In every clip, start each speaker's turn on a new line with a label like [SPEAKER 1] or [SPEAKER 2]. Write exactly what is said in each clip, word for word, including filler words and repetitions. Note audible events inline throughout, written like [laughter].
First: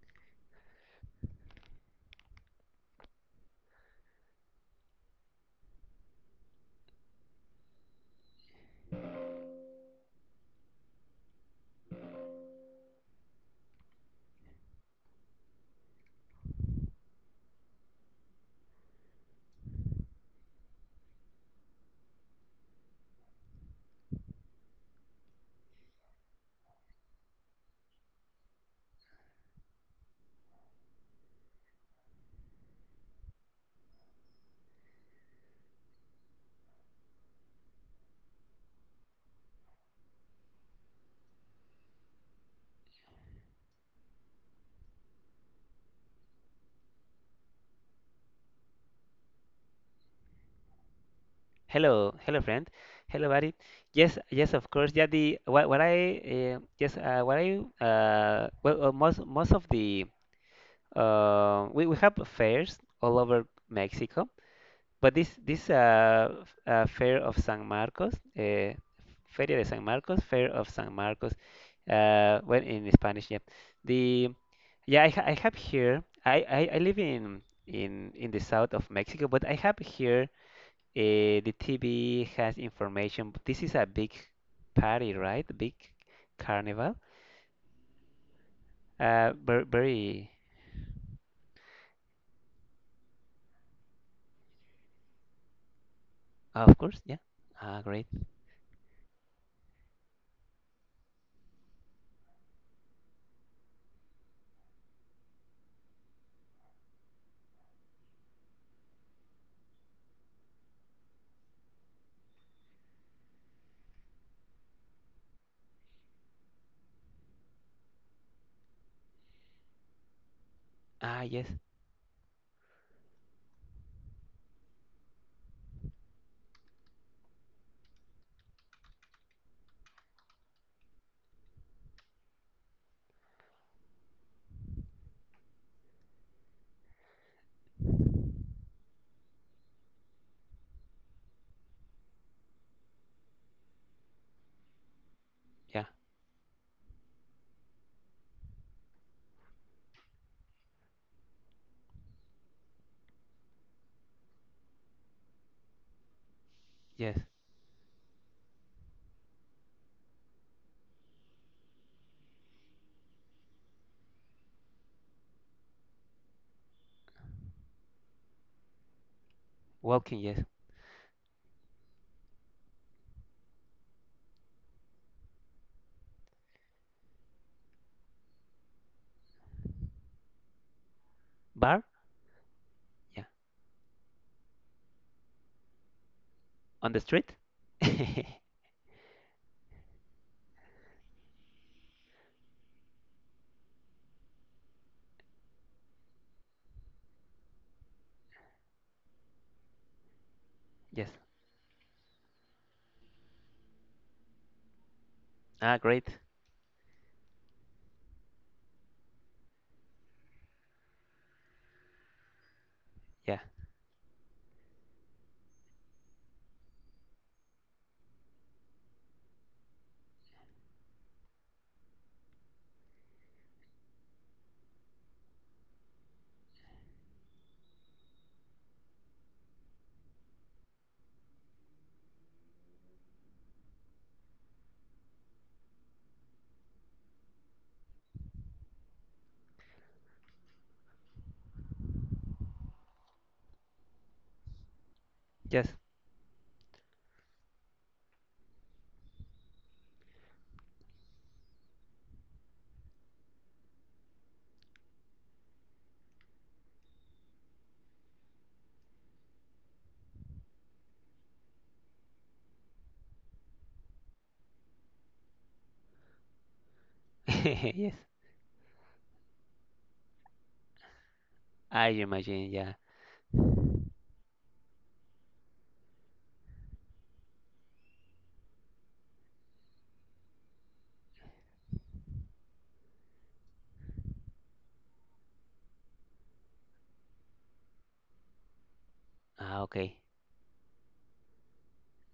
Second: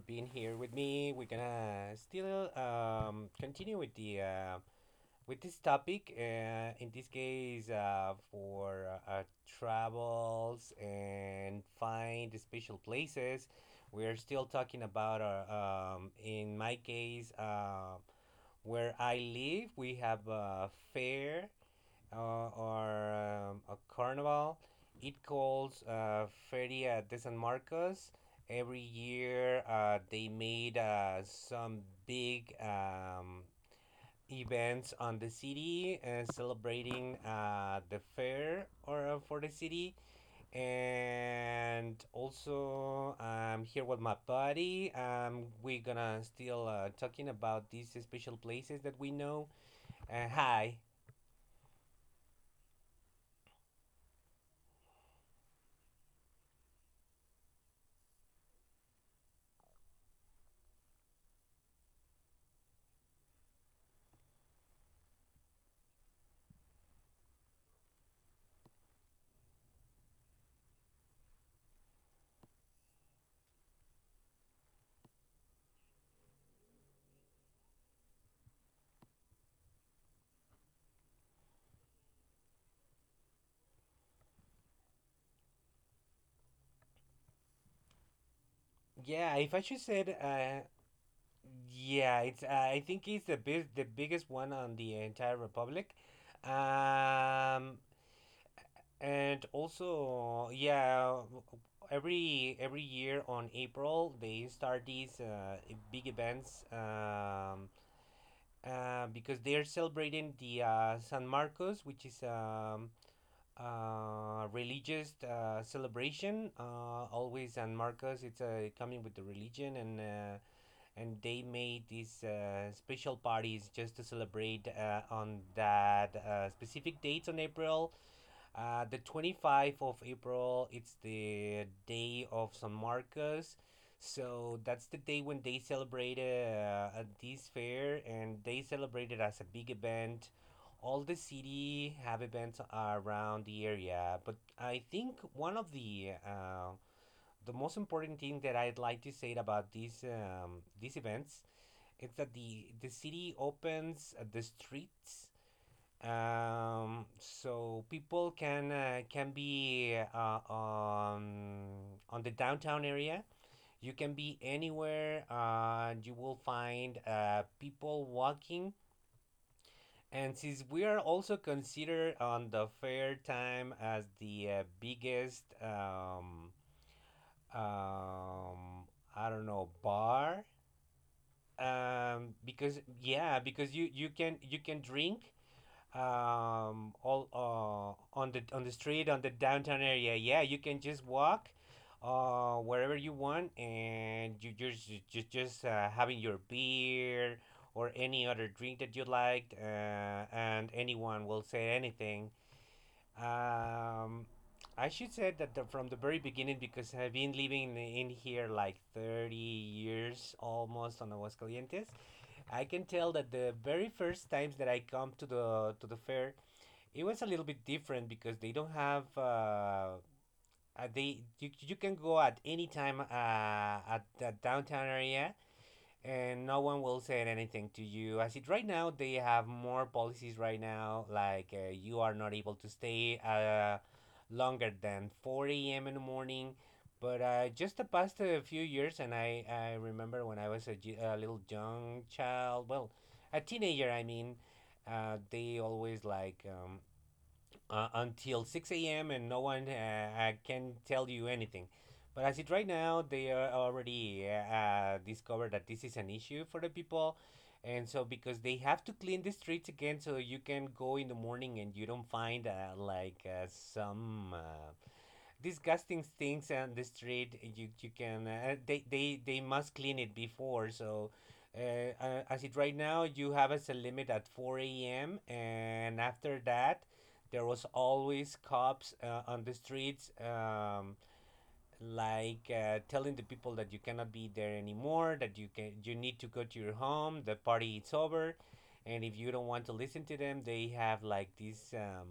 [SPEAKER 1] being here with me. We're gonna still um, continue with the uh, with this topic. Uh, in this case, uh, for uh, uh, travels and find special places. We are still talking about our. Um, in my case, uh, where I live, we have a fair uh, or um, a carnival. It calls uh, Feria de San Marcos. Every year, uh, they made uh, some big um, events on the city, uh, celebrating uh, the fair or uh, for the city, and also I'm here with my buddy. Um, we're gonna still uh, talking about these special places that we know. Uh, hi.
[SPEAKER 2] Hello, hello friend. Hello buddy. Yes, yes, of course. Yeah, the what, what I uh, yes, uh, what I uh, well, uh, most most of the uh, we we have fairs all over Mexico, but this this uh, f- uh fair of San Marcos, uh, Feria de San Marcos, Fair of San Marcos, uh, well in Spanish, yeah. The yeah, I, ha- I have here. I, I, I live in in in the south of Mexico, but I have here. Eh, the T V has information. This is a big party, right? Big carnival. Uh,
[SPEAKER 1] Yeah, if I
[SPEAKER 2] very,
[SPEAKER 1] should said,
[SPEAKER 2] very,
[SPEAKER 1] uh, yeah, it's. Uh, I think it's the big, the biggest one on the entire republic.
[SPEAKER 2] of course, yeah.
[SPEAKER 1] um,
[SPEAKER 2] Ah, great.
[SPEAKER 1] and also, yeah, every every year on April they start these uh, big events, um, uh, because they're celebrating the uh, San Marcos, which is um, uh, religious uh, celebration. Uh, always San Marcos, it's uh, coming with the religion and. Uh, and
[SPEAKER 2] Ah,
[SPEAKER 1] they
[SPEAKER 2] yes,
[SPEAKER 1] made these uh, special parties just to celebrate uh, on that uh, specific dates on April. Uh, the twenty-fifth of April, it's the day of San Marcos. So that's the day when they celebrated uh, this fair, and they celebrated as a big event. All the city have events around the area, but I think one of
[SPEAKER 2] yeah,
[SPEAKER 1] the uh, the most important thing that I'd like to say about these um, these events, it's that the the city opens uh, the streets, um
[SPEAKER 2] yes.
[SPEAKER 1] so people can uh, can be uh, on on the downtown area. You can be anywhere, uh you will find uh people walking,
[SPEAKER 2] Walking,
[SPEAKER 1] and
[SPEAKER 2] yes.
[SPEAKER 1] since we are also considered on the fair time as the uh, biggest, um um I don't know, bar,
[SPEAKER 2] Bar,
[SPEAKER 1] um because,
[SPEAKER 2] yeah.
[SPEAKER 1] yeah, because you you can, you can drink
[SPEAKER 2] On
[SPEAKER 1] um
[SPEAKER 2] the
[SPEAKER 1] all
[SPEAKER 2] street, [laughs]
[SPEAKER 1] uh on the on the street, on the downtown area. Yeah, you can just walk uh wherever you want, and you just just just uh, having your beer or any other drink that you liked, uh, and
[SPEAKER 2] yes.
[SPEAKER 1] anyone will say anything. um I should say that the,
[SPEAKER 2] Ah,
[SPEAKER 1] from the
[SPEAKER 2] great,
[SPEAKER 1] very beginning, because I've been living in here like thirty years almost, on Aguascalientes. I can tell that
[SPEAKER 2] yeah,
[SPEAKER 1] the very first times that I come to the to the fair, it was a little bit different because they don't have uh, uh, they you, you can go at any time, uh, at the downtown area, and no one will say anything to you. As it right now, they have more policies right now, like, uh, you are not able to stay uh, longer than four a m in the morning. But uh, just the past uh, few years, and I, I remember when I was a, ju- a little young child, well, a teenager, I mean, uh, they
[SPEAKER 2] yes,
[SPEAKER 1] always like, um, uh, until six a m and no one uh, uh, can tell you anything. But as it right now, they are already uh, uh, discovered that this is an issue for the people. And so, because they have to clean the streets again, so you can go in the morning and you don't find uh, like uh, some uh, disgusting things on the street. you
[SPEAKER 2] [laughs]
[SPEAKER 1] you
[SPEAKER 2] yes.
[SPEAKER 1] can uh, they they they must clean it before, so
[SPEAKER 2] I
[SPEAKER 1] uh, uh,
[SPEAKER 2] imagine,
[SPEAKER 1] as it
[SPEAKER 2] yeah.
[SPEAKER 1] right now, you have as a limit at four a.m, and after that there was always cops uh, on the streets, um, like uh, telling the people that you cannot be there anymore, that you can you need to go to your home, the party is over. And if you don't
[SPEAKER 2] Ah,
[SPEAKER 1] want to
[SPEAKER 2] okay.
[SPEAKER 1] listen to them, they have like this, um,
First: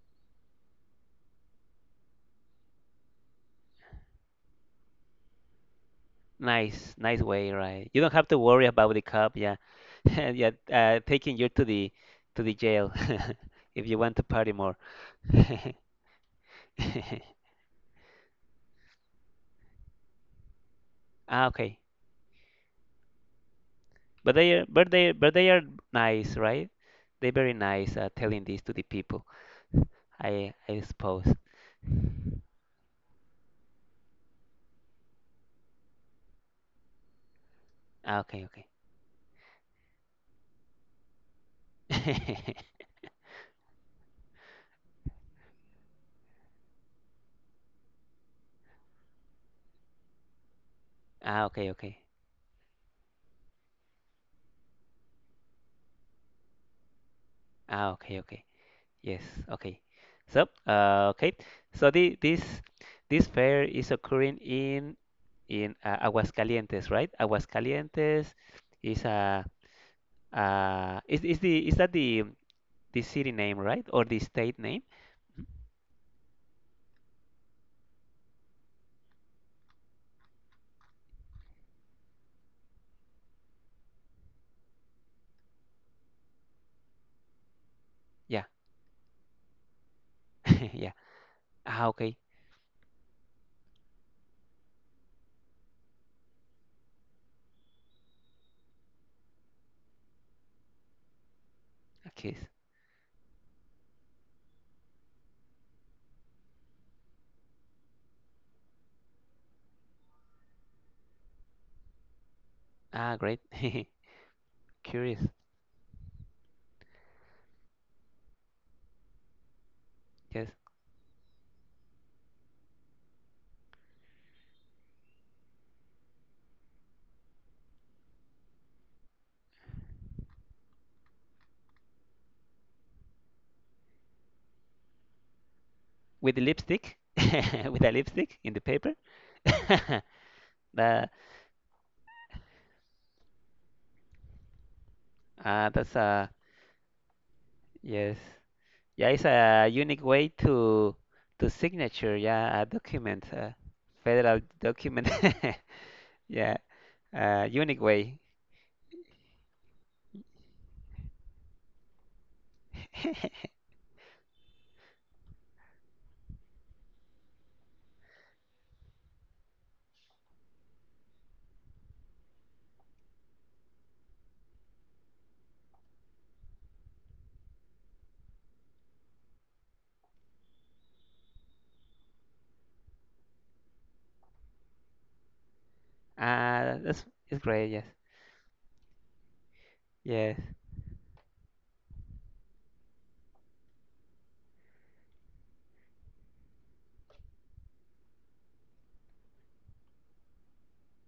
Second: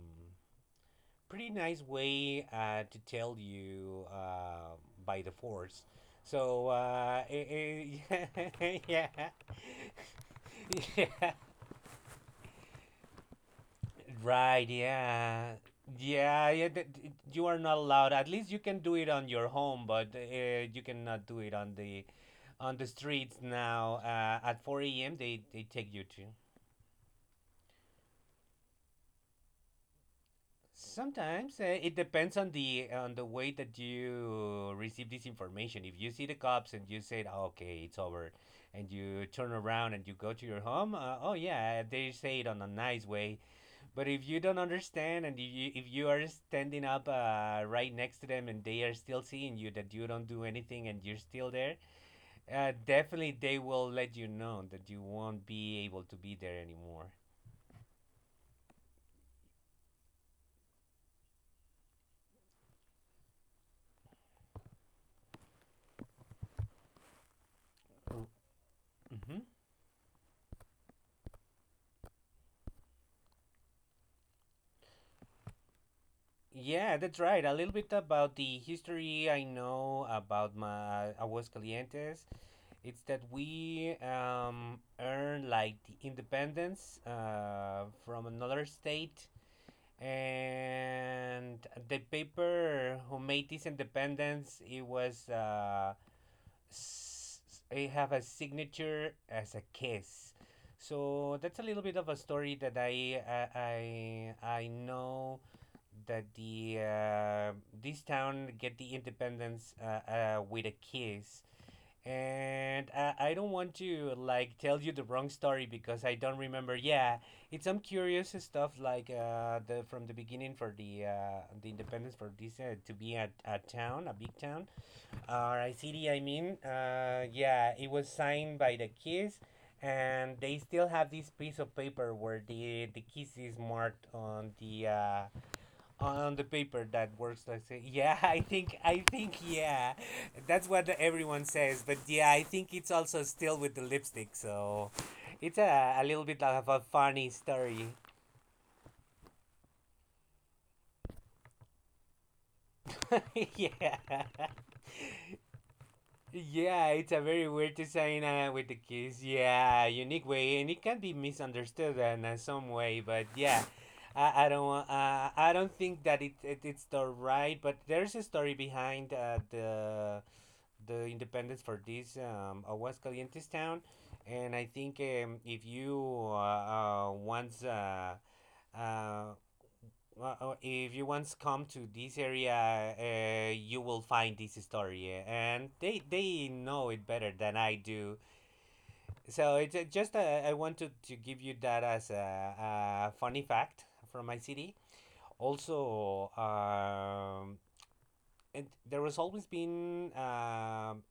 [SPEAKER 1] pretty nice way uh, to tell you, uh, by the force. So,
[SPEAKER 2] Nice, nice
[SPEAKER 1] uh,
[SPEAKER 2] way, right?
[SPEAKER 1] eh,
[SPEAKER 2] You don't have to worry
[SPEAKER 1] eh, [laughs]
[SPEAKER 2] about the
[SPEAKER 1] yeah,
[SPEAKER 2] cop, yeah, [laughs] yeah.
[SPEAKER 1] [laughs]
[SPEAKER 2] Uh,
[SPEAKER 1] yeah,
[SPEAKER 2] taking you to the to the jail [laughs] if you want to party
[SPEAKER 1] right,
[SPEAKER 2] more. [laughs]
[SPEAKER 1] yeah, yeah, yeah. th- th- you are not allowed. At least you can do it on your home, but uh, you cannot do
[SPEAKER 2] Ah,
[SPEAKER 1] it on
[SPEAKER 2] okay.
[SPEAKER 1] the on the streets now.
[SPEAKER 2] But
[SPEAKER 1] Uh,
[SPEAKER 2] they
[SPEAKER 1] at
[SPEAKER 2] are,
[SPEAKER 1] four
[SPEAKER 2] but they,
[SPEAKER 1] a m
[SPEAKER 2] but
[SPEAKER 1] they
[SPEAKER 2] they are
[SPEAKER 1] they take you to.
[SPEAKER 2] nice, right? They're very nice, uh, telling this to the people. I, I suppose.
[SPEAKER 1] Sometimes uh, it depends on the on the way that you receive this information. If you see the cops and you said, "Oh, okay, it's
[SPEAKER 2] Ah,
[SPEAKER 1] over,"
[SPEAKER 2] okay, okay.
[SPEAKER 1] and you turn around and you go to your home, uh, oh yeah, they say it on a
[SPEAKER 2] [laughs]
[SPEAKER 1] nice way. But if you don't understand, and if you if you are standing up uh, right next to them, and they are still seeing you, that you don't do anything and you're
[SPEAKER 2] Ah,
[SPEAKER 1] still
[SPEAKER 2] okay,
[SPEAKER 1] there,
[SPEAKER 2] okay.
[SPEAKER 1] uh, definitely they will let you know that you won't be able to be there anymore.
[SPEAKER 2] Ah, okay, okay. Yes, okay. So, uh, okay. So the, this this fair is occurring in in uh, Aguascalientes, right? Aguascalientes is
[SPEAKER 1] Mhm.
[SPEAKER 2] a uh, is is the Is that the the city name, right? Or the state name?
[SPEAKER 1] Yeah, that's right. A little bit about the history I know about my Aguascalientes. It's that we, um, earned like the independence uh, from
[SPEAKER 2] Yeah,
[SPEAKER 1] another state,
[SPEAKER 2] [laughs] yeah.
[SPEAKER 1] and
[SPEAKER 2] Ah,
[SPEAKER 1] the
[SPEAKER 2] okay.
[SPEAKER 1] paper who made this independence, it was uh, s- it have a signature as a kiss. So that's a little bit of
[SPEAKER 2] A
[SPEAKER 1] a
[SPEAKER 2] kiss.
[SPEAKER 1] story that I I I, I know that the uh, this town get the independence uh, uh, with a kiss. And I,
[SPEAKER 2] Ah,
[SPEAKER 1] I
[SPEAKER 2] great.
[SPEAKER 1] don't want to like tell
[SPEAKER 2] [laughs]
[SPEAKER 1] you the
[SPEAKER 2] Curious.
[SPEAKER 1] wrong story because I don't remember. Yeah, it's some curious stuff, like uh, the from the
[SPEAKER 2] Yes.
[SPEAKER 1] beginning for the uh, the independence for this, uh, to be a, a town, a big town, or a city. I mean, uh, yeah, it was signed by the kiss, and they still have this piece of paper where the the kiss is marked on the uh, on
[SPEAKER 2] With the
[SPEAKER 1] the paper
[SPEAKER 2] lipstick,
[SPEAKER 1] that
[SPEAKER 2] [laughs]
[SPEAKER 1] works like say,
[SPEAKER 2] with a
[SPEAKER 1] yeah. [laughs] i
[SPEAKER 2] lipstick in the
[SPEAKER 1] think
[SPEAKER 2] paper.
[SPEAKER 1] i think yeah,
[SPEAKER 2] [laughs]
[SPEAKER 1] that's what the-
[SPEAKER 2] That
[SPEAKER 1] everyone says. But yeah, I think it's also still with the lipstick, so it's
[SPEAKER 2] uh,
[SPEAKER 1] a,
[SPEAKER 2] that's
[SPEAKER 1] a little
[SPEAKER 2] a
[SPEAKER 1] bit of a funny story.
[SPEAKER 2] yes. Yeah, it's a unique way to to signature. Yeah, a document,
[SPEAKER 1] [laughs]
[SPEAKER 2] a
[SPEAKER 1] Yeah,
[SPEAKER 2] federal document. [laughs] Yeah,
[SPEAKER 1] yeah, it's a very
[SPEAKER 2] uh,
[SPEAKER 1] weird
[SPEAKER 2] unique way.
[SPEAKER 1] design, uh, with the kiss, yeah, unique way, and it can be misunderstood in uh, some way, but
[SPEAKER 2] [laughs]
[SPEAKER 1] yeah. I, I don't wa- uh, I don't think that it, it it's the right, but there's a story behind uh, the the independence for this, um, Aguascalientes town, and I think, um, if you uh, uh, once uh, uh, uh, uh, if you once come to this area, uh, you will find this story, uh, and they they
[SPEAKER 2] Uh,
[SPEAKER 1] know it
[SPEAKER 2] that's
[SPEAKER 1] better
[SPEAKER 2] It's
[SPEAKER 1] than
[SPEAKER 2] great.
[SPEAKER 1] I
[SPEAKER 2] Yes.
[SPEAKER 1] do. So it's uh, just uh,
[SPEAKER 2] Yes.
[SPEAKER 1] I wanted to give you that as a, a funny fact from my city. Also, um, and there has always been, um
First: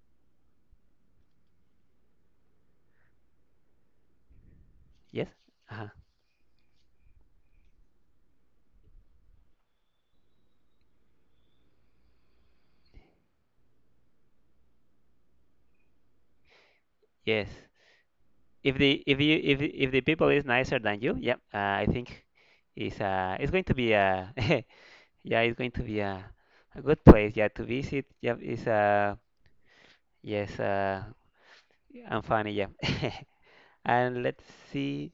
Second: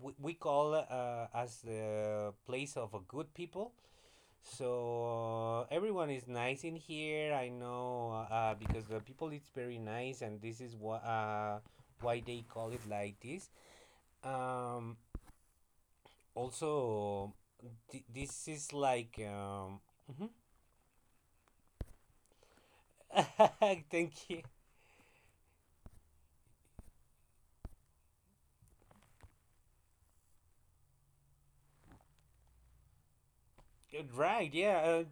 [SPEAKER 1] we, we call, uh, as the place of a good people. So,
[SPEAKER 2] Yes.
[SPEAKER 1] uh,
[SPEAKER 2] Uh-huh.
[SPEAKER 1] everyone is nice in here. I know, uh, because the people it's very nice, and this is why uh, why they call it like this. Um, also,
[SPEAKER 2] Yes.
[SPEAKER 1] th- this is
[SPEAKER 2] if the
[SPEAKER 1] like,
[SPEAKER 2] if you if
[SPEAKER 1] um,
[SPEAKER 2] if the people
[SPEAKER 1] mhm.
[SPEAKER 2] is nicer than you, yeah, uh, I think it's uh it's
[SPEAKER 1] [laughs]
[SPEAKER 2] going to be
[SPEAKER 1] Thank
[SPEAKER 2] a
[SPEAKER 1] you.
[SPEAKER 2] [laughs] yeah, it's going to be a, a good place, yeah, to visit, yeah, it's uh yes uh and funny, yeah. [laughs] And let's
[SPEAKER 1] Right, yeah, uh,
[SPEAKER 2] see.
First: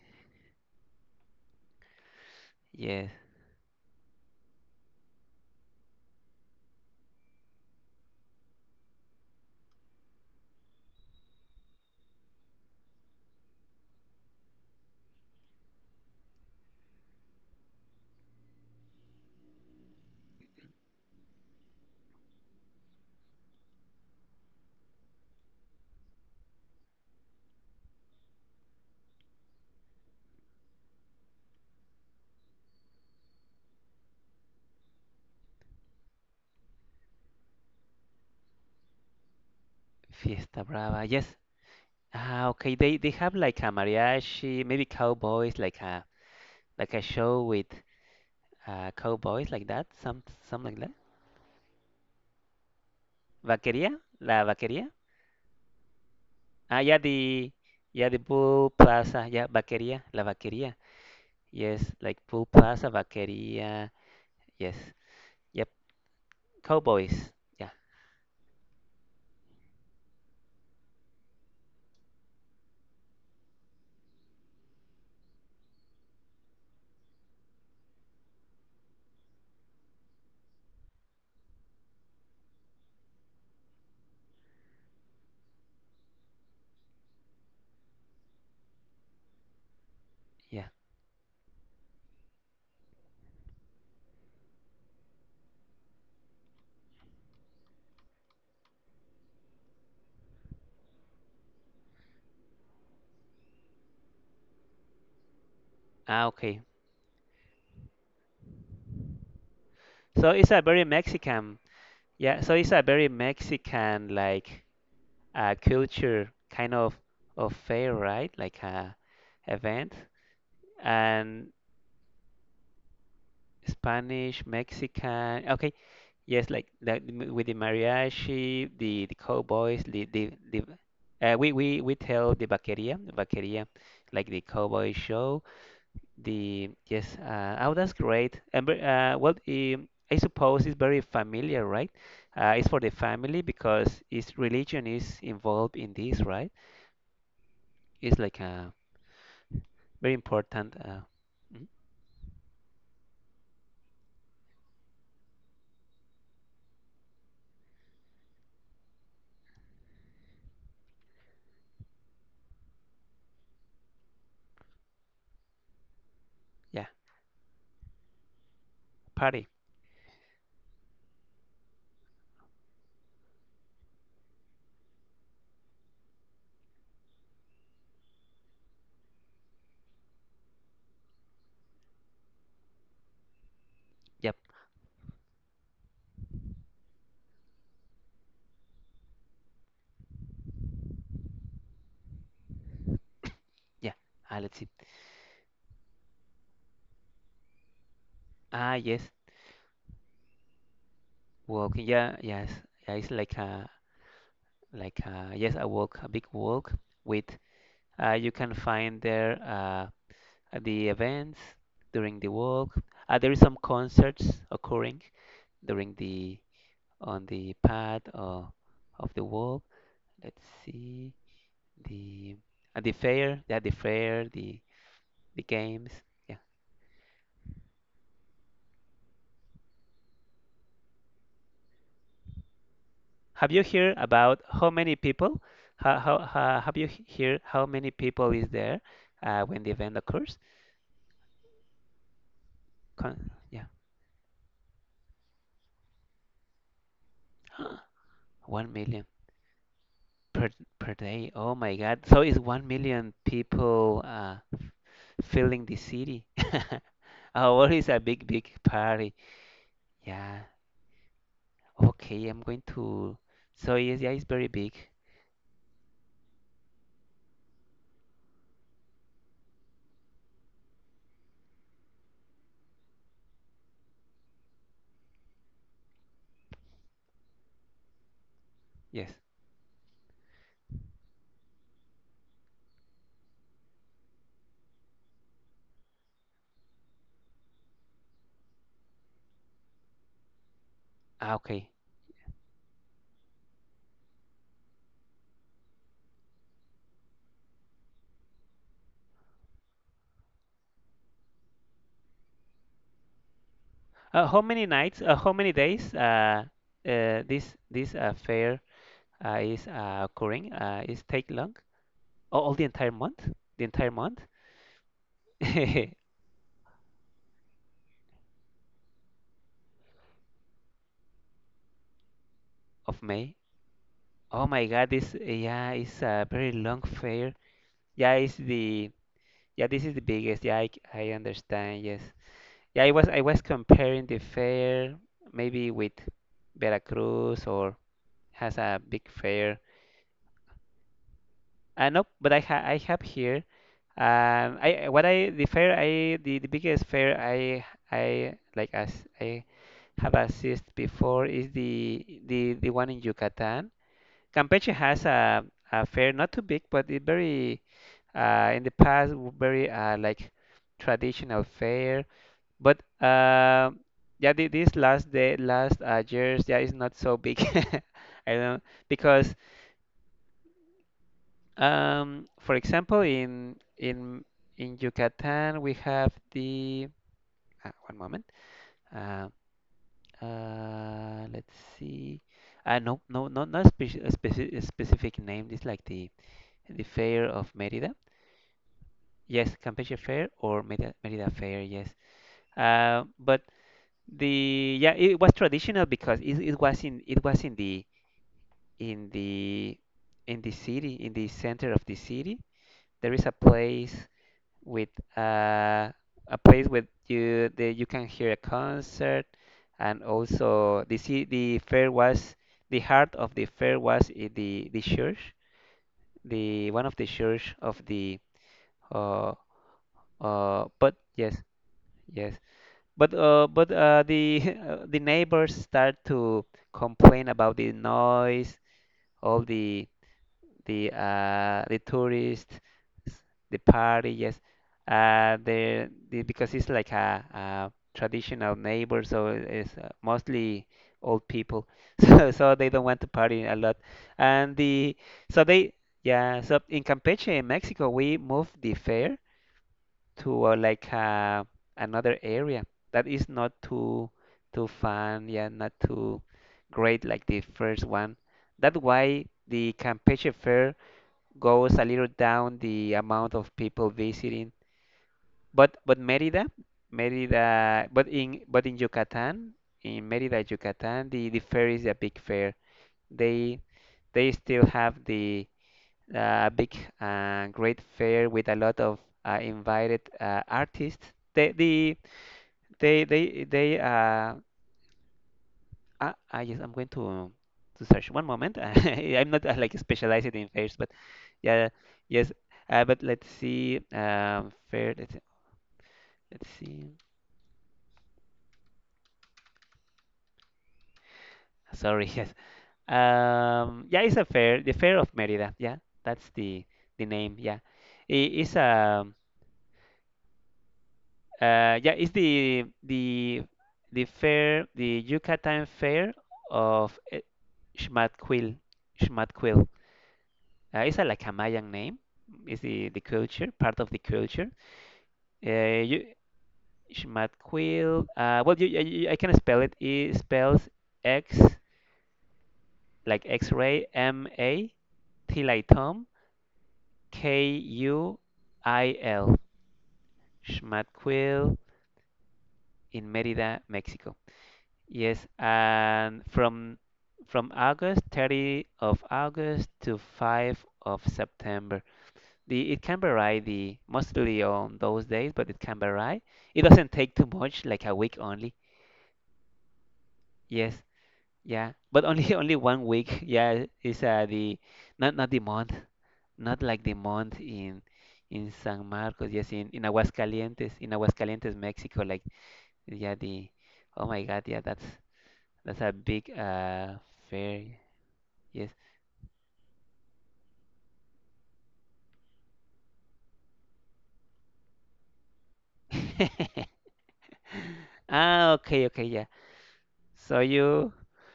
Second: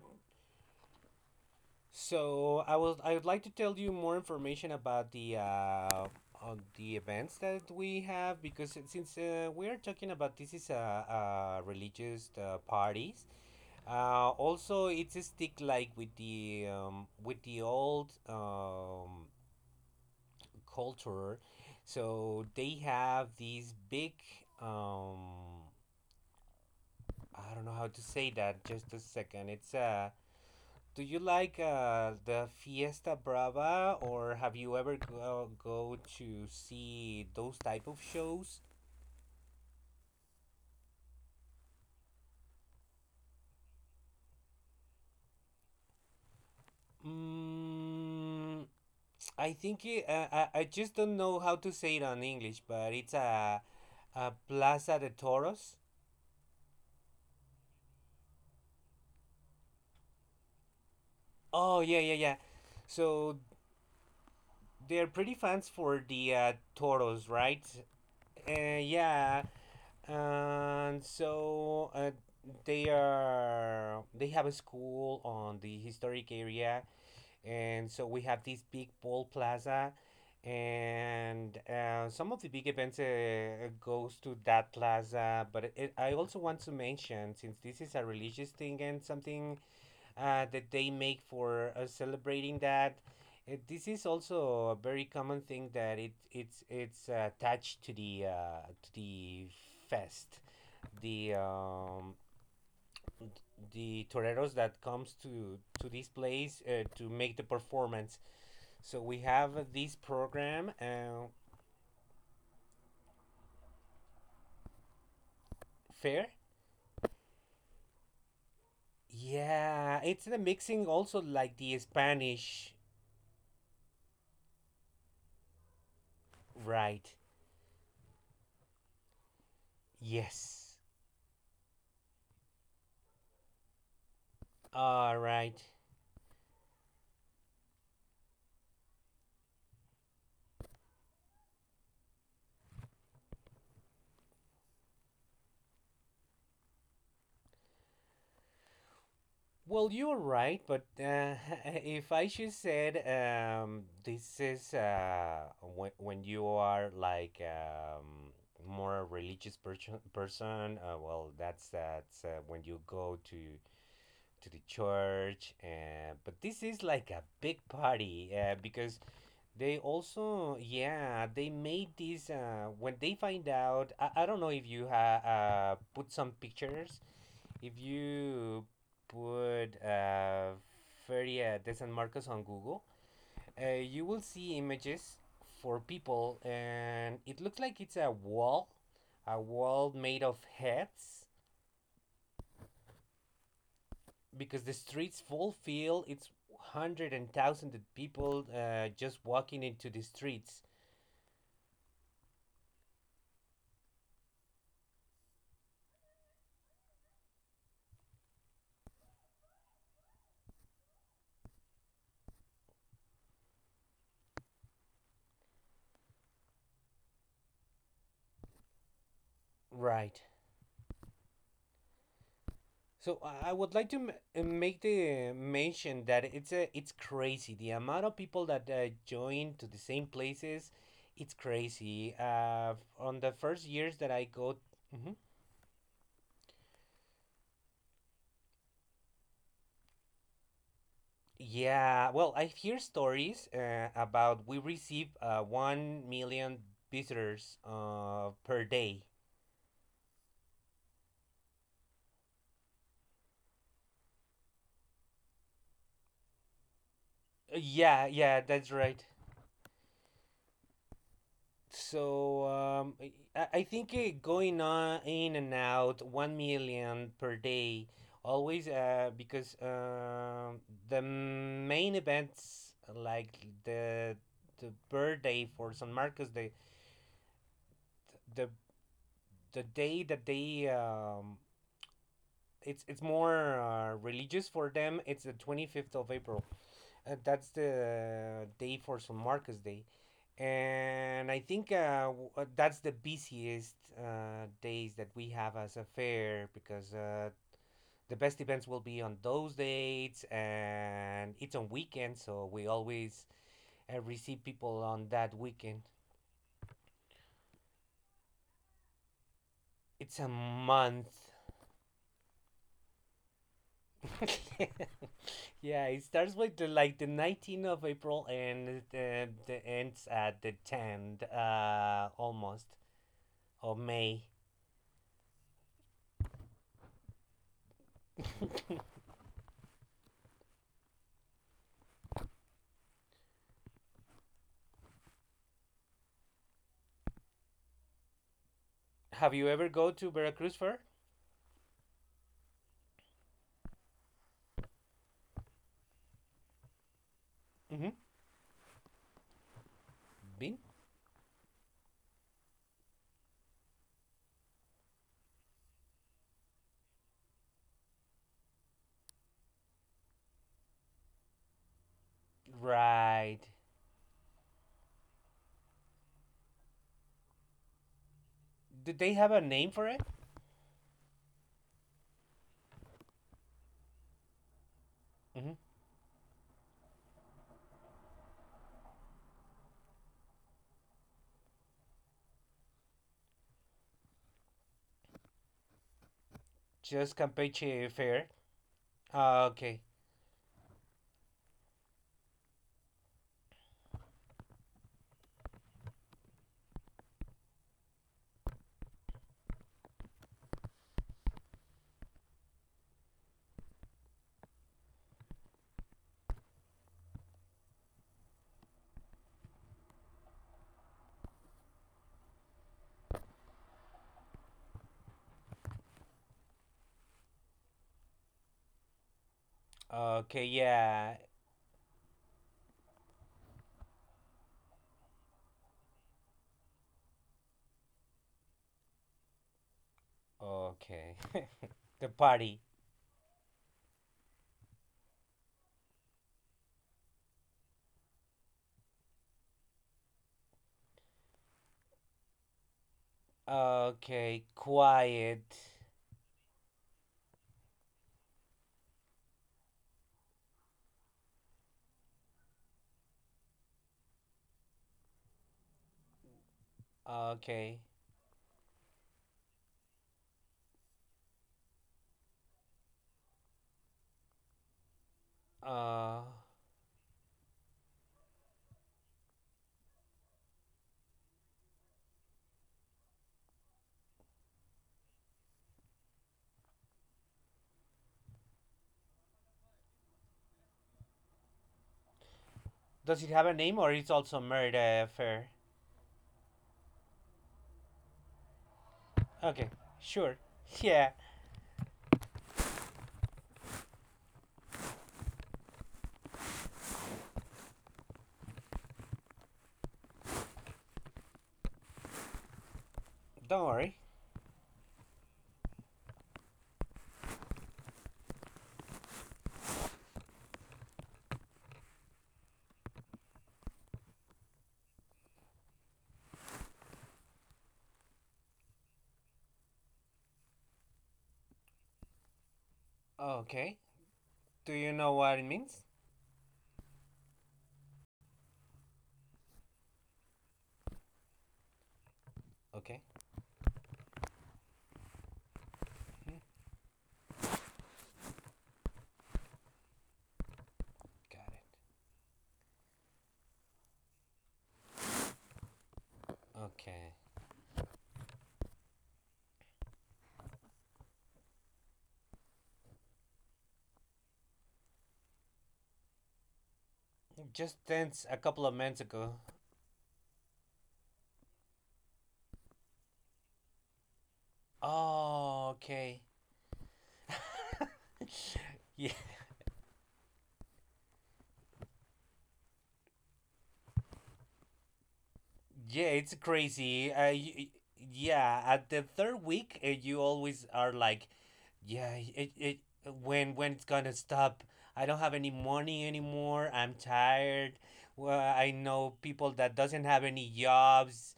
[SPEAKER 1] So I was
[SPEAKER 2] Yes.
[SPEAKER 1] I would like to tell you more information about the uh, on the events that we have, because it- since uh, we are talking about this is a, a religious uh, parties. Uh, also, it's a stick like with the um, with the old, um, culture. So they have these big, um, I don't know how to say that. Just a second. It's a, do you like uh, the Fiesta Brava, or have you ever go, go to see those type of shows?
[SPEAKER 2] Fiesta Brava, yes. Ah, okay, they they have like a mariachi, maybe cowboys, like a like a show with
[SPEAKER 1] Mm,
[SPEAKER 2] uh cowboys,
[SPEAKER 1] I
[SPEAKER 2] like
[SPEAKER 1] think
[SPEAKER 2] that,
[SPEAKER 1] it,
[SPEAKER 2] some
[SPEAKER 1] uh, I I
[SPEAKER 2] some like that.
[SPEAKER 1] just don't know how to say it on English, but it's a,
[SPEAKER 2] Vaqueria,
[SPEAKER 1] a
[SPEAKER 2] la vaqueria.
[SPEAKER 1] Plaza de Toros.
[SPEAKER 2] Ah, yeah, the yeah the Bull Plaza, yeah, Vaqueria, La Vaqueria.
[SPEAKER 1] Oh
[SPEAKER 2] Yes,
[SPEAKER 1] yeah, yeah,
[SPEAKER 2] like
[SPEAKER 1] yeah.
[SPEAKER 2] Bull Plaza,
[SPEAKER 1] So
[SPEAKER 2] Vaqueria. Yes,
[SPEAKER 1] they're pretty fans
[SPEAKER 2] yep,
[SPEAKER 1] for the uh, toros,
[SPEAKER 2] Cowboys.
[SPEAKER 1] right?
[SPEAKER 2] Yeah,
[SPEAKER 1] Uh, yeah. And so uh, they are they have a school on the historic area, and so we have this big ball plaza, and uh, some of the big events uh, goes to that plaza. But it, I also want to mention, since this is a religious thing and something uh,
[SPEAKER 2] yeah.
[SPEAKER 1] that they make for uh, celebrating that. Uh, this is also a very common thing that it it's it's uh, attached to the uh, to the fest, the, um, the toreros that comes to to this
[SPEAKER 2] Ah, okay.
[SPEAKER 1] place uh, to make the performance. So we have this
[SPEAKER 2] So it's a
[SPEAKER 1] program,
[SPEAKER 2] very
[SPEAKER 1] uh,
[SPEAKER 2] Mexican. Yeah, so it's a very Mexican like, uh,
[SPEAKER 1] fair.
[SPEAKER 2] culture kind of of fair, right? Like a event.
[SPEAKER 1] Yeah, it's the mixing also
[SPEAKER 2] And
[SPEAKER 1] like the Spanish,
[SPEAKER 2] Spanish, Mexican. Okay. Yes, like like
[SPEAKER 1] right?
[SPEAKER 2] the m- with the mariachi, the the cowboys, the the the
[SPEAKER 1] Yes.
[SPEAKER 2] uh, we we we tell the vaqueria, the vaqueria, like the cowboy
[SPEAKER 1] All
[SPEAKER 2] show.
[SPEAKER 1] right.
[SPEAKER 2] The yes, uh, oh, that's great. And ve- uh, well, um, I suppose it's very familiar, right? Uh, it's for the family because its religion is involved in this, right? It's like a
[SPEAKER 1] Well,
[SPEAKER 2] very
[SPEAKER 1] you're right,
[SPEAKER 2] important,
[SPEAKER 1] but,
[SPEAKER 2] uh,
[SPEAKER 1] uh, [laughs]
[SPEAKER 2] mhm,
[SPEAKER 1] if I just said, um, this is uh, when, when you are like, um, more a religious person, person, uh, well, that's that's uh, when you go to to the church, and but this is
[SPEAKER 2] yeah,
[SPEAKER 1] like a big party, uh, because
[SPEAKER 2] party.
[SPEAKER 1] they also, yeah, they made this uh, when they find out. I, I don't know if you ha- uh, put some pictures. If you put, uh, Feria de San Marcos on Google, uh, you will
[SPEAKER 2] Yep,
[SPEAKER 1] see images for people, and it looks like it's a wall, a wall made of heads,
[SPEAKER 2] yeah. Ah, let's
[SPEAKER 1] because
[SPEAKER 2] see.
[SPEAKER 1] the streets full feel it's hundred and thousands of people
[SPEAKER 2] Ah,
[SPEAKER 1] uh,
[SPEAKER 2] yes,
[SPEAKER 1] just walking into the streets.
[SPEAKER 2] walking. Yeah, yes, yeah. It's like a like, uh, yes, a walk, a big walk with, uh, you can find there, uh, the events during the walk. Uh, there is some concerts occurring during the on the path or of the walk.
[SPEAKER 1] Right.
[SPEAKER 2] Let's see the, uh, the
[SPEAKER 1] So
[SPEAKER 2] fair,
[SPEAKER 1] I I
[SPEAKER 2] yeah,
[SPEAKER 1] would
[SPEAKER 2] the
[SPEAKER 1] like to m-
[SPEAKER 2] fair,
[SPEAKER 1] uh,
[SPEAKER 2] the
[SPEAKER 1] make the
[SPEAKER 2] the games.
[SPEAKER 1] mention that
[SPEAKER 2] Yeah.
[SPEAKER 1] it's a, it's crazy the amount of people that uh, join to the same places. It's crazy. Uh, on the
[SPEAKER 2] Have you
[SPEAKER 1] first years
[SPEAKER 2] heard
[SPEAKER 1] that I
[SPEAKER 2] about
[SPEAKER 1] go,
[SPEAKER 2] how many
[SPEAKER 1] mhm,
[SPEAKER 2] people? How, how, how have you he- heard how many people is there, uh, when the event occurs?
[SPEAKER 1] yeah. Well, I hear
[SPEAKER 2] Con
[SPEAKER 1] stories
[SPEAKER 2] yeah,
[SPEAKER 1] uh, about we receive uh, one million visitors uh,
[SPEAKER 2] [gasps]
[SPEAKER 1] per
[SPEAKER 2] one
[SPEAKER 1] day.
[SPEAKER 2] million. Per per day. Oh my God. So it's one million people, uh, filling the city. [laughs]
[SPEAKER 1] Uh,
[SPEAKER 2] Oh, well, it's a
[SPEAKER 1] Yeah,
[SPEAKER 2] big,
[SPEAKER 1] yeah,
[SPEAKER 2] big
[SPEAKER 1] that's right.
[SPEAKER 2] party. Yeah. Okay, I'm
[SPEAKER 1] So
[SPEAKER 2] going
[SPEAKER 1] um,
[SPEAKER 2] to.
[SPEAKER 1] I, I
[SPEAKER 2] So
[SPEAKER 1] think
[SPEAKER 2] yes,
[SPEAKER 1] uh,
[SPEAKER 2] yeah, it's very
[SPEAKER 1] going
[SPEAKER 2] big.
[SPEAKER 1] on in and out one million per day always, uh, because um the main events like the the birthday for San Marcos, the the
[SPEAKER 2] Yes.
[SPEAKER 1] the day that they um, it's it's more uh, religious for them, it's the twenty-fifth of April. Uh, that's the day for San Marcos Day, and
[SPEAKER 2] Ah,
[SPEAKER 1] I think
[SPEAKER 2] okay.
[SPEAKER 1] uh, w- uh, that's the busiest uh, days that we have as a fair because uh, the best events will be on those dates, and it's on weekends, so we always uh,
[SPEAKER 2] Uh,
[SPEAKER 1] receive
[SPEAKER 2] how many
[SPEAKER 1] people
[SPEAKER 2] nights?
[SPEAKER 1] on
[SPEAKER 2] Uh, how
[SPEAKER 1] that
[SPEAKER 2] many
[SPEAKER 1] weekend.
[SPEAKER 2] days? Uh, uh, this this uh, fair, uh, is uh,
[SPEAKER 1] It's a
[SPEAKER 2] occurring. Uh, is
[SPEAKER 1] month.
[SPEAKER 2] take long? Oh, all the entire month? The entire month.
[SPEAKER 1] [laughs] yeah, it
[SPEAKER 2] [laughs]
[SPEAKER 1] starts with the, like the nineteenth of April and it uh, the ends at the tenth, uh, almost,
[SPEAKER 2] Of May.
[SPEAKER 1] of May.
[SPEAKER 2] Oh my God! This yeah, it's a very long fair. Yeah, it's the.
[SPEAKER 1] [laughs]
[SPEAKER 2] Yeah, this is the biggest. Yeah, I, c- I understand. Yes. Yeah, I was I was comparing the fair maybe with Veracruz, or has a big
[SPEAKER 1] Have you
[SPEAKER 2] fair.
[SPEAKER 1] ever go to Veracruz Fair?
[SPEAKER 2] Uh, nope, but I ha I have here. Um, I what I the fair I the, the biggest fair I
[SPEAKER 1] Mm-hmm.
[SPEAKER 2] I like as I have
[SPEAKER 1] Been?
[SPEAKER 2] assisted before is the the the one in Yucatan. Campeche has a a fair not too big, but it very, uh in the past very, uh like traditional fair. But
[SPEAKER 1] Right.
[SPEAKER 2] uh, yeah, thi- this last day, last, uh, years, yeah, is not so big. [laughs] I don't.
[SPEAKER 1] Do they have
[SPEAKER 2] Because,
[SPEAKER 1] a name for it?
[SPEAKER 2] um, for example, in in in
[SPEAKER 1] Mhm.
[SPEAKER 2] Yucatan we have the, uh, one moment. Uh, uh, let's see. Uh, no, no, no, not speci a speci a specific name. It's like the the
[SPEAKER 1] Just
[SPEAKER 2] fair of
[SPEAKER 1] Campeche
[SPEAKER 2] Merida.
[SPEAKER 1] Fair. Uh,
[SPEAKER 2] Yes,
[SPEAKER 1] Okay.
[SPEAKER 2] Campeche Fair or Merida, Merida Fair. Yes. Uh, but the yeah, it was traditional because it, it was in it was in the in the in the city, in the center of the city, there is a place with, uh, a place where you that you can hear a concert, and also the ci- the fair was the heart of the fair was i- the the church, the one of the church of the, uh
[SPEAKER 1] Okay,
[SPEAKER 2] uh but
[SPEAKER 1] yeah.
[SPEAKER 2] yes, yes, but uh but uh the [laughs] uh, the neighbors start to complain about the noise, all the the
[SPEAKER 1] Okay. [laughs]
[SPEAKER 2] uh, the
[SPEAKER 1] the
[SPEAKER 2] tourists,
[SPEAKER 1] party.
[SPEAKER 2] the party, yes. Uh, the, the, because it's like a, a traditional neighbor, so it's, uh, mostly old people, [laughs] so so they don't want to party a lot.
[SPEAKER 1] Okay,
[SPEAKER 2] And the so
[SPEAKER 1] quiet.
[SPEAKER 2] they yeah, so in Campeche, in Mexico, we moved the fair to, uh, like uh, another area that is not too too fun, yeah, not too great like the
[SPEAKER 1] Okay.
[SPEAKER 2] first one. That's why the Campeche fair goes a little down the amount of people visiting. But but
[SPEAKER 1] Uh,
[SPEAKER 2] Mérida, Mérida, but in but in Yucatán, in Mérida, Yucatán, the the fair is a big fair. They they still have the, uh, big, uh, great fair with a lot of, uh, invited, uh, artists. They the they
[SPEAKER 1] does it
[SPEAKER 2] they
[SPEAKER 1] have a name
[SPEAKER 2] they
[SPEAKER 1] or it's
[SPEAKER 2] uh,
[SPEAKER 1] also murder fair?
[SPEAKER 2] I, I just I'm going to, um, to search one moment. [laughs] I'm not, uh,
[SPEAKER 1] Okay,
[SPEAKER 2] like specialized
[SPEAKER 1] sure.
[SPEAKER 2] in fairs,
[SPEAKER 1] [laughs]
[SPEAKER 2] but
[SPEAKER 1] Yeah,
[SPEAKER 2] yeah, yes. Uh, but let's see. Um, fair. Let's, let's see. Sorry. [laughs] Yes.
[SPEAKER 1] don't
[SPEAKER 2] Um,
[SPEAKER 1] worry.
[SPEAKER 2] yeah, it's a fair. The fair of Merida. Yeah, that's the the name. Yeah, it is, um. Uh, yeah, it's the the the fair, the Yucatan fair of, eh, Xmatquil. Xmatquil. Uh, it's a, like a Mayan name. Is the, the culture
[SPEAKER 1] Okay.
[SPEAKER 2] part of the culture?
[SPEAKER 1] Do you know what it means?
[SPEAKER 2] Uh, you Xmatquil. Uh, well, you, you, I can spell it. It spells X
[SPEAKER 1] Okay.
[SPEAKER 2] like X-ray M A T like Tom
[SPEAKER 1] Mhm.
[SPEAKER 2] K U I L.
[SPEAKER 1] Got
[SPEAKER 2] Xmatquil
[SPEAKER 1] it.
[SPEAKER 2] in Merida, Mexico. Yes, and from
[SPEAKER 1] Okay.
[SPEAKER 2] from August thirtieth of August to fifth of September. The, it can vary, the mostly on those days, but it can vary. It doesn't take too much,
[SPEAKER 1] Just
[SPEAKER 2] like a
[SPEAKER 1] Dance
[SPEAKER 2] week
[SPEAKER 1] a
[SPEAKER 2] only.
[SPEAKER 1] couple of months ago.
[SPEAKER 2] Yes, yeah, but only [laughs] only one week. Yeah, is uh, the Not not the
[SPEAKER 1] Oh,
[SPEAKER 2] month,
[SPEAKER 1] okay.
[SPEAKER 2] not like the month in
[SPEAKER 1] [laughs]
[SPEAKER 2] in San
[SPEAKER 1] yeah,
[SPEAKER 2] Marcos. Yes, in in Aguascalientes, in Aguascalientes, Mexico. Like yeah, the Oh my God, yeah, that's that's a
[SPEAKER 1] yeah, it's
[SPEAKER 2] big uh
[SPEAKER 1] crazy. Uh, y-
[SPEAKER 2] fair.
[SPEAKER 1] yeah,
[SPEAKER 2] Yes.
[SPEAKER 1] at the third week, uh, you always are like, yeah, it, it when when it's gonna stop. I don't have any money anymore.
[SPEAKER 2] [laughs]
[SPEAKER 1] I'm tired. Well,
[SPEAKER 2] Ah,
[SPEAKER 1] I
[SPEAKER 2] okay, okay,
[SPEAKER 1] know
[SPEAKER 2] yeah.
[SPEAKER 1] people that doesn't have
[SPEAKER 2] So
[SPEAKER 1] any
[SPEAKER 2] you.
[SPEAKER 1] jobs.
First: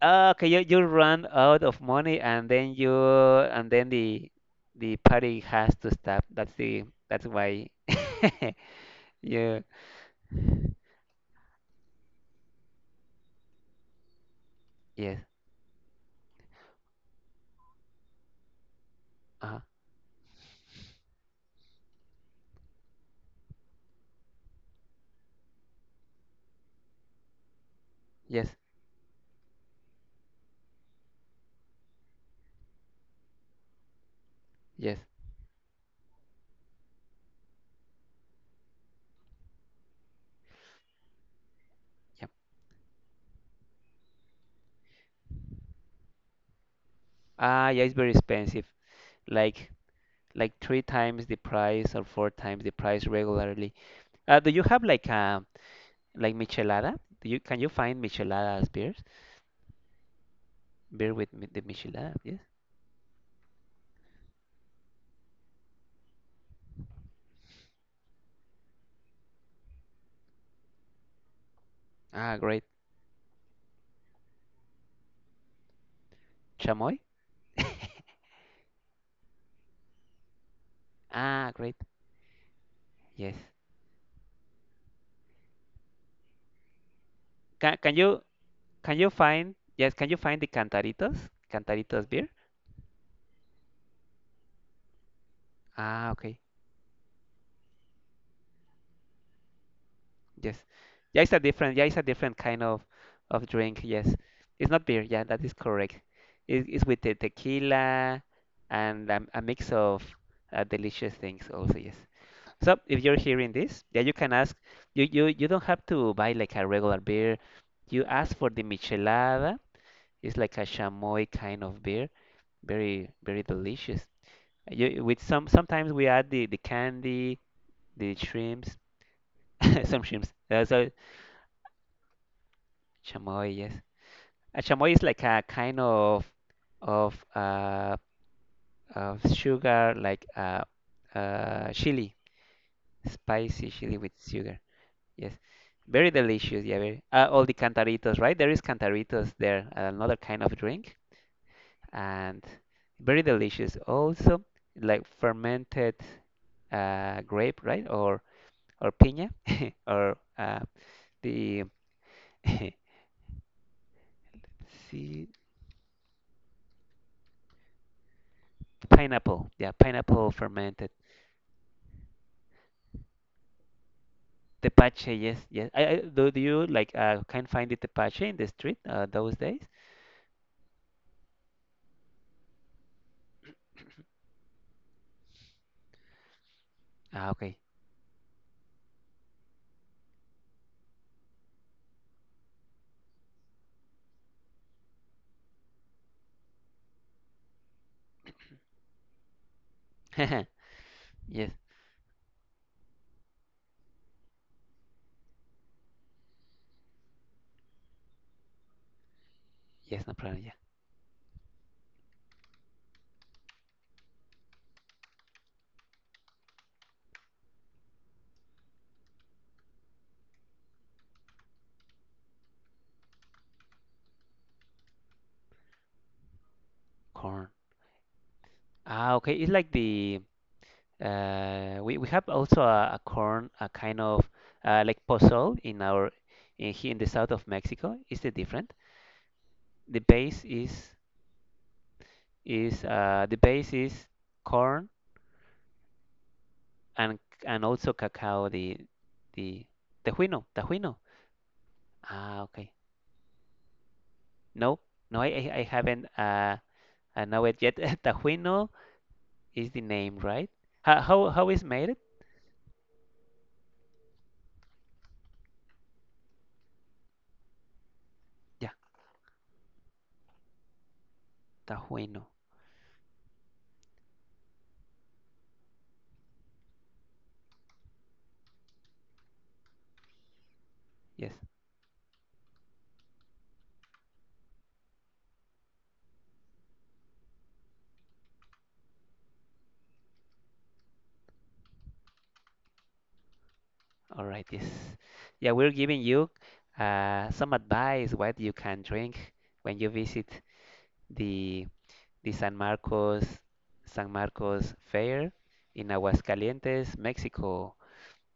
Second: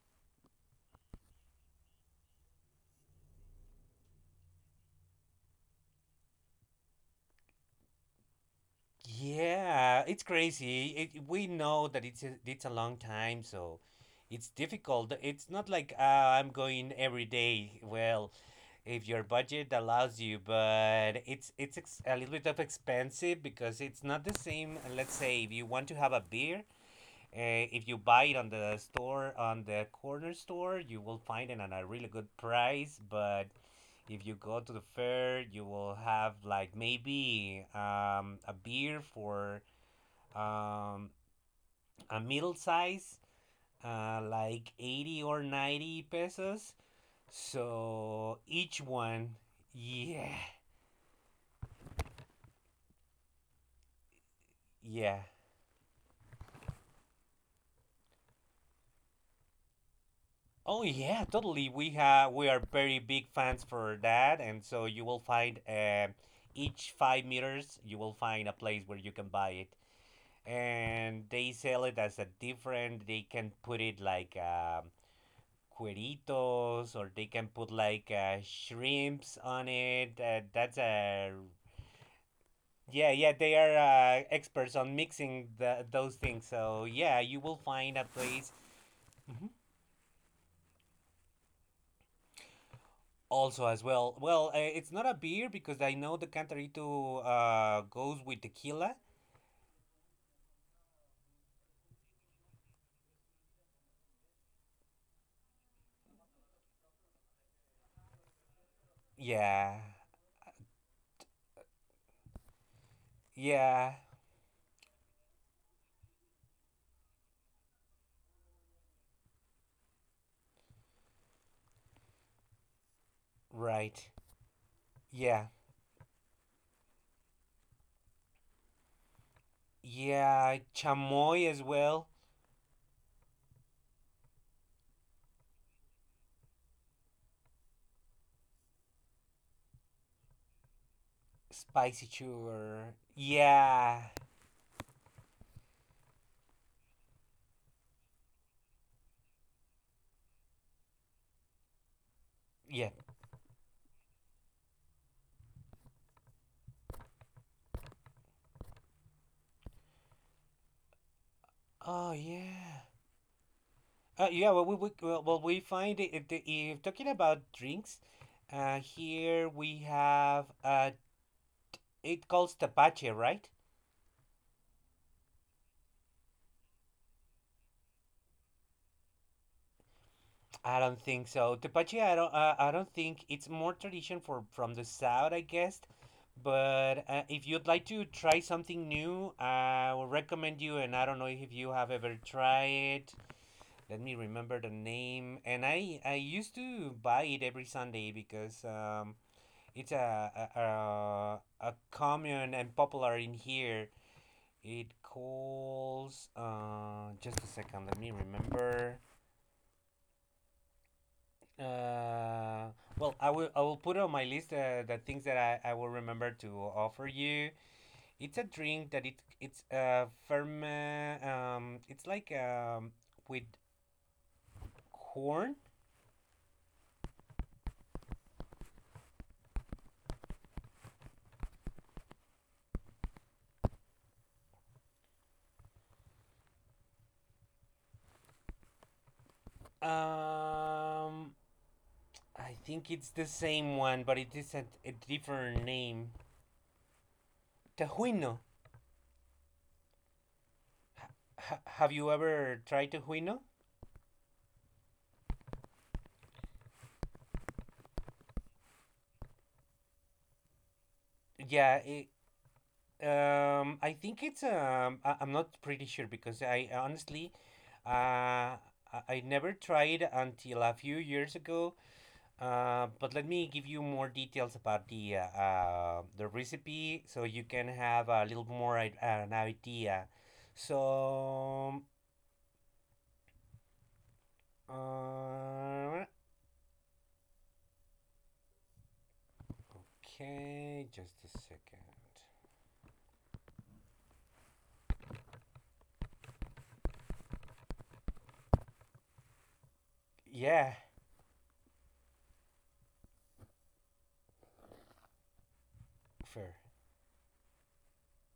[SPEAKER 2] Ah, okay, you you run out of money and then you and then the the party has to stop. That's the that's why. [laughs] Yeah.
[SPEAKER 1] Yeah, it's crazy. It, we know that it's a, it's a long time, so it's difficult.
[SPEAKER 2] Yes.
[SPEAKER 1] It's not like uh, I'm going every day. Well, if your
[SPEAKER 2] Uh-huh.
[SPEAKER 1] budget allows you, but it's it's ex- a little bit of expensive because it's not the same. Let's say if you want to have a beer, uh, if you buy it on
[SPEAKER 2] Yes.
[SPEAKER 1] the store, on the corner store, you will find it at a really good price. But if you go to the
[SPEAKER 2] Yes.
[SPEAKER 1] fair, you will have like maybe um, a beer for um, a
[SPEAKER 2] Yeah.
[SPEAKER 1] middle size, uh, like eighty or ninety pesos.
[SPEAKER 2] Ah, yeah, it's very
[SPEAKER 1] So
[SPEAKER 2] expensive.
[SPEAKER 1] each one,
[SPEAKER 2] Like
[SPEAKER 1] yeah,
[SPEAKER 2] like three times the price or four times the price regularly. Uh, do you have like
[SPEAKER 1] yeah.
[SPEAKER 2] a like michelada? Do you can you find micheladas beers?
[SPEAKER 1] Oh
[SPEAKER 2] Beer
[SPEAKER 1] yeah,
[SPEAKER 2] with mi- the
[SPEAKER 1] totally. We
[SPEAKER 2] michelada?
[SPEAKER 1] have
[SPEAKER 2] Yes.
[SPEAKER 1] we are very big fans for that, and so you will find uh, each five meters you will find a place where you can buy it, and they sell it as a
[SPEAKER 2] Ah, great.
[SPEAKER 1] different. They can put it like um, cueritos,
[SPEAKER 2] Chamoy?
[SPEAKER 1] or they can put
[SPEAKER 2] [laughs]
[SPEAKER 1] like uh, shrimps on it. Uh, that's a
[SPEAKER 2] Ah, great.
[SPEAKER 1] Yeah, yeah.
[SPEAKER 2] Yes.
[SPEAKER 1] They are uh, experts on mixing the, those things. So yeah, you will
[SPEAKER 2] Can can
[SPEAKER 1] find a
[SPEAKER 2] you?
[SPEAKER 1] place.
[SPEAKER 2] Can you find, yes, can you find the Cantaritos? Cantaritos beer?
[SPEAKER 1] Also, as well. Well, uh, it's not a beer because I
[SPEAKER 2] Ah,
[SPEAKER 1] know the
[SPEAKER 2] okay.
[SPEAKER 1] Cantarito uh, goes with tequila.
[SPEAKER 2] Yes. Yeah, it's a different, yeah, it's a different kind of of drink. Yes. It's not beer. Yeah, that is correct. It, it's with the tequila and, um, a mix
[SPEAKER 1] Yeah.
[SPEAKER 2] of, uh, delicious things also, yes. So if you're hearing this,
[SPEAKER 1] Yeah.
[SPEAKER 2] yeah, you can ask. You, you you don't have to buy like a regular beer. You ask for the michelada. It's like a chamoy kind of beer. Very, very delicious.
[SPEAKER 1] Right.
[SPEAKER 2] You, with some
[SPEAKER 1] Yeah.
[SPEAKER 2] sometimes we add the, the candy, the shrimps, [laughs] some shrimps.
[SPEAKER 1] Yeah.
[SPEAKER 2] That's a
[SPEAKER 1] Chamoy as well.
[SPEAKER 2] Chamoy, yes. A chamoy is like a kind of of uh of sugar, like uh uh
[SPEAKER 1] Spicy
[SPEAKER 2] chili,
[SPEAKER 1] chur.
[SPEAKER 2] spicy chili
[SPEAKER 1] Yeah.
[SPEAKER 2] with sugar. Yes, very delicious. Yeah, very. Uh, all the cantaritos, right? There is cantaritos there, another kind of drink, and
[SPEAKER 1] Yeah.
[SPEAKER 2] very delicious. Also, like fermented uh grape, right? Or or piña, [laughs] or uh The
[SPEAKER 1] Oh,
[SPEAKER 2] [laughs]
[SPEAKER 1] yeah. Uh, yeah. Well, we, we well,
[SPEAKER 2] see
[SPEAKER 1] well, we find it, it, if talking about drinks, uh,
[SPEAKER 2] pineapple,
[SPEAKER 1] here
[SPEAKER 2] yeah,
[SPEAKER 1] we
[SPEAKER 2] pineapple
[SPEAKER 1] have
[SPEAKER 2] fermented.
[SPEAKER 1] uh, it calls tapache, right?
[SPEAKER 2] Tepache, yes, yes. I, I, do, do you like, uh, can find the tepache in the street, uh, those days?
[SPEAKER 1] I don't think so. Tepache, I don't, uh, I don't think it's more tradition for from the south, I guess. But uh,
[SPEAKER 2] Ah,
[SPEAKER 1] if
[SPEAKER 2] okay.
[SPEAKER 1] you'd like to try something new, I will recommend you. And I don't know if you have ever tried it. Let me remember the name. And I, I used to buy it every Sunday because um, it's
[SPEAKER 2] [laughs]
[SPEAKER 1] a a, a
[SPEAKER 2] Yes,
[SPEAKER 1] a common and popular in here. It calls. Uh, just a second. Let me remember.
[SPEAKER 2] yes, no problem. Yeah,
[SPEAKER 1] Uh, well, I will I will put on my list uh, the things that I, I will remember to offer you. It's a drink that it it's uh firm um it's like um with corn.
[SPEAKER 2] corn. Ah, okay. It's like the, uh, we we have also a, a corn, a kind of, uh, like pozole in our in here in the south of Mexico. Is it different? The base is
[SPEAKER 1] Um, I
[SPEAKER 2] is
[SPEAKER 1] think it's the
[SPEAKER 2] uh the base
[SPEAKER 1] same one,
[SPEAKER 2] is
[SPEAKER 1] but it is a,
[SPEAKER 2] corn,
[SPEAKER 1] a different name.
[SPEAKER 2] and and also
[SPEAKER 1] Tejuino.
[SPEAKER 2] cacao, the the tejuino, tejuino.
[SPEAKER 1] Ha Have you
[SPEAKER 2] Ah,
[SPEAKER 1] ever
[SPEAKER 2] okay.
[SPEAKER 1] tried tejuino?
[SPEAKER 2] No, no, I I I haven't uh I know it yet. [laughs] Tejuino is the name, right? How how how is
[SPEAKER 1] Yeah,
[SPEAKER 2] made?
[SPEAKER 1] it. Um, I think it's um, I, I'm not pretty sure because I honestly, uh,
[SPEAKER 2] Yeah,
[SPEAKER 1] I I never tried until a few years ago.
[SPEAKER 2] tejuino.
[SPEAKER 1] Uh, but let me give you more details about the uh, uh, the recipe so you can have a little more i- an idea. So,
[SPEAKER 2] Yes.
[SPEAKER 1] um, uh, okay, just a second.
[SPEAKER 2] All right. Yes. Yeah, we're giving you uh some advice what you can drink when you visit
[SPEAKER 1] Yeah,
[SPEAKER 2] the the San Marcos San Marcos Fair in
[SPEAKER 1] fair.
[SPEAKER 2] Aguascalientes, Mexico.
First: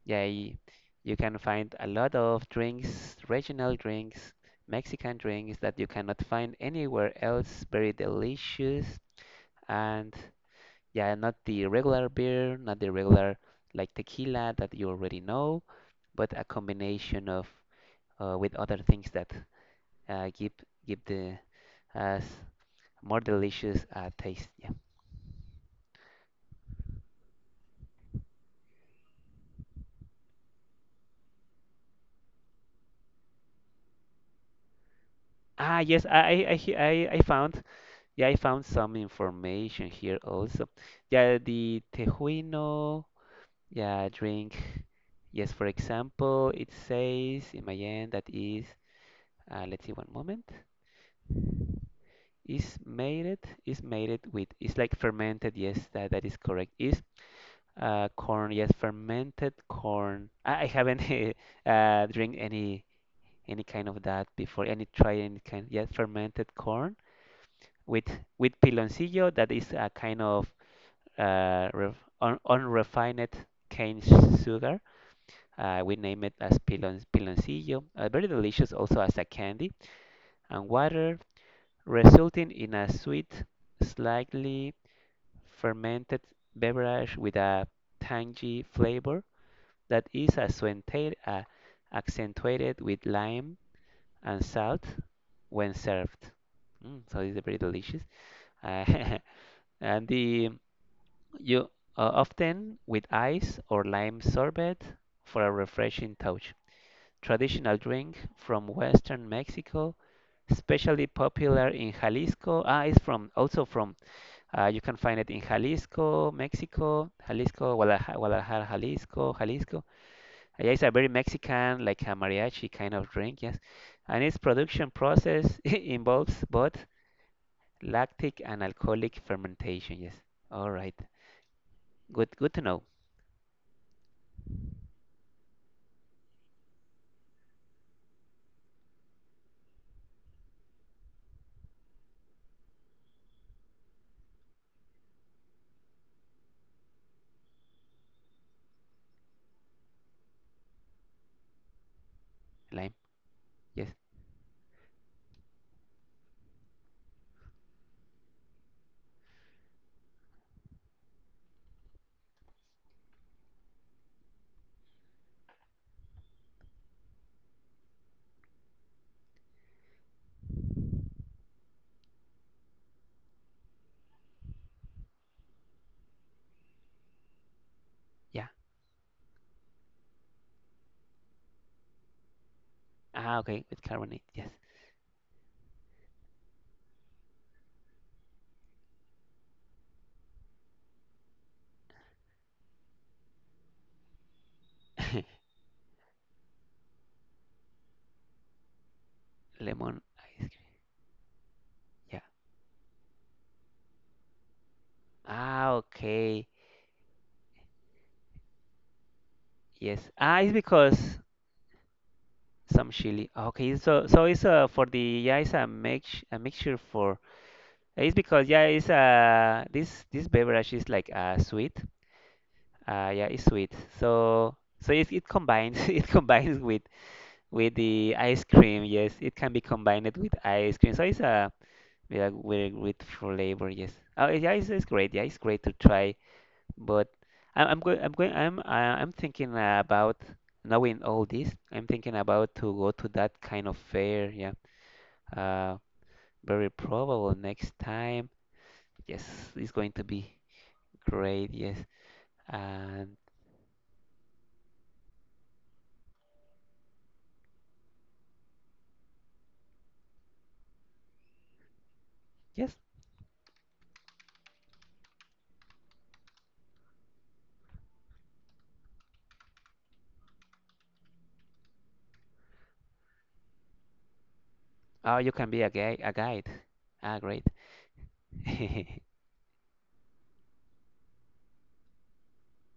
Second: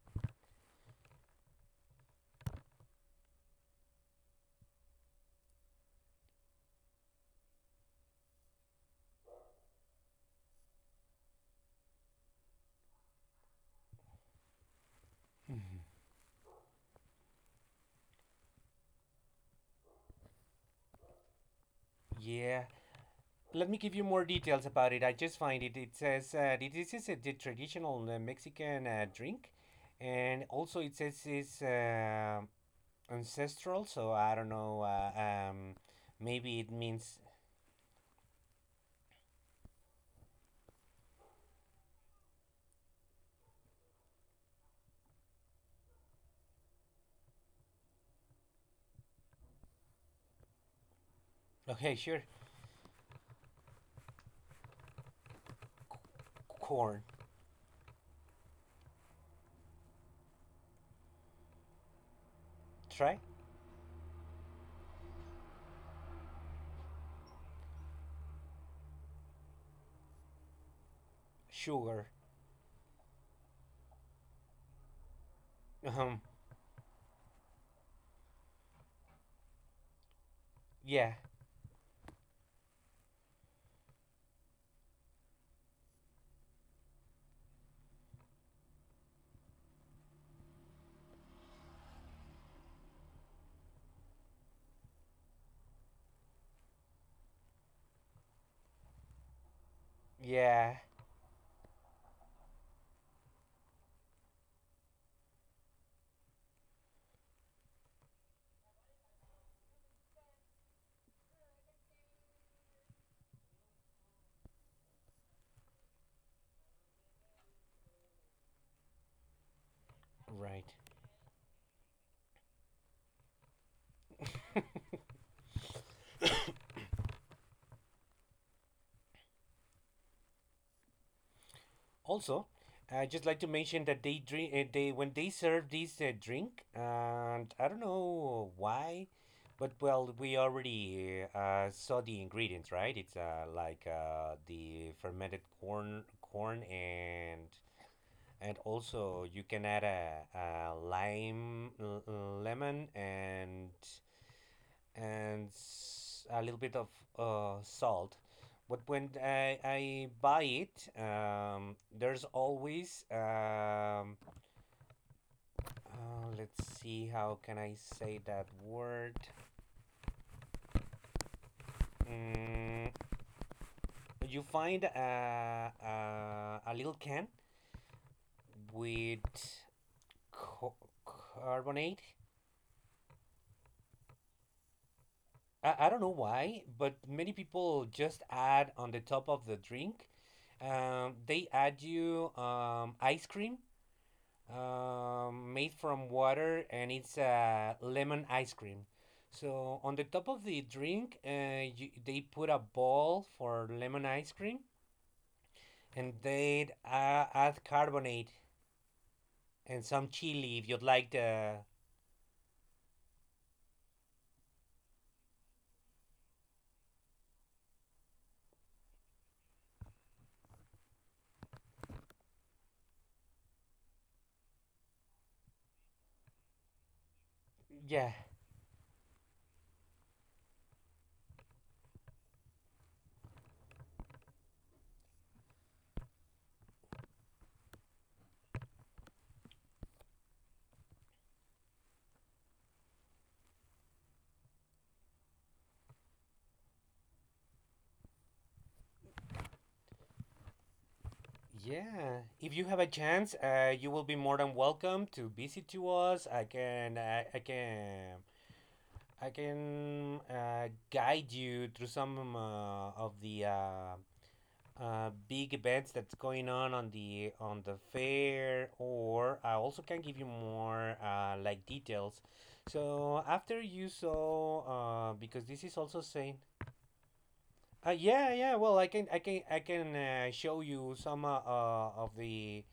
[SPEAKER 2] Yeah, y- you can find a lot of drinks, regional drinks, Mexican drinks that you cannot find anywhere else. Very delicious. And yeah, not the regular beer, not the regular like tequila that you already know, but a combination of uh, with other things that uh, give give the us
[SPEAKER 1] Yeah.
[SPEAKER 2] more
[SPEAKER 1] Let me
[SPEAKER 2] delicious
[SPEAKER 1] give you
[SPEAKER 2] uh,
[SPEAKER 1] more
[SPEAKER 2] taste.
[SPEAKER 1] details
[SPEAKER 2] Yeah.
[SPEAKER 1] about it. I just find it. It says uh, this is a the traditional uh, Mexican uh, drink, and also it says it's uh, ancestral. So I don't know. Uh, um,
[SPEAKER 2] Ah, yes, I I I
[SPEAKER 1] maybe it
[SPEAKER 2] he- I I
[SPEAKER 1] means
[SPEAKER 2] found. Yeah, I found some information here also. Yeah, the Tejuino, yeah, drink. Yes, for example, it says in my end that is, uh, let's see one moment.
[SPEAKER 1] okay, sure.
[SPEAKER 2] Is made it, is made it with, it's like fermented. Yes, that, that is correct. Is
[SPEAKER 1] Corn,
[SPEAKER 2] uh, corn, yes, fermented corn. I, I haven't [laughs] uh, drink any
[SPEAKER 1] try
[SPEAKER 2] any kind of that before, any try any kind, yes, fermented corn with with piloncillo. That is a kind of uh, ref,
[SPEAKER 1] sugar.
[SPEAKER 2] un, unrefined cane sugar. Uh, we
[SPEAKER 1] [laughs] Um,
[SPEAKER 2] name it as pilon, piloncillo, uh, very delicious also as a candy, and
[SPEAKER 1] yeah,
[SPEAKER 2] water, resulting in a sweet, slightly fermented beverage with a tangy flavor that is accentuated, uh, accentuated with lime and salt when served. Mm, so it's very delicious. [laughs] and the
[SPEAKER 1] yeah,
[SPEAKER 2] You uh, often with ice or lime sorbet for a refreshing touch. Traditional drink from Western Mexico, especially popular in Jalisco. Ah, it's from also from uh, you can find it in Jalisco, Mexico, Jalisco, Guadalajara, Guadalajara, Jalisco, Jalisco. Uh,
[SPEAKER 1] right.
[SPEAKER 2] Yeah, it's a very Mexican, like a mariachi kind of drink, yes. And its production process [laughs] involves both lactic and alcoholic fermentation, yes. All right, good,
[SPEAKER 1] Also,
[SPEAKER 2] good to know.
[SPEAKER 1] I just like to mention that they drink. Uh, they when they serve this uh, drink, and I don't know why, but well, we already uh, saw the ingredients, right? It's uh, like uh, the fermented corn, corn, and and also you can add a, a lime, l- lemon,
[SPEAKER 2] Lime.
[SPEAKER 1] and
[SPEAKER 2] Yes.
[SPEAKER 1] and s- a little bit of uh, salt. But when I, I buy it, um, there's always um, uh, let's see how can I say that word. Mm, you find a, a, a little can
[SPEAKER 2] Yeah.
[SPEAKER 1] with co- carbonate.
[SPEAKER 2] Ah, okay, with carbonate. Yes.
[SPEAKER 1] I, I don't know why, but many people just add on the top of the drink. Um, they add you um, ice cream,
[SPEAKER 2] [laughs]
[SPEAKER 1] um, made from water, and it's a uh, lemon ice cream. So on
[SPEAKER 2] Lemon
[SPEAKER 1] the top of
[SPEAKER 2] ice
[SPEAKER 1] the
[SPEAKER 2] cream.
[SPEAKER 1] drink, uh, you,
[SPEAKER 2] Yeah.
[SPEAKER 1] they put a ball for lemon ice cream
[SPEAKER 2] Ah,
[SPEAKER 1] and
[SPEAKER 2] okay.
[SPEAKER 1] they uh, add carbonate and
[SPEAKER 2] Yes.
[SPEAKER 1] some
[SPEAKER 2] Ah, it's
[SPEAKER 1] chili if you'd like
[SPEAKER 2] because
[SPEAKER 1] the.
[SPEAKER 2] some chili. ah, Okay, so so it's uh, for the yeah, it's a mix a mixture for. It's because yeah, it's uh this this beverage is like uh sweet. Uh, yeah, it's sweet. So so it it combines [laughs] it combines with with
[SPEAKER 1] Yeah.
[SPEAKER 2] the ice cream. Yes, it can be combined with ice cream. So it's a with a- with with flavor. Yes. Oh, yeah, it's, it's great. Yeah, it's great to try. But I- I'm going, I'm going, I'm, I- I'm thinking about knowing all this. I'm thinking about to go to that kind of fair. Yeah, uh, very probable next time. Yes, it's going to be great. Yes,
[SPEAKER 1] Yeah, if you have a
[SPEAKER 2] and
[SPEAKER 1] chance, uh, you will be more than welcome to visit to us. I can, I, I can, I can uh, guide you through some
[SPEAKER 2] yes,
[SPEAKER 1] uh, of the uh, uh, big events that's going on on the on the fair, or I also can give you more uh, like details so after you saw uh,
[SPEAKER 2] oh, you
[SPEAKER 1] because
[SPEAKER 2] can be
[SPEAKER 1] this
[SPEAKER 2] a
[SPEAKER 1] is
[SPEAKER 2] guide,
[SPEAKER 1] also
[SPEAKER 2] a
[SPEAKER 1] saying
[SPEAKER 2] guide. Ah, great.
[SPEAKER 1] uh, yeah yeah well, i
[SPEAKER 2] [laughs]
[SPEAKER 1] can i can I can uh, show you some uh, uh, of the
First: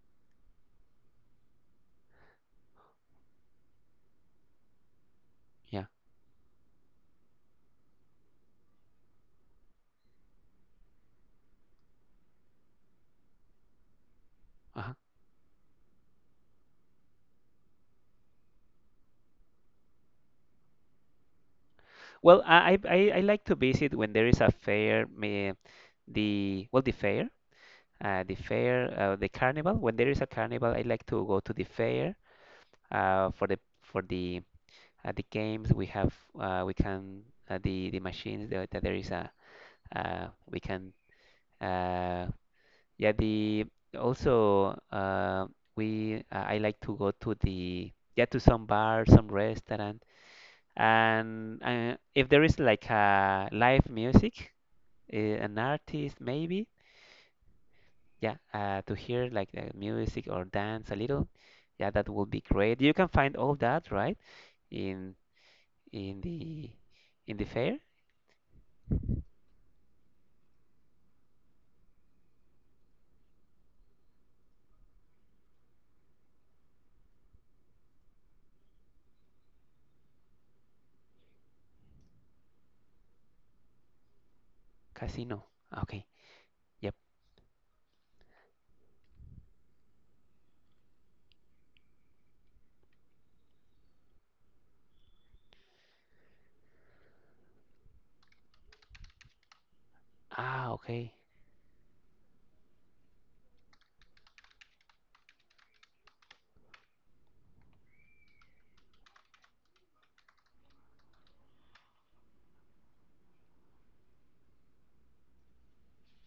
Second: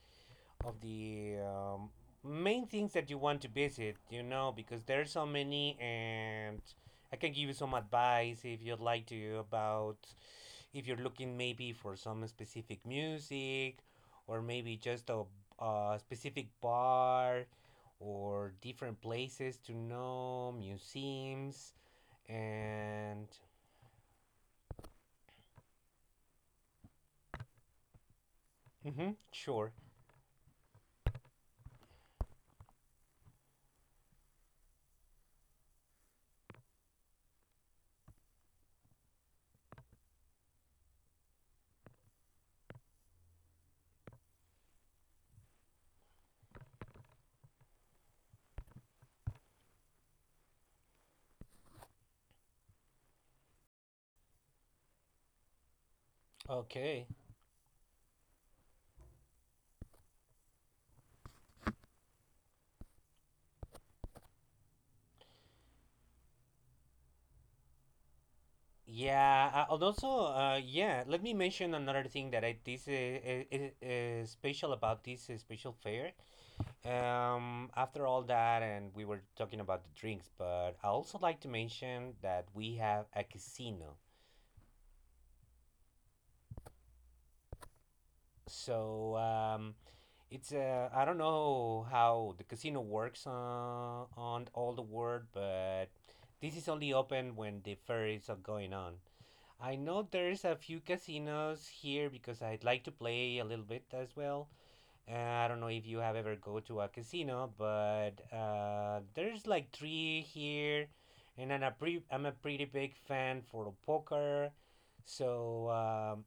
[SPEAKER 1] of the um, main things that you want to visit, you know, because there are so many,
[SPEAKER 2] Yeah.
[SPEAKER 1] and I can give you some advice if you'd like to about if you're looking maybe for some specific music, or maybe
[SPEAKER 2] Uh-huh.
[SPEAKER 1] just a, a specific bar, or different places to know, museums,
[SPEAKER 2] Well, I, I I I
[SPEAKER 1] and.
[SPEAKER 2] like to visit when there is a fair, may, the well the fair, uh, the fair,
[SPEAKER 1] Mm-hmm,
[SPEAKER 2] uh, the
[SPEAKER 1] sure.
[SPEAKER 2] carnival. When there is a carnival, I like to go to the fair uh, for the for the uh, the games we have. Uh, we can uh, the the machines that, that there is a. uh, we can uh, yeah the also uh, we uh, I like to go to the yeah to some bar, some restaurant. And uh, if there is like a live music, uh, an artist maybe.
[SPEAKER 1] Okay.
[SPEAKER 2] Yeah, uh, to hear like the music or dance a little. Yeah, that would be great. You can find all that, right, in in the in the fair.
[SPEAKER 1] Yeah, uh, and also, uh, yeah, let me mention another thing that I this is, is, is special about this uh, special fair. Um, after all that, and we were talking about the drinks, but I also like to mention that we have a casino.
[SPEAKER 2] Casino. Okay. Yep.
[SPEAKER 1] So um, it's uh, I don't know how the casino works uh, on all the world, but this is only open when the fair is uh, going on. I know there's a
[SPEAKER 2] Ah,
[SPEAKER 1] few
[SPEAKER 2] okay.
[SPEAKER 1] casinos here because I'd like to play a little bit as well. Uh, I don't know if you have ever go to a casino, but uh, there's like three here, and I'm a pre- I'm a pretty big fan for poker, so um,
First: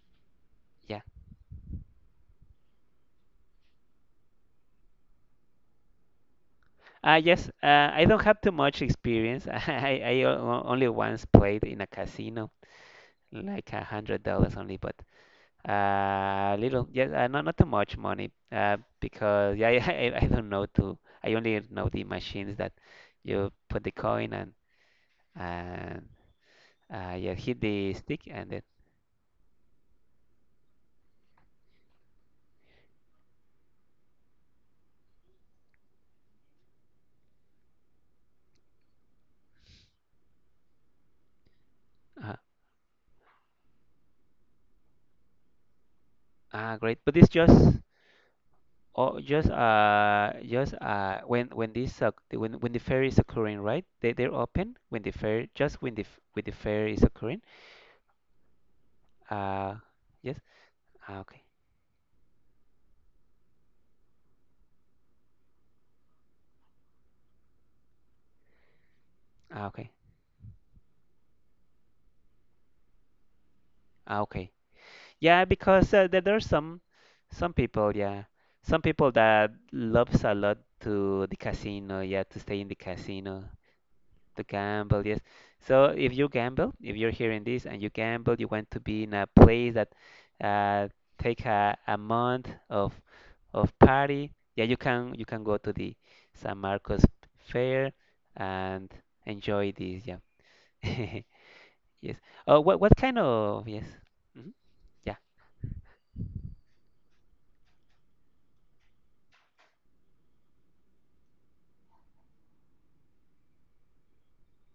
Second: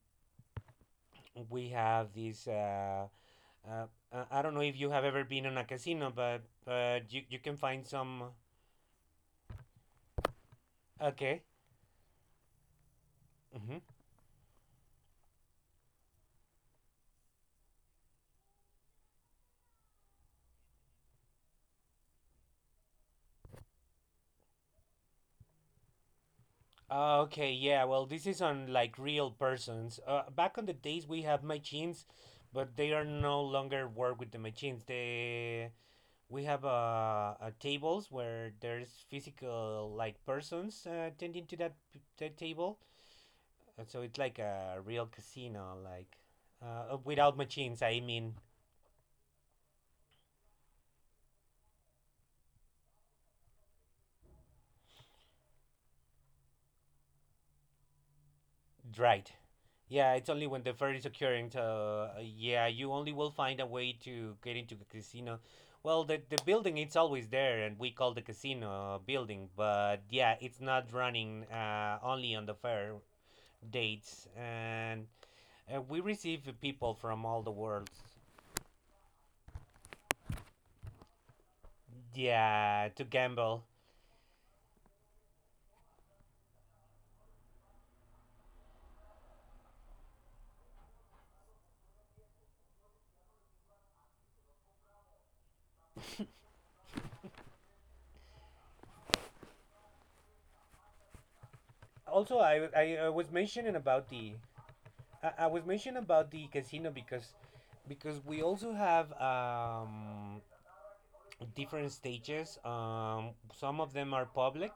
[SPEAKER 2] Yeah.
[SPEAKER 1] we have these. Uh, uh, uh, I don't know if you have ever been on a casino, but but
[SPEAKER 2] Ah,
[SPEAKER 1] you you
[SPEAKER 2] yes.
[SPEAKER 1] can find
[SPEAKER 2] Uh, I don't
[SPEAKER 1] some.
[SPEAKER 2] have too much experience. [laughs] I I o- only once
[SPEAKER 1] Okay.
[SPEAKER 2] played in a casino, like a
[SPEAKER 1] Mm-hmm.
[SPEAKER 2] hundred dollars only, but uh, little. Yes. Uh, not not too much money. Uh, because yeah, [laughs] I I don't know to. I only know the machines that you put the coin and and uh,
[SPEAKER 1] Uh,
[SPEAKER 2] yeah,
[SPEAKER 1] okay,
[SPEAKER 2] hit
[SPEAKER 1] yeah,
[SPEAKER 2] the
[SPEAKER 1] well,
[SPEAKER 2] stick
[SPEAKER 1] this is
[SPEAKER 2] and then.
[SPEAKER 1] on like real persons. Uh, back on the days we have machines, but they are no longer work with the machines. They We have uh, uh tables where there's physical like persons uh, attending to that
[SPEAKER 2] Uh,
[SPEAKER 1] that table. Uh, so it's like a real casino, like
[SPEAKER 2] ah,
[SPEAKER 1] uh,
[SPEAKER 2] great. But it's
[SPEAKER 1] without
[SPEAKER 2] just.
[SPEAKER 1] machines. I mean.
[SPEAKER 2] Oh, just uh, just uh, when when this uh, when when the fair is occurring, right? They they're open when the fair, just when the f- when the fair is occurring.
[SPEAKER 1] Right.
[SPEAKER 2] Uh,
[SPEAKER 1] Yeah, it's
[SPEAKER 2] yes.
[SPEAKER 1] only when the fair is
[SPEAKER 2] Ah, okay.
[SPEAKER 1] occurring. So uh, yeah, you only will find a way to get into the casino. Well, the the building it's always there, and we call the casino uh, building.
[SPEAKER 2] Ah, okay.
[SPEAKER 1] But yeah, it's not running uh, only on the fair
[SPEAKER 2] Ah,
[SPEAKER 1] dates,
[SPEAKER 2] okay.
[SPEAKER 1] and
[SPEAKER 2] Yeah,
[SPEAKER 1] uh,
[SPEAKER 2] because
[SPEAKER 1] we
[SPEAKER 2] uh, there, there are
[SPEAKER 1] receive
[SPEAKER 2] some
[SPEAKER 1] people from all the
[SPEAKER 2] some
[SPEAKER 1] world.
[SPEAKER 2] people, yeah, some people that loves a lot to the casino, yeah, to stay in the
[SPEAKER 1] Yeah, to
[SPEAKER 2] casino.
[SPEAKER 1] gamble.
[SPEAKER 2] To gamble, yes. So if you gamble, if you're hearing this and you gamble, you want to be in a place that uh, take a, a month of of party. Yeah, you can you can go to the San Marcos Fair and enjoy this. Yeah. [laughs] Yes.
[SPEAKER 1] Also,
[SPEAKER 2] Oh,
[SPEAKER 1] I
[SPEAKER 2] what
[SPEAKER 1] I,
[SPEAKER 2] what
[SPEAKER 1] I
[SPEAKER 2] kind
[SPEAKER 1] was
[SPEAKER 2] of
[SPEAKER 1] mentioning
[SPEAKER 2] yes?
[SPEAKER 1] about the
[SPEAKER 2] Hmm. Yeah.
[SPEAKER 1] I, I was mentioning about the casino because because we also have um different stages. Um, some of them are public,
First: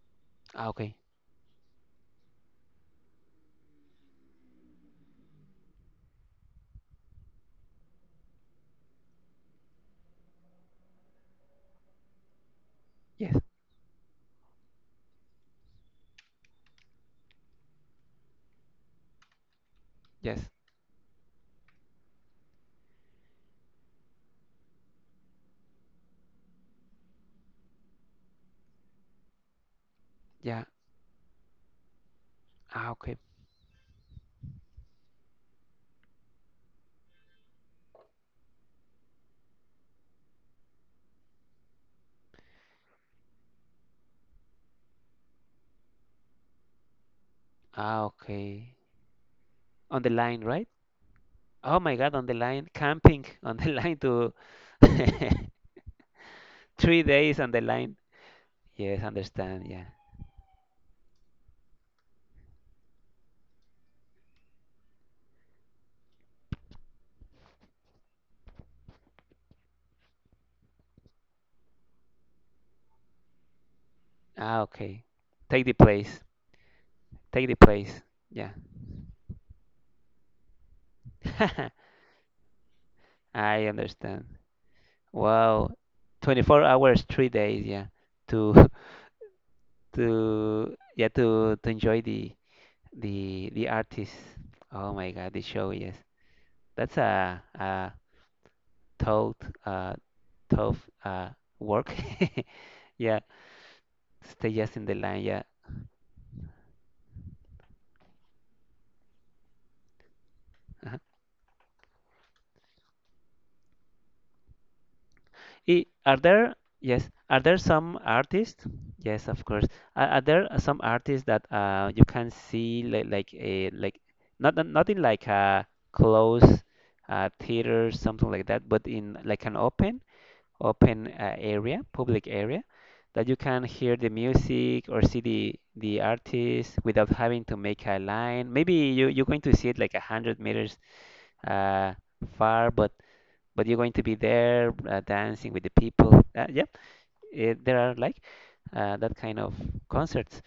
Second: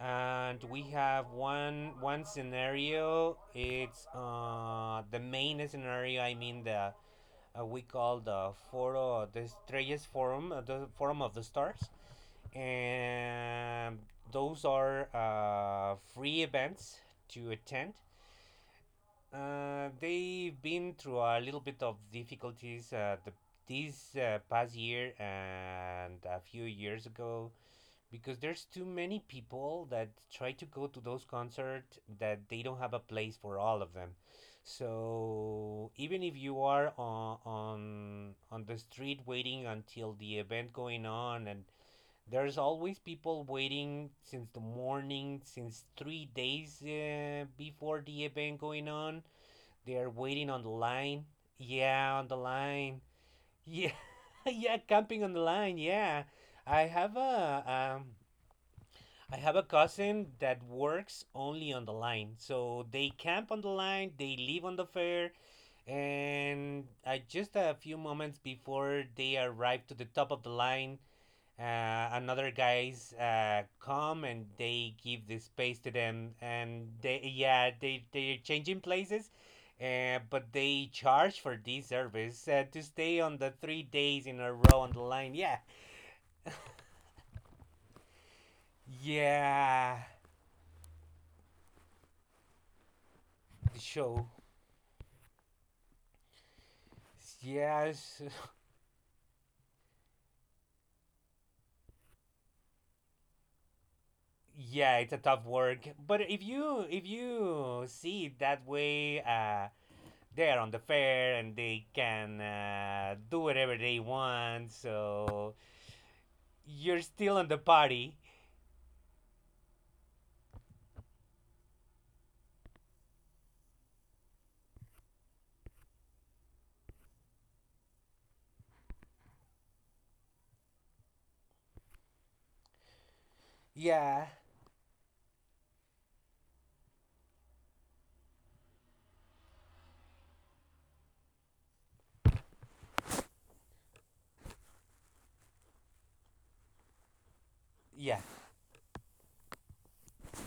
[SPEAKER 1] and
[SPEAKER 2] Ah,
[SPEAKER 1] we
[SPEAKER 2] okay.
[SPEAKER 1] have one one scenario. It's uh, the main scenario. I mean the uh, we call the foro the Estrellas Forum, uh, the Forum of the Stars,
[SPEAKER 2] Yes.
[SPEAKER 1] and those are uh, free events to attend. Uh,
[SPEAKER 2] Yes.
[SPEAKER 1] they've been through a little bit of difficulties uh, the, this uh, past year and a few years ago because there's too many people that try
[SPEAKER 2] Yeah.
[SPEAKER 1] to go to those concerts that they don't
[SPEAKER 2] Ah,
[SPEAKER 1] have a
[SPEAKER 2] okay.
[SPEAKER 1] place for all of them. So even if you are on on, on the street waiting until the event going on, and there's always people waiting since the morning, since three days uh, before
[SPEAKER 2] Ah,
[SPEAKER 1] the event
[SPEAKER 2] okay.
[SPEAKER 1] going on, they
[SPEAKER 2] On
[SPEAKER 1] are
[SPEAKER 2] the line,
[SPEAKER 1] waiting on
[SPEAKER 2] right?
[SPEAKER 1] the line.
[SPEAKER 2] Oh my
[SPEAKER 1] yeah
[SPEAKER 2] God, on
[SPEAKER 1] on
[SPEAKER 2] the
[SPEAKER 1] the
[SPEAKER 2] line,
[SPEAKER 1] line
[SPEAKER 2] camping [laughs] on the
[SPEAKER 1] yeah
[SPEAKER 2] line to.
[SPEAKER 1] [laughs] yeah, camping on the
[SPEAKER 2] [laughs]
[SPEAKER 1] line. Yeah, i
[SPEAKER 2] Three
[SPEAKER 1] have
[SPEAKER 2] days on the
[SPEAKER 1] a
[SPEAKER 2] line.
[SPEAKER 1] um
[SPEAKER 2] Yes,
[SPEAKER 1] I have a
[SPEAKER 2] understand. Yeah.
[SPEAKER 1] cousin that works only on the line. So they camp on the line, they live on the fair, and I just a few moments before they arrive to the top of the line, uh, another guys uh, come and
[SPEAKER 2] Ah,
[SPEAKER 1] they
[SPEAKER 2] okay.
[SPEAKER 1] give the
[SPEAKER 2] Take the
[SPEAKER 1] space to
[SPEAKER 2] place.
[SPEAKER 1] them, and they
[SPEAKER 2] Take the
[SPEAKER 1] yeah
[SPEAKER 2] place.
[SPEAKER 1] they they're
[SPEAKER 2] Yeah.
[SPEAKER 1] changing places. Uh, but they charge for this
[SPEAKER 2] [laughs]
[SPEAKER 1] service uh, to stay on the
[SPEAKER 2] I
[SPEAKER 1] three days
[SPEAKER 2] understand.
[SPEAKER 1] in a row on the line. Yeah,
[SPEAKER 2] Wow. twenty-four hours, three days. Yeah. To [laughs]
[SPEAKER 1] yeah,
[SPEAKER 2] to, yeah, to to enjoy the the the
[SPEAKER 1] the
[SPEAKER 2] artist.
[SPEAKER 1] show.
[SPEAKER 2] Oh my God, the show. Yes. That's a a
[SPEAKER 1] Yes, [laughs]
[SPEAKER 2] tough uh tough uh work. [laughs] Yeah. Stay just in the
[SPEAKER 1] yeah, it's a
[SPEAKER 2] line. Yeah.
[SPEAKER 1] tough work, but if you if you see it that way uh they are on the fair and they can uh, do whatever they want, so
[SPEAKER 2] I- Are there,
[SPEAKER 1] you're
[SPEAKER 2] yes,
[SPEAKER 1] still
[SPEAKER 2] are
[SPEAKER 1] on the
[SPEAKER 2] there some
[SPEAKER 1] party.
[SPEAKER 2] artists? Yes, of course. Are, are there some artists that uh, you can see like like a like not not- not in like a close uh, theater something like that, but in like an open open uh, area, public area, that you can hear the
[SPEAKER 1] Yeah,
[SPEAKER 2] music or see the the artist without having to make a line. Maybe you you're going to see it like a hundred meters uh, far, but but you're going to be there uh, dancing with the people. Uh, yeah, eh, there are like
[SPEAKER 1] yeah.
[SPEAKER 2] uh, that kind of concerts.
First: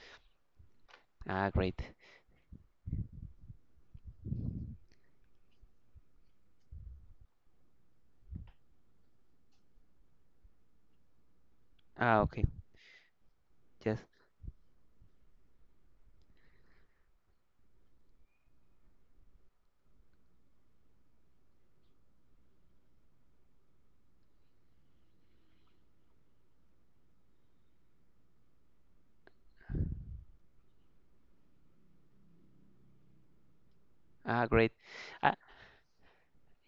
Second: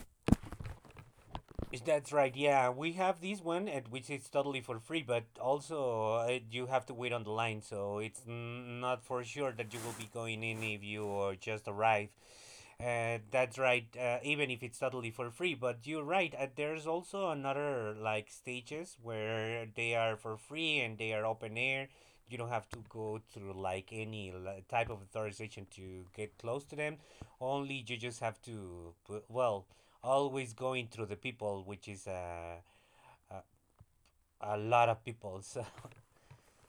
[SPEAKER 2] Ah, great.
[SPEAKER 1] That's right. Yeah, we have this one, at which is totally for free, but also uh, you have to wait on the line, so it's n- not for sure that you will be going in if you uh, just arrive.
[SPEAKER 2] Ah, okay.
[SPEAKER 1] Uh, that's right.
[SPEAKER 2] Yes.
[SPEAKER 1] Uh, even if it's totally for free, but you're right. Uh, there's also another like stages where they are for free and they are open air. You don't have to go through like any li- type of authorization to get close to them. Only you just have to put, well, always going through the people, which is a a,
[SPEAKER 2] Ah,
[SPEAKER 1] a
[SPEAKER 2] great.
[SPEAKER 1] lot of
[SPEAKER 2] Ah,
[SPEAKER 1] people. So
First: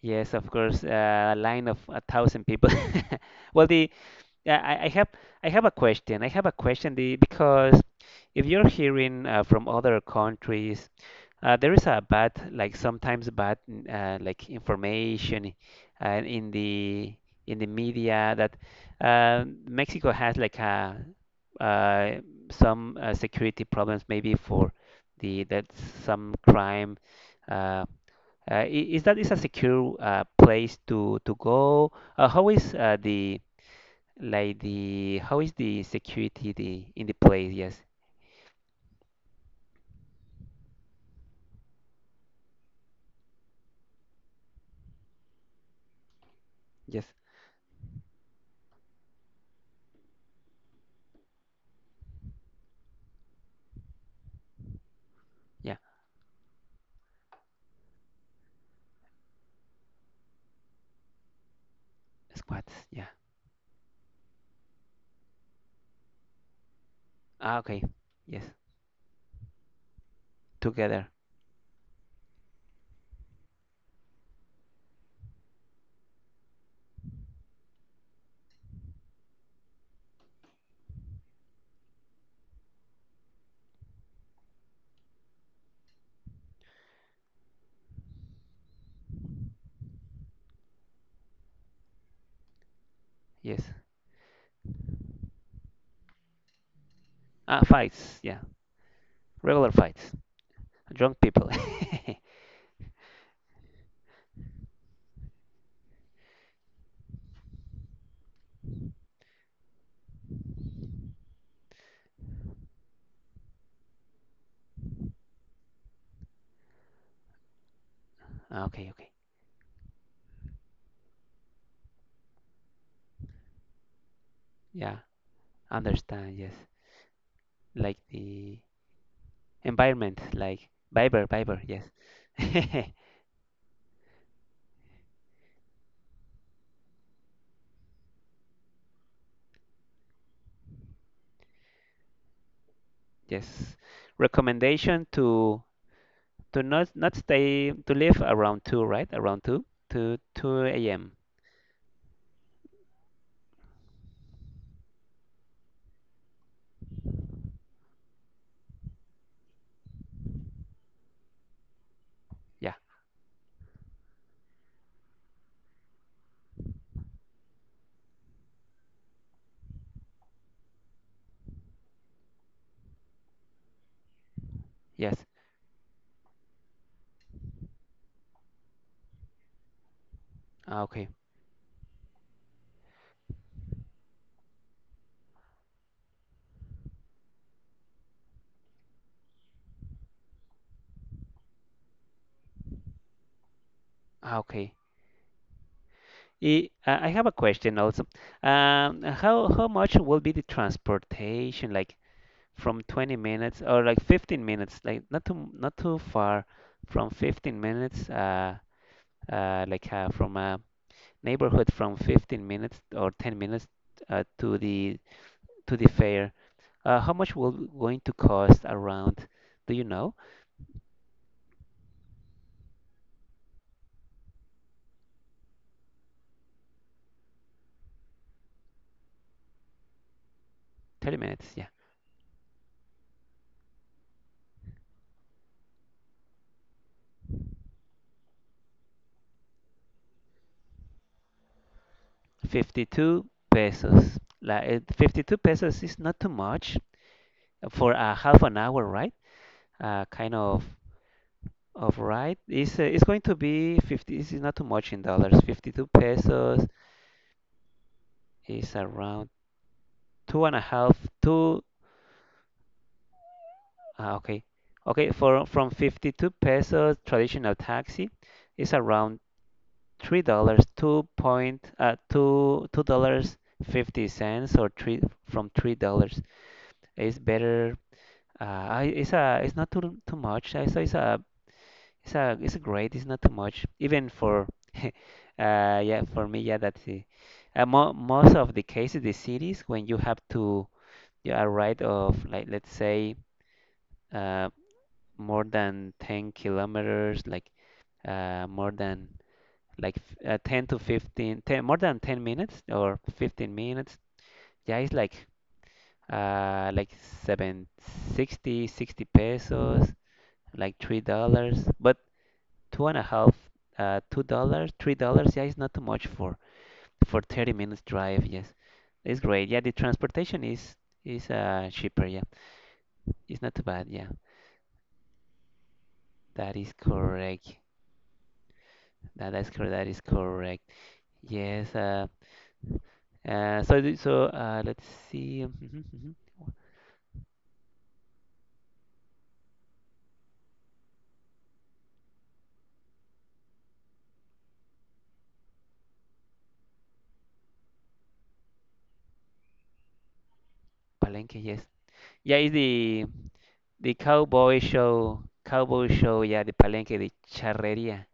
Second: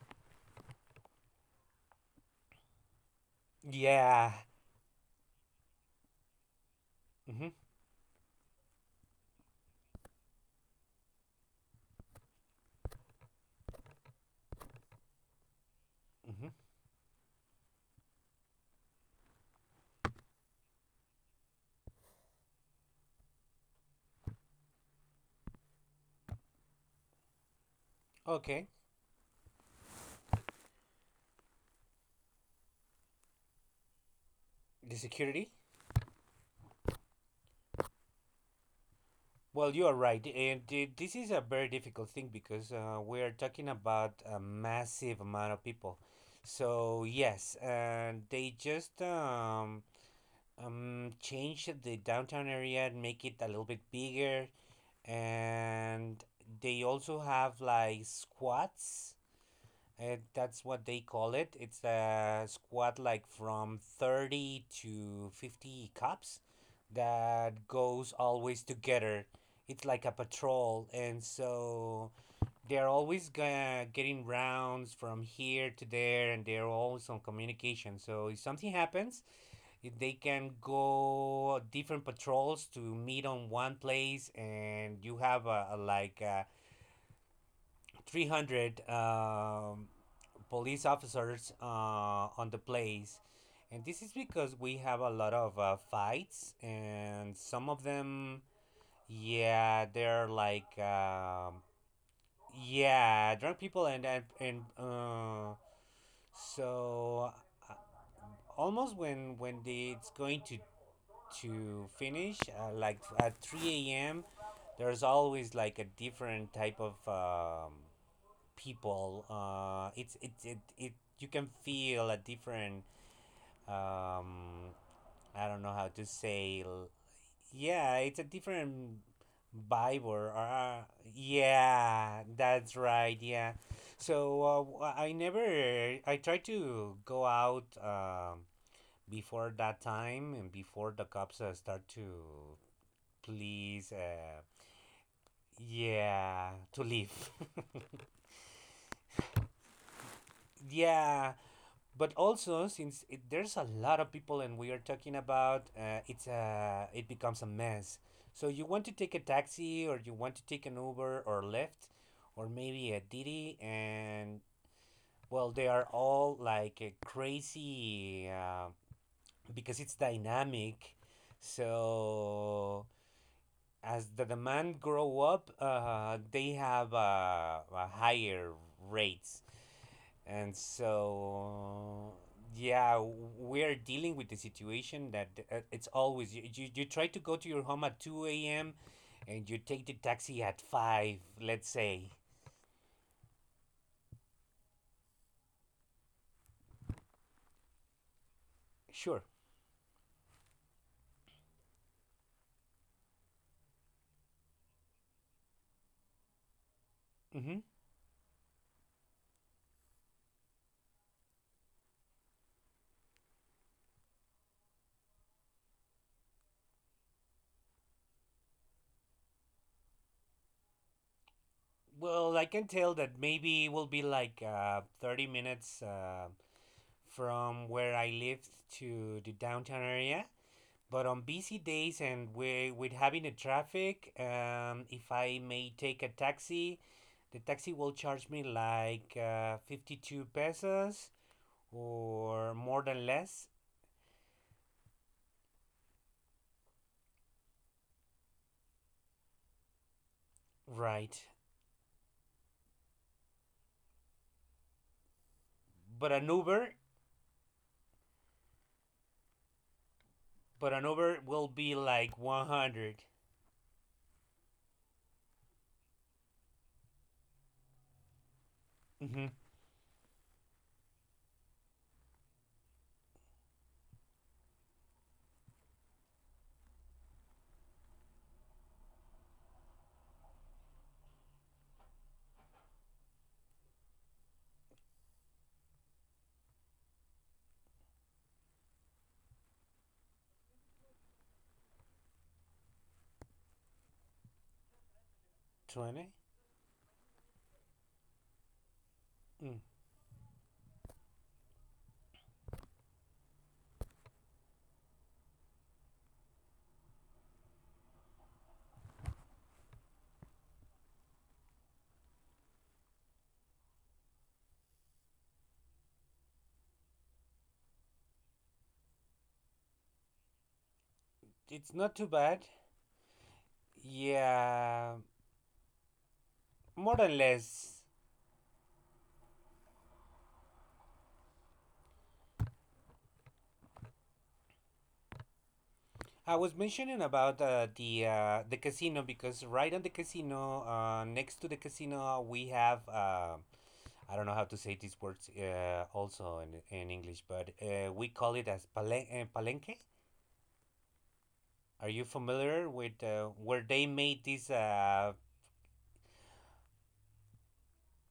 [SPEAKER 2] yes, of course. Uh, a line of a thousand people. [laughs] Well,
[SPEAKER 1] [laughs]
[SPEAKER 2] the
[SPEAKER 1] yeah.
[SPEAKER 2] yeah, I, I have I have a question. I have a question the,
[SPEAKER 1] hmm
[SPEAKER 2] because if you're hearing uh, from other countries, uh, there is a bad, like sometimes bad, n- uh, like information uh,
[SPEAKER 1] hmm
[SPEAKER 2] in the in the media that uh, Mexico has like a uh, some uh, security problems maybe for the that some crime. Uh, uh,
[SPEAKER 1] Okay.
[SPEAKER 2] i- is that is a secure uh, place to to go? Uh, how is uh, the like
[SPEAKER 1] The
[SPEAKER 2] the how
[SPEAKER 1] security.
[SPEAKER 2] is the security the in the place? Yes,
[SPEAKER 1] Well, you are right, and th- this is a very difficult thing because uh, we are talking about a massive amount of people. So
[SPEAKER 2] yes,
[SPEAKER 1] yes, and they just um, um change the downtown area and make it a little bit bigger,
[SPEAKER 2] yeah,
[SPEAKER 1] and they also have like squats. Uh, that's what they call it. It's a
[SPEAKER 2] squats.
[SPEAKER 1] squad
[SPEAKER 2] Yeah.
[SPEAKER 1] like from thirty to fifty cops
[SPEAKER 2] Ah,
[SPEAKER 1] that
[SPEAKER 2] okay.
[SPEAKER 1] goes
[SPEAKER 2] Yes,
[SPEAKER 1] always together. It's like a patrol,
[SPEAKER 2] together.
[SPEAKER 1] and so they're always uh, getting rounds from here to there, and they're always on communication. So if something happens, if they can go different patrols to meet on one place, and you have a, a like a three hundred um, police officers uh, on the place.
[SPEAKER 2] Yes.
[SPEAKER 1] And this is because we have a lot of uh, fights, and
[SPEAKER 2] Ah,
[SPEAKER 1] some of
[SPEAKER 2] fights. Yeah,
[SPEAKER 1] them,
[SPEAKER 2] regular
[SPEAKER 1] yeah,
[SPEAKER 2] fights.
[SPEAKER 1] they're like,
[SPEAKER 2] Drunk people. [laughs]
[SPEAKER 1] um, yeah, drunk people, and and, and uh, so uh, almost when when the, it's going to to finish, uh, like at three a m, there's always like a different type of um,
[SPEAKER 2] Ah, okay, okay.
[SPEAKER 1] people. Uh, it's it, it it you can feel a different um,
[SPEAKER 2] Yeah,
[SPEAKER 1] I don't know how to
[SPEAKER 2] understand. Yes,
[SPEAKER 1] say. l-
[SPEAKER 2] like
[SPEAKER 1] Yeah, it's a
[SPEAKER 2] the
[SPEAKER 1] different vibe
[SPEAKER 2] environment,
[SPEAKER 1] or
[SPEAKER 2] like
[SPEAKER 1] uh,
[SPEAKER 2] Viber, Viber.
[SPEAKER 1] yeah,
[SPEAKER 2] Yes.
[SPEAKER 1] that's
[SPEAKER 2] [laughs]
[SPEAKER 1] right. Yeah, so uh, w- I never. I tried to go out um, before that time and before the cops uh, start to
[SPEAKER 2] Yes.
[SPEAKER 1] please. Uh,
[SPEAKER 2] Recommendation to
[SPEAKER 1] yeah,
[SPEAKER 2] to
[SPEAKER 1] to
[SPEAKER 2] not not
[SPEAKER 1] leave.
[SPEAKER 2] stay to leave around two, right? Around two, to two
[SPEAKER 1] [laughs]
[SPEAKER 2] a.m.
[SPEAKER 1] Yeah, but also since it, there's a lot of people and we are talking about uh, it's a it becomes a mess, so you want to take a taxi or you want to take an Uber or Lyft or
[SPEAKER 2] Yeah.
[SPEAKER 1] maybe a Didi. And well, they are all like uh, crazy uh, because it's dynamic, so as the demand grow
[SPEAKER 2] Yes.
[SPEAKER 1] up uh, they have uh, a higher rates. And
[SPEAKER 2] Ah, okay.
[SPEAKER 1] so, yeah, we're dealing with the situation that uh, it's always you, you, you try to go to your home at two a m and you take the taxi at five, let's say.
[SPEAKER 2] Ah, okay. I uh, I have a question also. Um,
[SPEAKER 1] Sure.
[SPEAKER 2] how how much will be the transportation like from twenty minutes or like fifteen minutes like not too not too far from fifteen
[SPEAKER 1] Mm-hmm.
[SPEAKER 2] minutes uh uh like uh, from a neighborhood from fifteen minutes or ten minutes uh, to the to the fair. Uh, how much will going to cost around? Do you know?
[SPEAKER 1] Well, I can tell that maybe it will be like uh, thirty minutes uh, from where I live to the downtown area. But
[SPEAKER 2] thirty
[SPEAKER 1] on
[SPEAKER 2] minutes,
[SPEAKER 1] busy
[SPEAKER 2] yeah.
[SPEAKER 1] days and we with having the traffic, um, if I may take a taxi, the taxi will charge me like uh, fifty-two pesos or more than
[SPEAKER 2] fifty-two
[SPEAKER 1] less,
[SPEAKER 2] pesos. Like eh, fifty-two pesos is not too much for a half an hour, right? uh, kind of
[SPEAKER 1] right?
[SPEAKER 2] of right. It's uh, it's going to be fifty. This is not too much in dollars. fifty-two
[SPEAKER 1] but an
[SPEAKER 2] pesos
[SPEAKER 1] uber
[SPEAKER 2] is around two and a
[SPEAKER 1] but an
[SPEAKER 2] half.
[SPEAKER 1] uber will
[SPEAKER 2] Two.
[SPEAKER 1] be like one hundred.
[SPEAKER 2] Uh, okay, okay. For From fifty-two pesos traditional taxi is around
[SPEAKER 1] Mm-hmm.
[SPEAKER 2] three dollars. Two point uh, two two dollars fifty cents or three from three dollars. It's better. Uh, I- it's a it's not too too much. I so it's a It's a It's a great. It's not too much, even for [laughs] uh, yeah for me yeah that's it. Uh, mo Most of the cases, the cities when you have to yeah, a ride of like let's say uh, more than
[SPEAKER 1] twenty.
[SPEAKER 2] ten kilometers, like uh, more than
[SPEAKER 1] Mm.
[SPEAKER 2] like f- uh, ten to fifteen, ten more than ten minutes or fifteen minutes. Yeah, it's like uh like seven sixty sixty pesos, like three dollars. But two and a half, uh, two dollars, three dollars. Yeah, it's not too much for for thirty minutes drive. Yes, it's great. Yeah, the transportation is is uh
[SPEAKER 1] It's not
[SPEAKER 2] cheaper.
[SPEAKER 1] too
[SPEAKER 2] Yeah,
[SPEAKER 1] bad.
[SPEAKER 2] it's not too bad. Yeah,
[SPEAKER 1] Yeah,
[SPEAKER 2] that is
[SPEAKER 1] more than
[SPEAKER 2] correct.
[SPEAKER 1] less.
[SPEAKER 2] That's correct. That is correct. Yes. Uh, uh so the- so uh, let's see. Mhm, mhm.
[SPEAKER 1] I was mentioning about uh, the uh, the casino, because right on the casino, uh, next to the casino we have, uh, I don't know how to say these words uh, also in, in English, but uh, we call it as palen- uh, palenque.
[SPEAKER 2] Palenque. Yes.
[SPEAKER 1] Are you
[SPEAKER 2] Yeah, it's
[SPEAKER 1] familiar with
[SPEAKER 2] the
[SPEAKER 1] uh, where they
[SPEAKER 2] the
[SPEAKER 1] made this?
[SPEAKER 2] cowboy
[SPEAKER 1] Uh,
[SPEAKER 2] show. Cowboy show. Yeah, the Palenque, the charreria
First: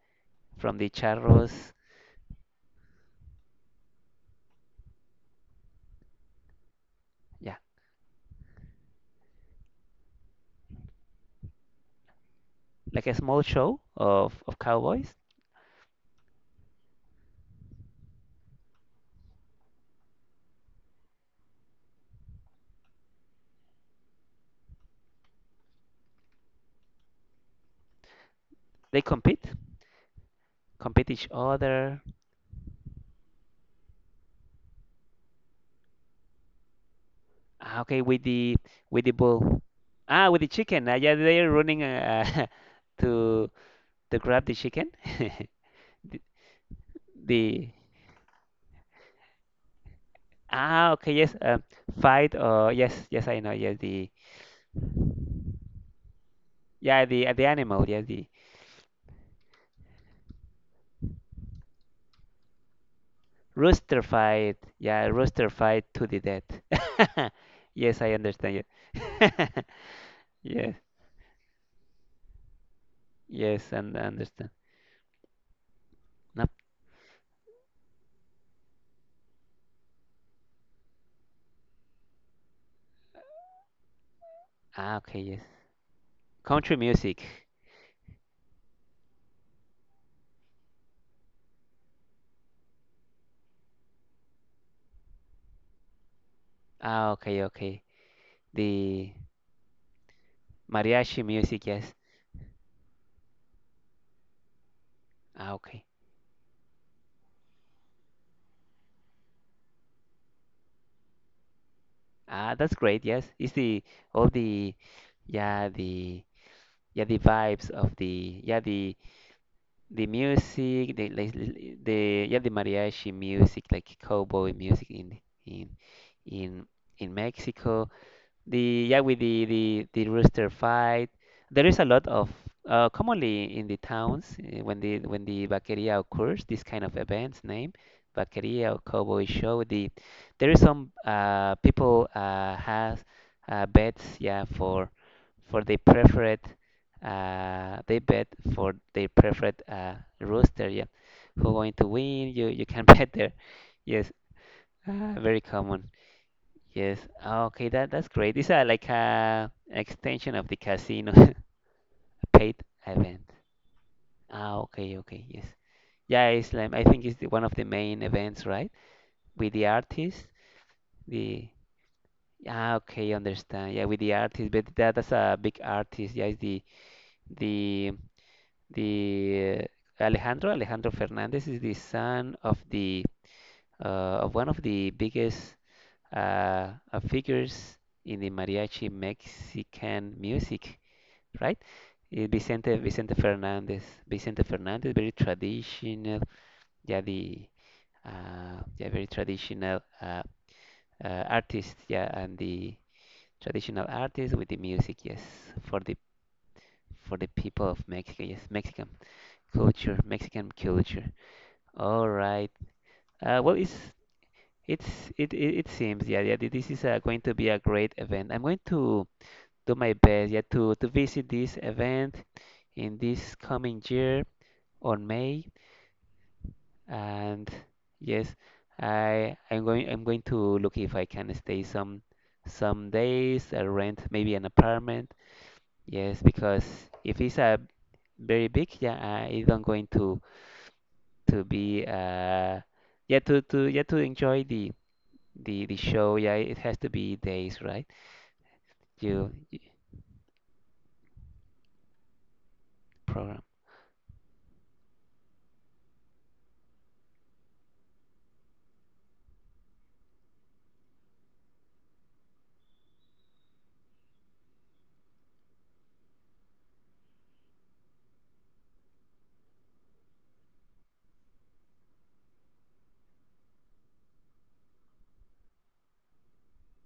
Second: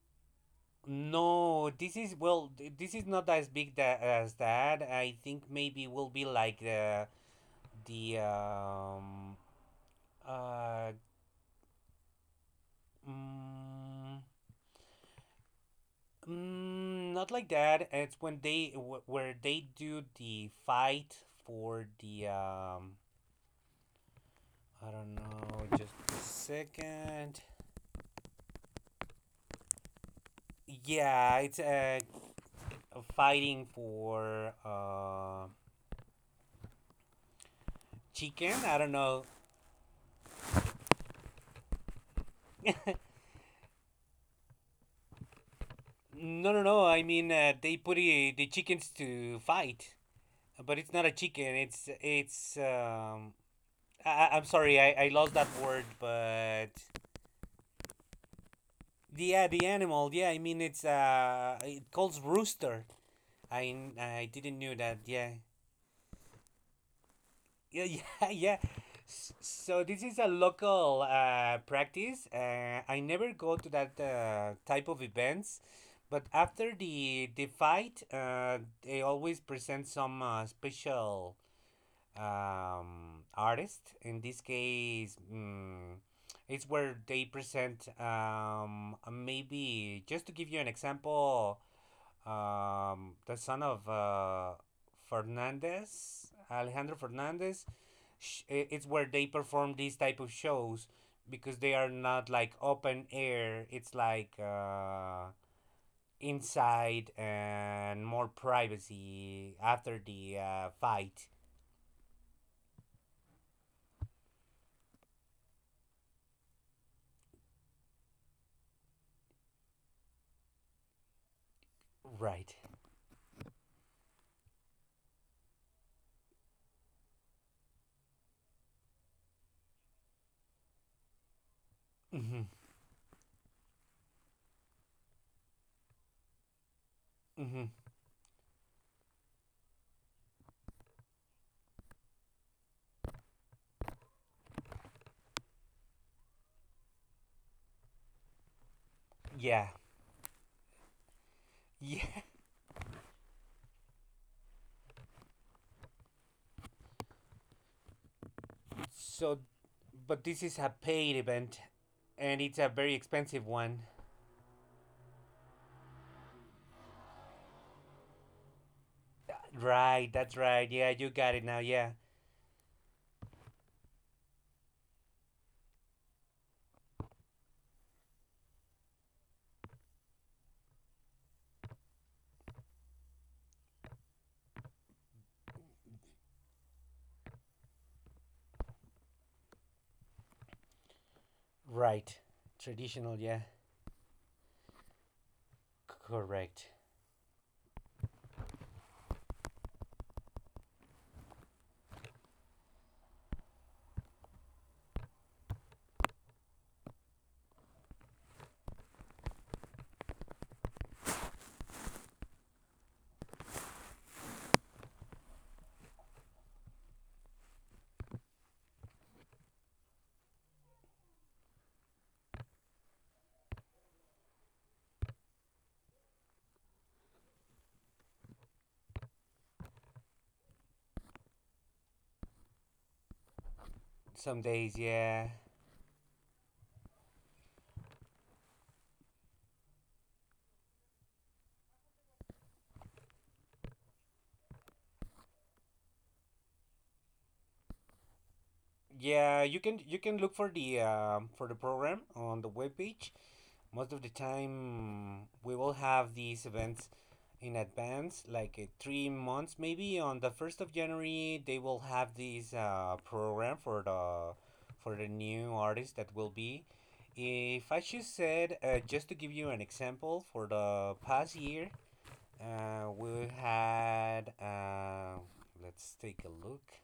[SPEAKER 2] from the
[SPEAKER 1] No,
[SPEAKER 2] charros.
[SPEAKER 1] this is, well, th- this is not as big that, as that. I think maybe will be like the
[SPEAKER 2] Yeah,
[SPEAKER 1] the um uh
[SPEAKER 2] like a small show
[SPEAKER 1] mm,
[SPEAKER 2] of of cowboys.
[SPEAKER 1] mm, not like that. It's when they wh- where they do the fight for the um I don't know. Just a second.
[SPEAKER 2] They compete, compete each
[SPEAKER 1] Yeah, it's uh,
[SPEAKER 2] other.
[SPEAKER 1] fighting for uh,
[SPEAKER 2] Ah, okay, with
[SPEAKER 1] chicken.
[SPEAKER 2] the
[SPEAKER 1] I don't
[SPEAKER 2] with the
[SPEAKER 1] know.
[SPEAKER 2] bull. Ah, with the chicken. Ah, yeah, they're running uh, [laughs]
[SPEAKER 1] [laughs]
[SPEAKER 2] to to grab the chicken. [laughs] The,
[SPEAKER 1] No, no, no. I mean, uh,
[SPEAKER 2] the
[SPEAKER 1] they put i- the chickens to fight, but it's
[SPEAKER 2] Ah,
[SPEAKER 1] not a
[SPEAKER 2] okay, yes.
[SPEAKER 1] chicken.
[SPEAKER 2] Um,
[SPEAKER 1] It's
[SPEAKER 2] fight.
[SPEAKER 1] it's.
[SPEAKER 2] Uh, yes, yes,
[SPEAKER 1] Um,
[SPEAKER 2] I know. Yes,
[SPEAKER 1] I,
[SPEAKER 2] the
[SPEAKER 1] I- I'm sorry. I, I lost that word, but
[SPEAKER 2] yeah, the the animal. Yes, the
[SPEAKER 1] yeah, the animal. Yeah, I mean, it's uh, it calls rooster. I
[SPEAKER 2] rooster
[SPEAKER 1] I didn't
[SPEAKER 2] fight.
[SPEAKER 1] knew that.
[SPEAKER 2] Yeah,
[SPEAKER 1] Yeah.
[SPEAKER 2] rooster fight to the death. [laughs]
[SPEAKER 1] Yeah, [laughs]
[SPEAKER 2] Yes, I
[SPEAKER 1] yeah, yeah.
[SPEAKER 2] understand.
[SPEAKER 1] S-
[SPEAKER 2] Yes,
[SPEAKER 1] So this is a
[SPEAKER 2] [laughs] yes,
[SPEAKER 1] local uh, practice. Uh, I never go to
[SPEAKER 2] yes,
[SPEAKER 1] that
[SPEAKER 2] and I understand.
[SPEAKER 1] uh, type of events, but
[SPEAKER 2] Nope.
[SPEAKER 1] after the the fight, uh, they always present some uh, special um, artist. In this
[SPEAKER 2] Ah,
[SPEAKER 1] case,
[SPEAKER 2] okay, yes.
[SPEAKER 1] mm, it's
[SPEAKER 2] Country
[SPEAKER 1] where they
[SPEAKER 2] music.
[SPEAKER 1] present, um, maybe just to give you an example, um, the son of uh, Fernandez, Alejandro
[SPEAKER 2] Ah, okay,
[SPEAKER 1] Fernandez.
[SPEAKER 2] okay.
[SPEAKER 1] Sh- It's where
[SPEAKER 2] The
[SPEAKER 1] they perform these type of shows
[SPEAKER 2] mariachi
[SPEAKER 1] because
[SPEAKER 2] music,
[SPEAKER 1] they are
[SPEAKER 2] yes.
[SPEAKER 1] not like open air. It's like uh,
[SPEAKER 2] Ah, okay.
[SPEAKER 1] inside and more privacy after the uh, fight.
[SPEAKER 2] Ah, that's great. Yes, it's the all the yeah the yeah the vibes of the yeah the the music, the like, l- the yeah
[SPEAKER 1] Right.
[SPEAKER 2] the mariachi music like cowboy music in in in in Mexico. The yeah, with the the the rooster fight. There is a lot of,
[SPEAKER 1] Mm-hmm.
[SPEAKER 2] uh, commonly in the towns, uh, when the when the vaqueria occurs, this kind of events
[SPEAKER 1] Mm-hmm.
[SPEAKER 2] name vaqueria or cowboy show. The there is some uh, people, uh, has uh, bets, yeah, for for the preferred, uh, they bet for their preferred
[SPEAKER 1] Yeah.
[SPEAKER 2] uh, rooster, yeah, who going to
[SPEAKER 1] Yeah.
[SPEAKER 2] win. You you can [laughs] bet there, yes, uh, very common. Yes. Ah, okay, that that's great. These are
[SPEAKER 1] [laughs]
[SPEAKER 2] like
[SPEAKER 1] So,
[SPEAKER 2] a an
[SPEAKER 1] but
[SPEAKER 2] extension
[SPEAKER 1] this
[SPEAKER 2] of the
[SPEAKER 1] is a
[SPEAKER 2] casino.
[SPEAKER 1] paid event,
[SPEAKER 2] [laughs]
[SPEAKER 1] and it's
[SPEAKER 2] Paid
[SPEAKER 1] a very
[SPEAKER 2] event.
[SPEAKER 1] expensive one.
[SPEAKER 2] Ah, okay, okay, yes. Yeah, it's like, I think it's the, one of the main events, right? With the
[SPEAKER 1] Right.
[SPEAKER 2] artist,
[SPEAKER 1] That's right. Yeah, you got it
[SPEAKER 2] the
[SPEAKER 1] now. Yeah.
[SPEAKER 2] ah, okay, understand. Yeah, with the artist, but that, that's a big artist. Yeah, it's the the the uh, Alejandro Alejandro Fernandez is the son of the uh, of one of the biggest uh, uh, figures in the mariachi Mexican music, right?
[SPEAKER 1] Right.
[SPEAKER 2] Eh, Vicente Vicente
[SPEAKER 1] Traditional, yeah.
[SPEAKER 2] Fernandez, Vicente Fernandez, very
[SPEAKER 1] C-
[SPEAKER 2] traditional,
[SPEAKER 1] Correct.
[SPEAKER 2] yeah, the uh, yeah, very traditional, uh, uh, artist, yeah, and the traditional artist with the music, yes, for the for the people of Mexico, yes, Mexican culture, Mexican culture. All right. Uh, well, it's it's it, it it seems, yeah, yeah. th- This is uh, going to be a great event. I'm going to do my best, yeah, to to visit this event in this coming year on May, and yes, I I'm going I'm going to look if I can stay some some days, uh, rent maybe
[SPEAKER 1] Some
[SPEAKER 2] an
[SPEAKER 1] days,
[SPEAKER 2] apartment.
[SPEAKER 1] yeah.
[SPEAKER 2] Yes, because if it's a very big, yeah, I do not going to to be, uh yeah to to yeah to enjoy the the the show. Yeah, it has to be days, right? You
[SPEAKER 1] Yeah,
[SPEAKER 2] you-
[SPEAKER 1] you can you can look for the um, for the program on the webpage.
[SPEAKER 2] Program.
[SPEAKER 1] Most of the time, we will have these events in advance, like uh, three months maybe. On the first of January, they will have this uh, program for the for the new artists that will be. If I should said, uh, just to give you an example, for the past year, Uh, we had. Uh, let's take a look.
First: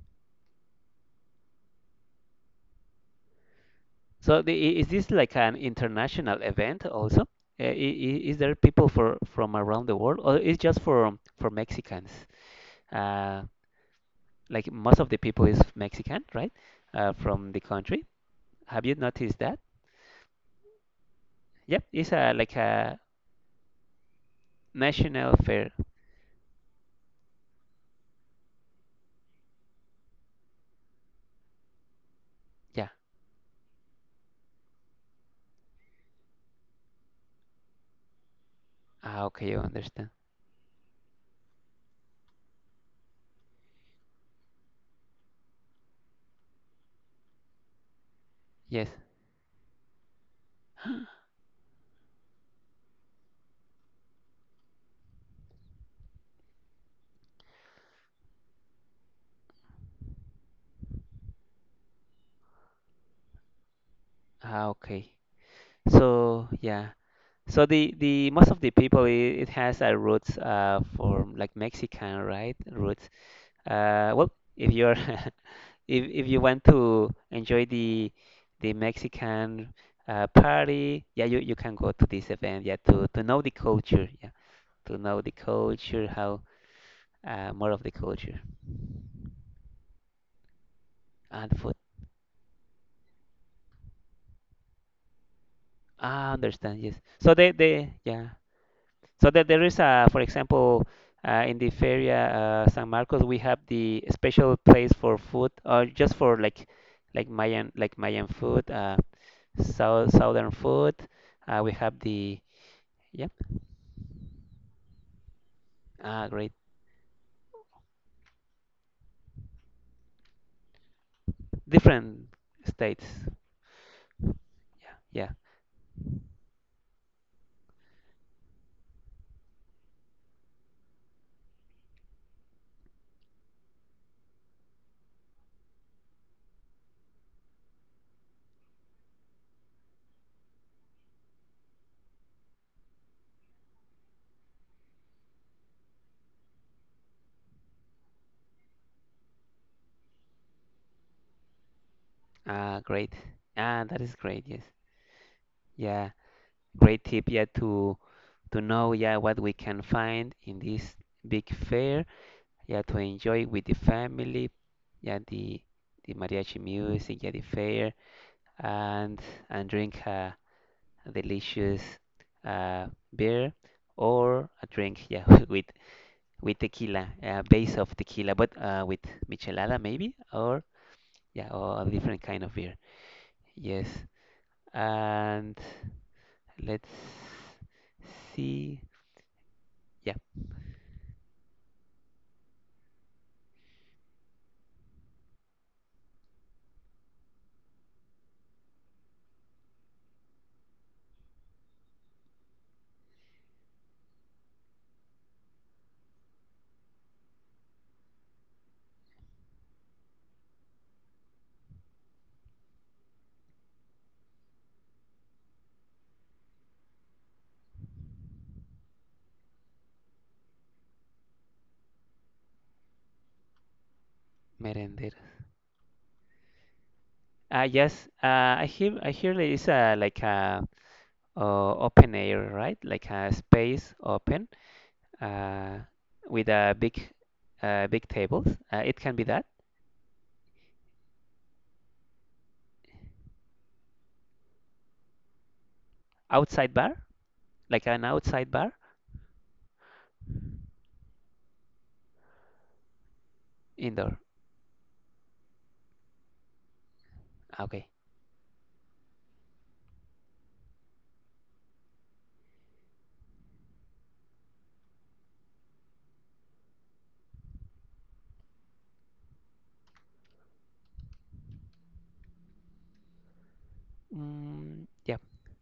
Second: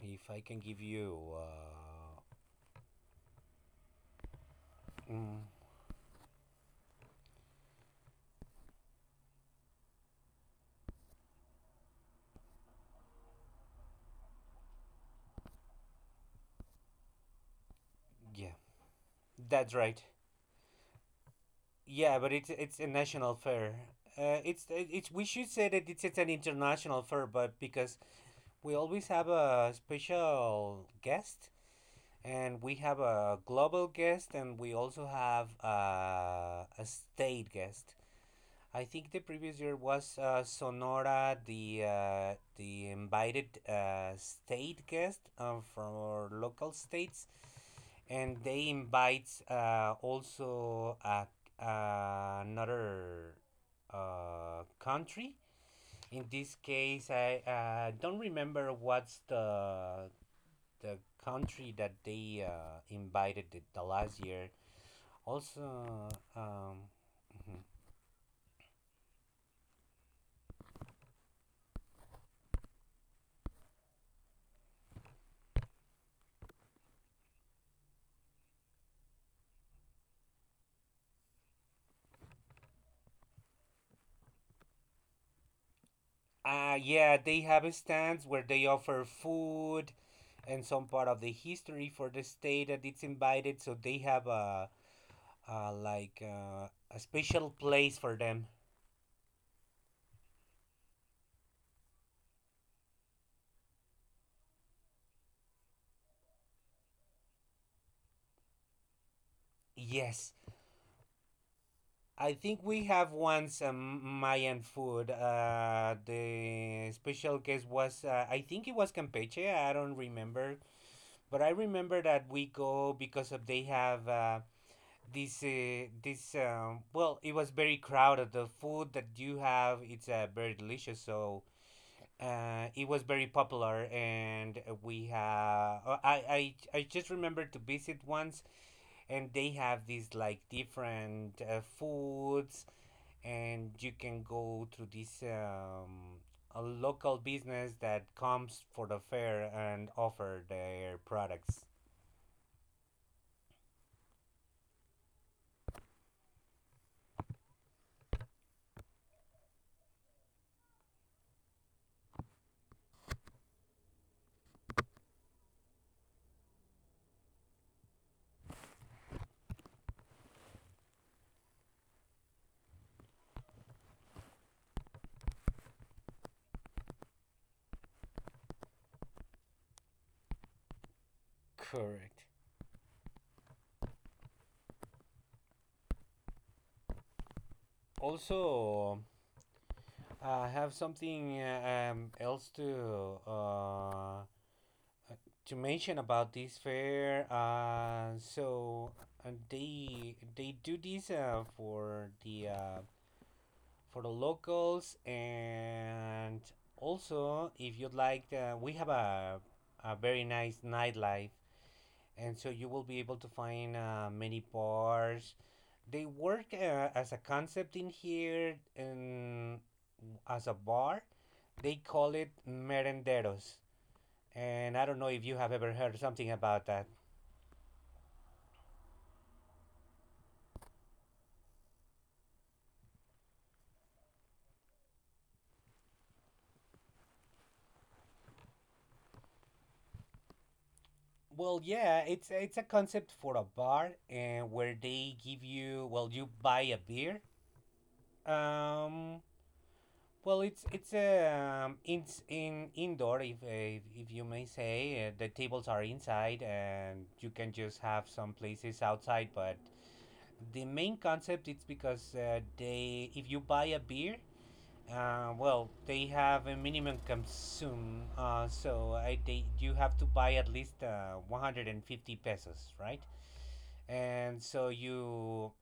[SPEAKER 1] If I can give you. Uh,
[SPEAKER 2] So the, i- is this like
[SPEAKER 1] mm,
[SPEAKER 2] an international event also? Uh, i- i- Is there people for from around the world, or is just for for Mexicans? Uh, like most of the people is Mexican, right? Uh, from the country.
[SPEAKER 1] yeah,
[SPEAKER 2] Have you noticed that?
[SPEAKER 1] that's right.
[SPEAKER 2] Yep, it's
[SPEAKER 1] Yeah, but
[SPEAKER 2] a
[SPEAKER 1] it's
[SPEAKER 2] like
[SPEAKER 1] it's a
[SPEAKER 2] a
[SPEAKER 1] national fair. Uh, it's it's we
[SPEAKER 2] national
[SPEAKER 1] should say
[SPEAKER 2] fair.
[SPEAKER 1] that it's, it's an international fair, but because we always have a special guest, and we
[SPEAKER 2] Yeah.
[SPEAKER 1] have a global guest, and we also have uh, a state guest. I think the
[SPEAKER 2] Ah, okay,
[SPEAKER 1] previous
[SPEAKER 2] I
[SPEAKER 1] year
[SPEAKER 2] understand.
[SPEAKER 1] was uh, Sonora, the uh, the invited uh, state guest uh, from our local states, and they
[SPEAKER 2] Yes.
[SPEAKER 1] invite uh, also a,
[SPEAKER 2] [gasps]
[SPEAKER 1] uh, another uh, country. In this case, I uh, don't remember what's the the country that they uh, invited the, the last year.
[SPEAKER 2] Ah, okay.
[SPEAKER 1] Also,
[SPEAKER 2] So
[SPEAKER 1] um,
[SPEAKER 2] yeah.
[SPEAKER 1] mhm.
[SPEAKER 2] So the the most of the people, it, it has a roots, uh for like Mexican, right? Roots. Uh, well, if you're [laughs] if if you want to enjoy the the Mexican uh, party, yeah, you, you can go to this event, yeah, to, to know the culture, yeah, to know the culture, how,
[SPEAKER 1] Uh, yeah, they
[SPEAKER 2] uh, more
[SPEAKER 1] have
[SPEAKER 2] of the
[SPEAKER 1] stands
[SPEAKER 2] culture
[SPEAKER 1] where they offer food and some part of the
[SPEAKER 2] and food.
[SPEAKER 1] history for the state that it's invited. So they have a, a like
[SPEAKER 2] Ah,
[SPEAKER 1] uh,
[SPEAKER 2] understand, yes.
[SPEAKER 1] a
[SPEAKER 2] So
[SPEAKER 1] special
[SPEAKER 2] they, they
[SPEAKER 1] place for
[SPEAKER 2] yeah.
[SPEAKER 1] them.
[SPEAKER 2] So that there is a, for example, uh, in the Feria, uh, San Marcos, we have the special place for food, or just for like like Mayan, like Mayan food, uh, south,
[SPEAKER 1] Yes,
[SPEAKER 2] southern food. Uh, we have
[SPEAKER 1] I
[SPEAKER 2] the
[SPEAKER 1] think we have
[SPEAKER 2] yeah,
[SPEAKER 1] once um, Mayan food. Uh,
[SPEAKER 2] ah, great.
[SPEAKER 1] the special guest was uh, I think it was Campeche. I don't remember, but I remember
[SPEAKER 2] Different
[SPEAKER 1] that we go
[SPEAKER 2] states.
[SPEAKER 1] because of they have uh,
[SPEAKER 2] Yeah, yeah.
[SPEAKER 1] this uh, this um, well, it was very crowded. The food that you have, it's uh, very delicious, so uh, it was very popular, and we have uh, I, I I just remember to visit once, and they have these like different uh, foods, and you can go to this um, a local business that comes for the fair and offer their products.
[SPEAKER 2] Uh, great. Ah, that is great. Yes. Yeah. Great tip. Yeah, to to know, yeah, what we can find in this big fair. Yeah, to enjoy with the family. Yeah, the the mariachi music. Yeah, the fair and and drink a delicious uh, beer or a drink. Yeah, [laughs] with with tequila, a base of tequila, but uh, with michelada maybe, or yeah, or a different
[SPEAKER 1] Correct.
[SPEAKER 2] kind of beer. Yes, and let's see.
[SPEAKER 1] Also,
[SPEAKER 2] Yeah,
[SPEAKER 1] I have something uh, um, else to uh, to mention about this fair. Uh, so uh, they they do this uh, for the uh, for the locals, and also if you'd like, uh, we have a a very nice nightlife, and so you will be able to find uh, many bars. They work uh, as a concept in here, and as a bar they call it merenderos, and I don't know
[SPEAKER 2] merendero.
[SPEAKER 1] if you have ever heard something about that.
[SPEAKER 2] Ah, yes. Uh, I hear. I hear there is a like a, uh, open air, right? Like a space open, uh, with a big, uh, big tables. Uh, it can be that
[SPEAKER 1] Well, yeah, it's it's a concept for a bar and where they give you, well, you buy
[SPEAKER 2] outside
[SPEAKER 1] a
[SPEAKER 2] bar,
[SPEAKER 1] beer.
[SPEAKER 2] like an outside bar,
[SPEAKER 1] Um, well, it's it's um, it's in indoor if if, if
[SPEAKER 2] indoor.
[SPEAKER 1] you may say uh, the tables are inside, and you can
[SPEAKER 2] Ah,
[SPEAKER 1] just
[SPEAKER 2] okay.
[SPEAKER 1] have some places outside. But the main concept it's because uh, they, if you buy a beer. Uh, well, they have a minimum consume, uh, so I, they, you have to buy at least uh, one hundred fifty pesos, right? And so
[SPEAKER 2] Mm, yeah.
[SPEAKER 1] you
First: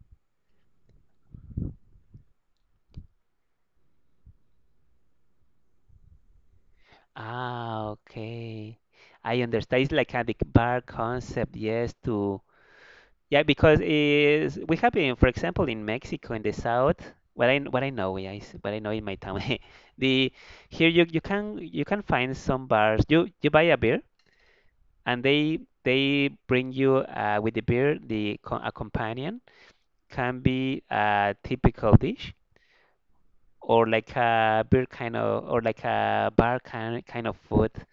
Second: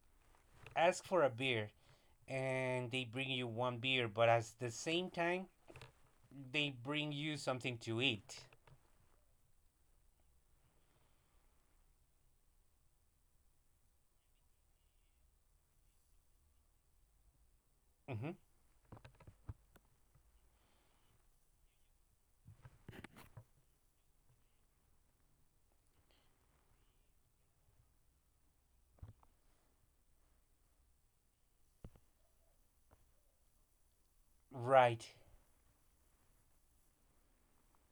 [SPEAKER 1] ask for a beer, and they bring you one beer, but at the same time, they bring you something
[SPEAKER 2] Ah,
[SPEAKER 1] to eat.
[SPEAKER 2] okay. I understand. It's like a big bar concept. Yes, to. Yeah, because is we have in, for example, in Mexico in the south. What I what I know, yeah,
[SPEAKER 1] hmm
[SPEAKER 2] is what I know in my town. [laughs] The Here you you can you can find some bars. You you buy a beer, and they they bring you, uh, with the beer, the co- a companion can be a typical dish, or like a beer
[SPEAKER 1] Right.
[SPEAKER 2] kind of, or like a bar kind kind of food. [laughs]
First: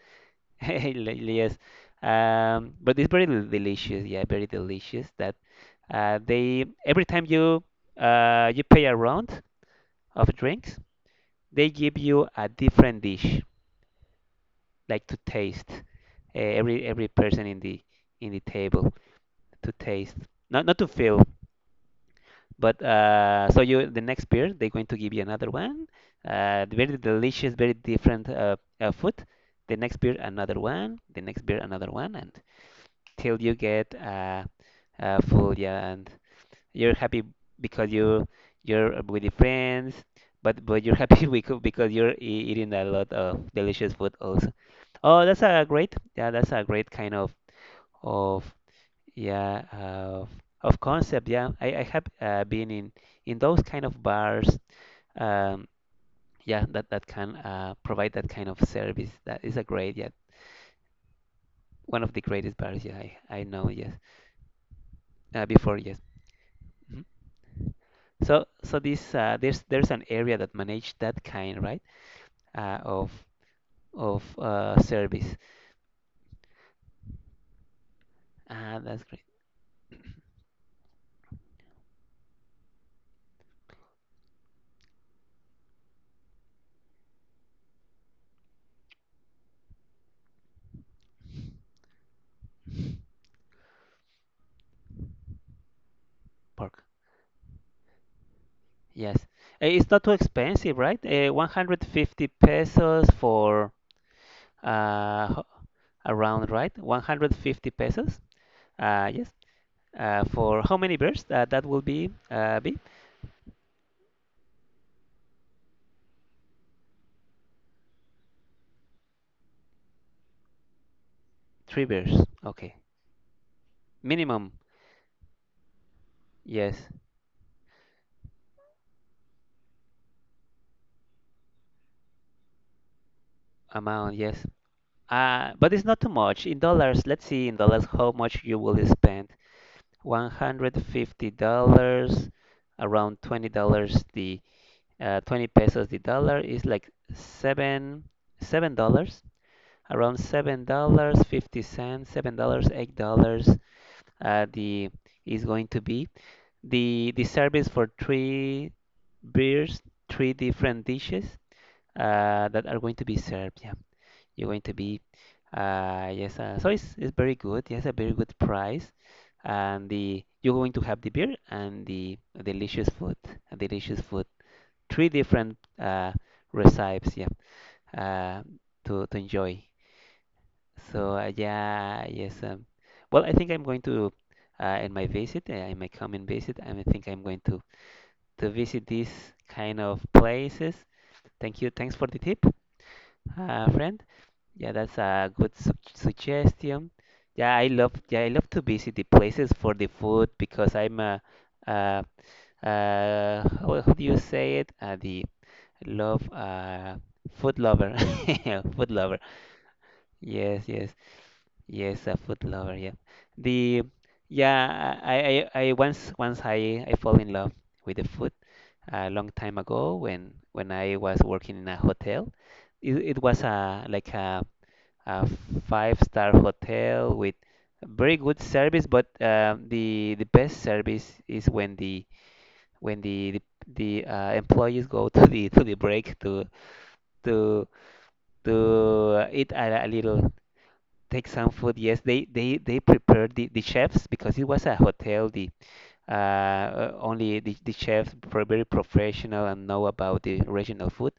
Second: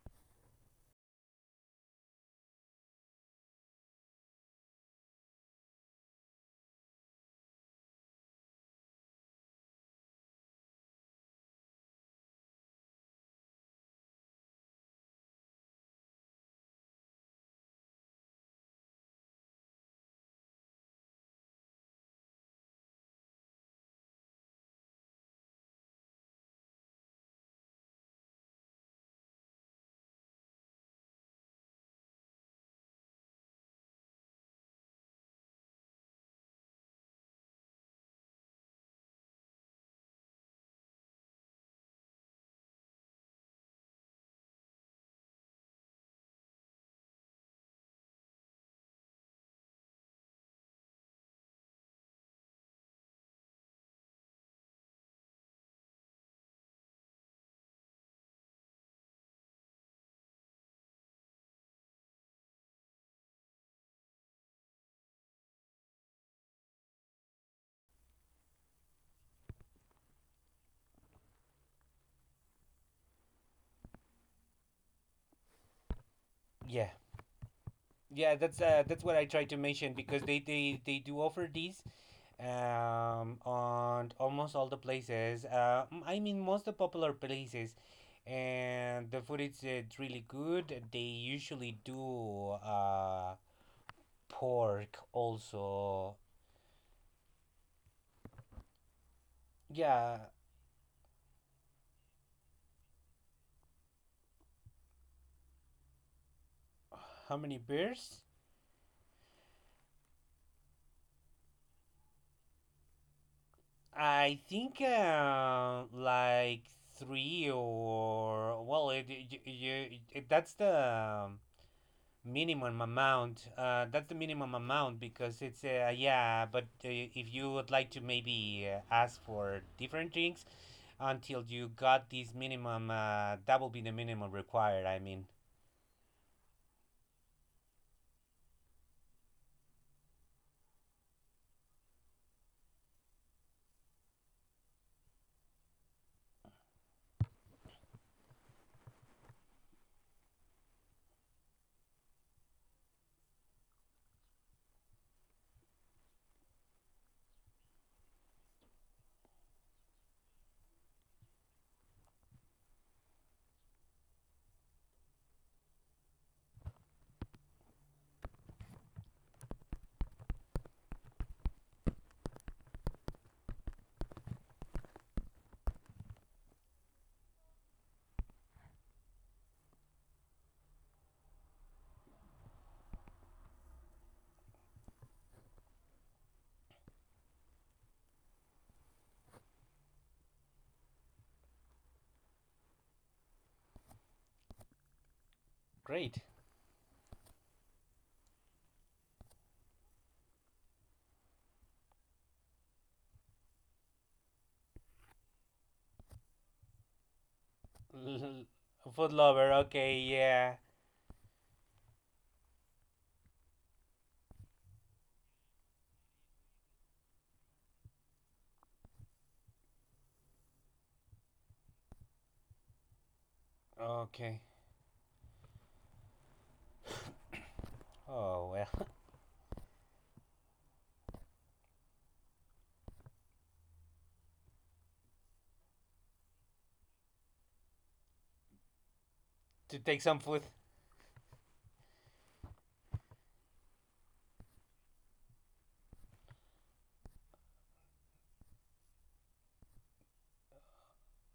[SPEAKER 2] Yes, um, but it's very delicious. Yeah, very delicious. That. Uh, they every time you uh, you pay a round of drinks, they give you a different dish, like to taste. Uh, every every person in the in the table to taste, not not to fill, but, uh, so you the next beer they're going to give you another one. Uh, very delicious, very different, uh, uh, food. The next beer another one. The next beer another one, and till you get, uh, uh, full, yeah. And you're happy because you you're with your friends, but but you're happy, [laughs] becau- because you're e- eating a lot of delicious food also. Oh, that's a great, yeah, that's a great kind of of yeah of of concept. Yeah, I I have uh, been in in those kind of bars. Um, yeah, that that can uh, provide that kind of service. That is a great, yeah, one of the greatest bars. Yeah, I I know. Yes, uh, before, yes. Mhm. So so this, uh, there's there's an area that manage that kind, right? Uh, of of uh, service.
[SPEAKER 1] Yeah. Yeah, that's
[SPEAKER 2] Ah,
[SPEAKER 1] uh,
[SPEAKER 2] that's
[SPEAKER 1] that's what
[SPEAKER 2] great.
[SPEAKER 1] I tried to mention, because they they, they do offer these um on almost all the places uh m- i mean most the popular places, and the food is uh, really good. They usually do uh pork also.
[SPEAKER 2] Pork. Yes. Eh, it's not too
[SPEAKER 1] Yeah.
[SPEAKER 2] expensive, right? Uh, one hundred fifty pesos for, uh, ho- around, right?
[SPEAKER 1] How many
[SPEAKER 2] one hundred fifty pesos.
[SPEAKER 1] beers?
[SPEAKER 2] Uh, yes. Uh, for how many bears? Uh, that will be uh, be
[SPEAKER 1] I think uh like three, or well, it, you, you, it that's the um,
[SPEAKER 2] three bears. Okay.
[SPEAKER 1] minimum amount. Uh, that's the
[SPEAKER 2] Minimum.
[SPEAKER 1] minimum amount, because it's uh, yeah. But
[SPEAKER 2] Yes.
[SPEAKER 1] uh, if you would like to maybe uh, ask for different drinks until you got this minimum, uh, that will be the
[SPEAKER 2] Amount.
[SPEAKER 1] minimum
[SPEAKER 2] Yes.
[SPEAKER 1] required. I mean,
[SPEAKER 2] Uh, but it's not too much. In dollars, let's see in dollars how much you will spend. one hundred fifty dollars around twenty dollars the. Uh, twenty pesos the dollar is like seven seven dollars, around seven dollars fifty cents, seven dollars, eight dollars, uh, the is going to be the the service for three beers, three different dishes, uh, that are going to be served, yeah, you're going to be, uh, yes, uh, so it's, it's very good, yes, a very good price, and the you're going to have the beer and the delicious food, delicious food, three different uh, recipes, yeah, uh, to to enjoy. So uh, yeah, yes. Um, well, I think I'm going to uh, in my visit, uh, in my coming visit, I think I'm going to to visit these kind of places. Thank you. Thanks for the tip, uh, friend. Yeah, that's a good su
[SPEAKER 1] great.
[SPEAKER 2] suggestion. Yeah, I love yeah I love to visit the places for the food because I'm a, uh uh, how, how do you say it? Uh, the love, uh, food lover,
[SPEAKER 1] L-
[SPEAKER 2] [laughs] food
[SPEAKER 1] Food
[SPEAKER 2] lover.
[SPEAKER 1] lover. Okay, yeah.
[SPEAKER 2] Yes, yes, yes, a food lover. Yeah, the yeah, I I, I once once I I fall in love with the food a long time ago when when I was working in a hotel. It, it was a like
[SPEAKER 1] Okay.
[SPEAKER 2] a a five star hotel with very
[SPEAKER 1] Oh
[SPEAKER 2] good
[SPEAKER 1] well.
[SPEAKER 2] service, but um, the the best service is when the when the the, the uh, employees go [laughs] to the to the break to to to eat
[SPEAKER 1] [laughs] To
[SPEAKER 2] a,
[SPEAKER 1] take
[SPEAKER 2] a
[SPEAKER 1] some food.
[SPEAKER 2] little, take some food. Yes, they they they prepared, the, the chefs, because it was a hotel. The uh, uh, only, the, the chefs were very professional and know about the regional food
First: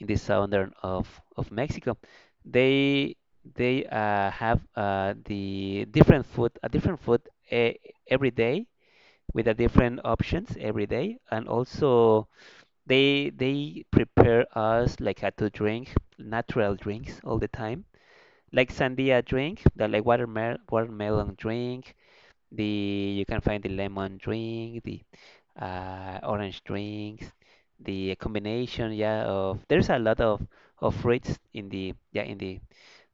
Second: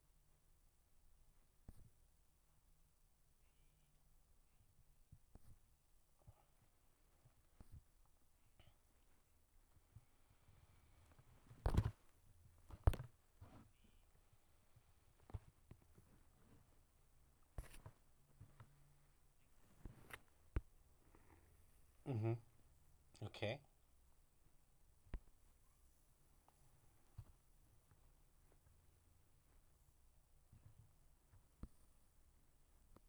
[SPEAKER 2] in the southern of of Mexico. They they uh, have, uh, the different food, a different food, uh, every day with a different options every day. And also, They they prepare us like, uh, to drink natural drinks all the time, like sandia drink, the like watermel watermelon drink.
[SPEAKER 1] Mm-hmm.
[SPEAKER 2] The You can
[SPEAKER 1] Okay.
[SPEAKER 2] find the lemon drink, the uh, orange drinks, the combination, yeah, of, there's a lot of of fruits in the yeah in the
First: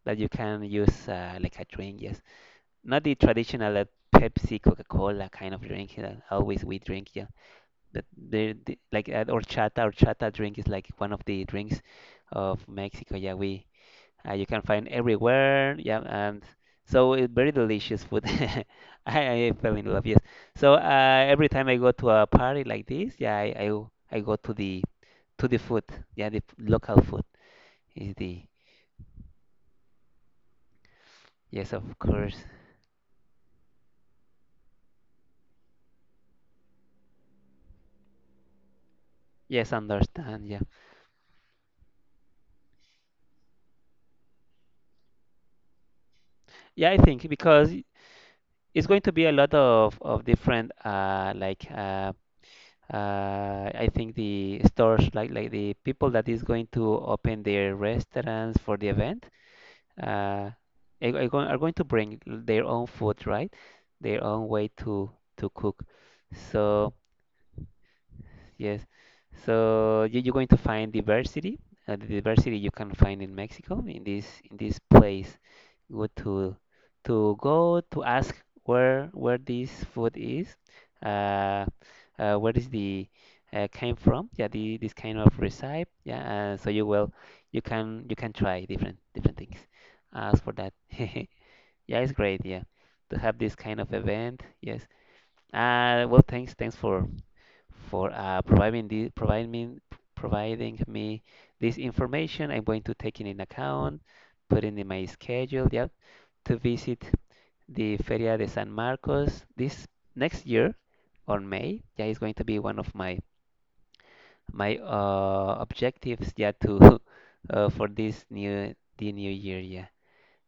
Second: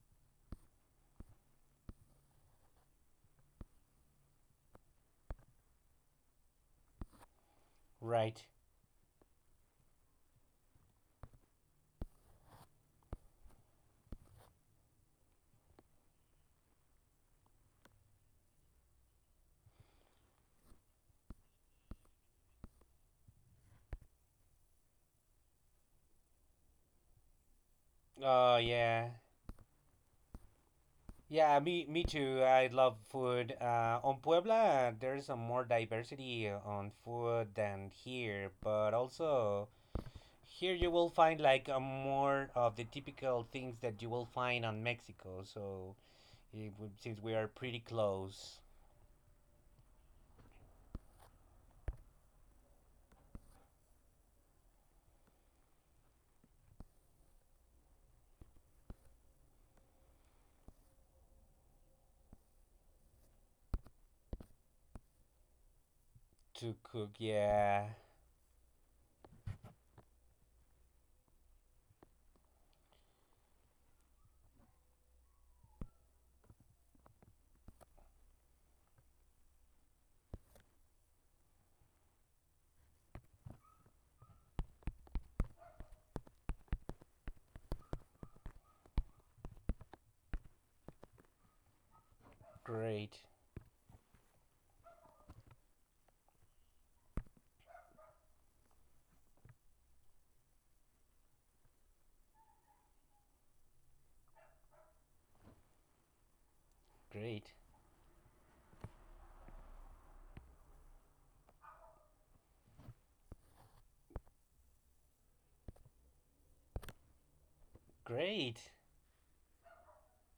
[SPEAKER 2] that you can use, uh, like a drink, yes, not the traditional, uh, Pepsi, Coca-Cola kind of drink that always we drink, yeah, that
[SPEAKER 1] Right.
[SPEAKER 2] they, they like, uh, horchata, horchata drink is like one of the drinks of Mexico. Yeah, we, uh, you can find everywhere, yeah, and so it's very delicious food. [laughs] I, I fell in love, yes. So, uh, every time I go to a party like this, yeah, I, I w- I go to the to the food, yeah, the p- local food is the.
[SPEAKER 1] Oh yeah. Yeah,
[SPEAKER 2] Yes,
[SPEAKER 1] me
[SPEAKER 2] of
[SPEAKER 1] me
[SPEAKER 2] course,
[SPEAKER 1] too. I love food. Uh, on Puebla, there's a more diversity on food than here, but
[SPEAKER 2] yes,
[SPEAKER 1] also
[SPEAKER 2] understand, yeah,
[SPEAKER 1] here you will find like a more of the typical things that you will find on Mexico. So it,
[SPEAKER 2] yeah, I
[SPEAKER 1] would-
[SPEAKER 2] think
[SPEAKER 1] since we are
[SPEAKER 2] because
[SPEAKER 1] pretty close
[SPEAKER 2] it's going to be a lot of of different, uh like uh uh, I think the stores, like like the people that is going to open their restaurants for the event, uh, are, are going are going to bring their own food, right? Their own way to to cook.
[SPEAKER 1] to
[SPEAKER 2] So.
[SPEAKER 1] cook, yeah,
[SPEAKER 2] Yes. So you, you're going to find diversity, uh, the diversity you can find in Mexico, in this in this place. Go to to go to ask where where this food is, uh, uh, where is the uh, came from? Yeah, the, this kind of recipe. Yeah, uh, so you will you can you can try different different things. Ask for that. [laughs] Yeah, it's great. Yeah, to
[SPEAKER 1] great,
[SPEAKER 2] have this kind of event. Yes. Uh, well, thanks thanks for for uh, providing the, providing providing me this information. I'm going to take it in account, put it in my schedule. Yep, to visit
[SPEAKER 1] great,
[SPEAKER 2] the Feria de San Marcos this next year on May. Yeah, it's going to be one of my my uh, objectives. Yeah, to [laughs] uh, for this
[SPEAKER 1] great.
[SPEAKER 2] new the new year. Yeah,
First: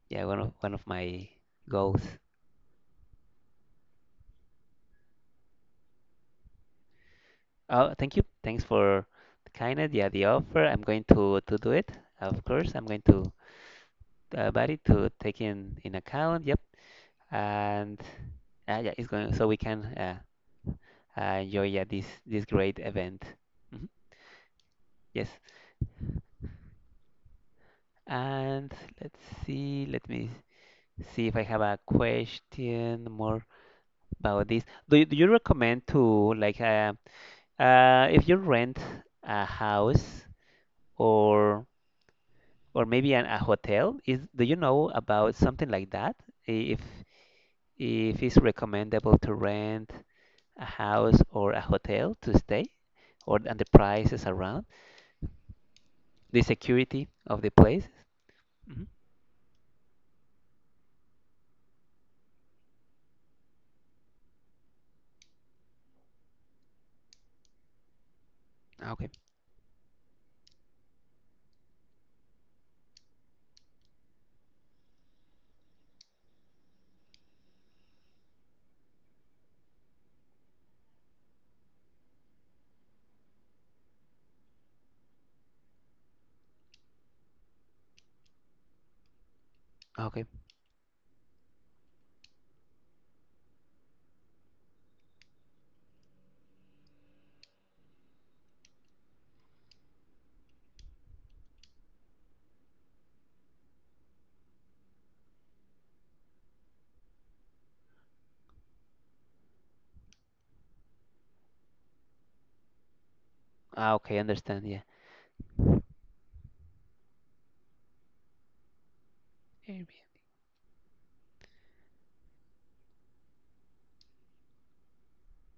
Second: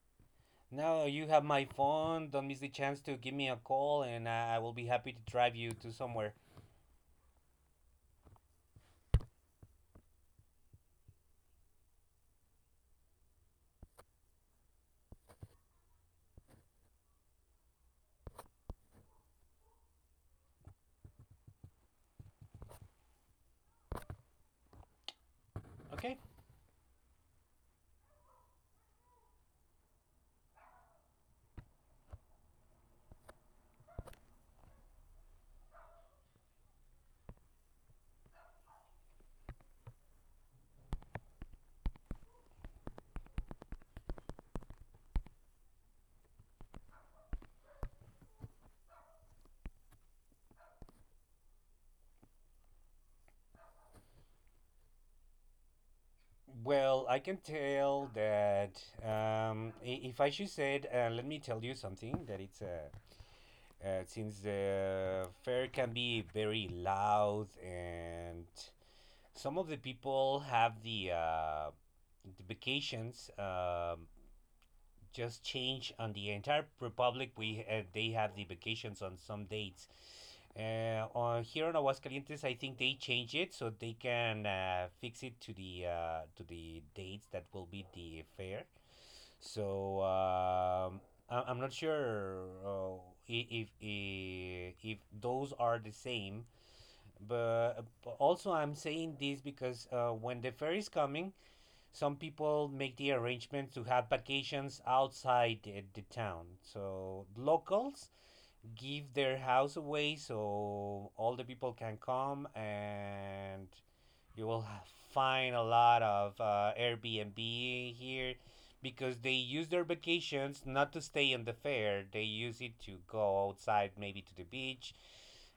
[SPEAKER 2] yeah, one of one of
[SPEAKER 1] Now
[SPEAKER 2] my
[SPEAKER 1] you have my
[SPEAKER 2] goals.
[SPEAKER 1] phone. Don't miss the chance to give me a call, and I I will be happy to drive you to somewhere.
[SPEAKER 2] Oh, thank you. Thanks for kind of, yeah, the offer. I'm going to to do it. Of course, I'm going to the body to take in in account. Yep, and uh, yeah, it's going, so we can uh, uh, enjoy, yeah, this this great event. Mhm. Yes,
[SPEAKER 1] Okay.
[SPEAKER 2] and let's see. Let me see if I have a question more about this. Do you, do you recommend to, like, uh, uh, if you rent a house or or maybe an, a hotel? Is Do you know about something like that? I- If if it's recommendable to rent a house or a hotel to stay, or and the prices around, the
[SPEAKER 1] Well,
[SPEAKER 2] security
[SPEAKER 1] I can
[SPEAKER 2] of the places.
[SPEAKER 1] tell that
[SPEAKER 2] Hmm.
[SPEAKER 1] um, i- if I should say, it, uh, let me tell you something that it's uh, uh, since the fair can be very loud, and
[SPEAKER 2] Okay.
[SPEAKER 1] some of the people have the uh, the vacations um, just change on the entire republic. We uh, they have the vacations on some dates. Uh, on here in Aguascalientes, I think they change it so they can uh, fix it to the uh, to the dates that will be the fair. So
[SPEAKER 2] Ah, okay.
[SPEAKER 1] um, I- I'm not sure uh, i- if, if if those are the same. But but also, I'm saying this because uh, when the fair is coming, some people make the arrangements to have vacations outside the, the town. So locals give their house away, so all the people can come, and
[SPEAKER 2] Ah, okay,
[SPEAKER 1] you will
[SPEAKER 2] understand. Yeah,
[SPEAKER 1] find a lot of uh, Airbnb here because they use their vacations not to stay in the fair. They use it to go outside, maybe to the beach,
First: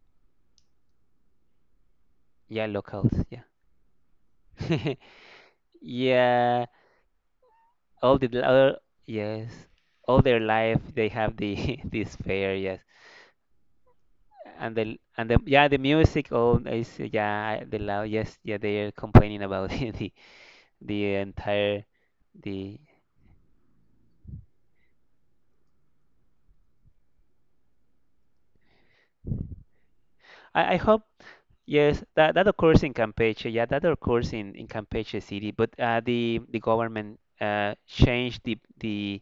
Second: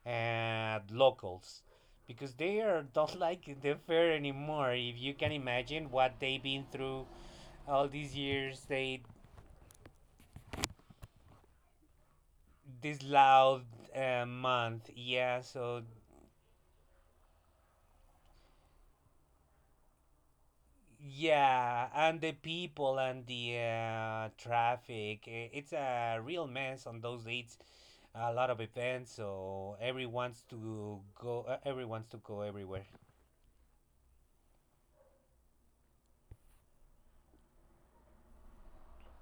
[SPEAKER 1] and locals, because they
[SPEAKER 2] yeah,
[SPEAKER 1] are [laughs]
[SPEAKER 2] locals.
[SPEAKER 1] don't
[SPEAKER 2] Yeah,
[SPEAKER 1] like the fair anymore. If you can
[SPEAKER 2] [laughs]
[SPEAKER 1] imagine what they've been
[SPEAKER 2] yeah.
[SPEAKER 1] through all these
[SPEAKER 2] All the
[SPEAKER 1] years,
[SPEAKER 2] all,
[SPEAKER 1] they
[SPEAKER 2] yes, all their life they have the [laughs] this fair. Yes,
[SPEAKER 1] this loud uh,
[SPEAKER 2] and
[SPEAKER 1] month,
[SPEAKER 2] the and the
[SPEAKER 1] yeah.
[SPEAKER 2] yeah the
[SPEAKER 1] So
[SPEAKER 2] music. All is yeah the loud. Yes, yeah, they are complaining about [laughs] the the entire
[SPEAKER 1] yeah, and the
[SPEAKER 2] the.
[SPEAKER 1] people and the uh, traffic. i- It's a real mess on those dates. A lot of events, so everyone's
[SPEAKER 2] I, I
[SPEAKER 1] to
[SPEAKER 2] hope
[SPEAKER 1] go. Uh,
[SPEAKER 2] Yes,
[SPEAKER 1] everyone's to
[SPEAKER 2] that,
[SPEAKER 1] go
[SPEAKER 2] that occurs
[SPEAKER 1] everywhere.
[SPEAKER 2] in Campeche. Yeah, that occurs in, in Campeche City. But uh, the the government uh, changed the, the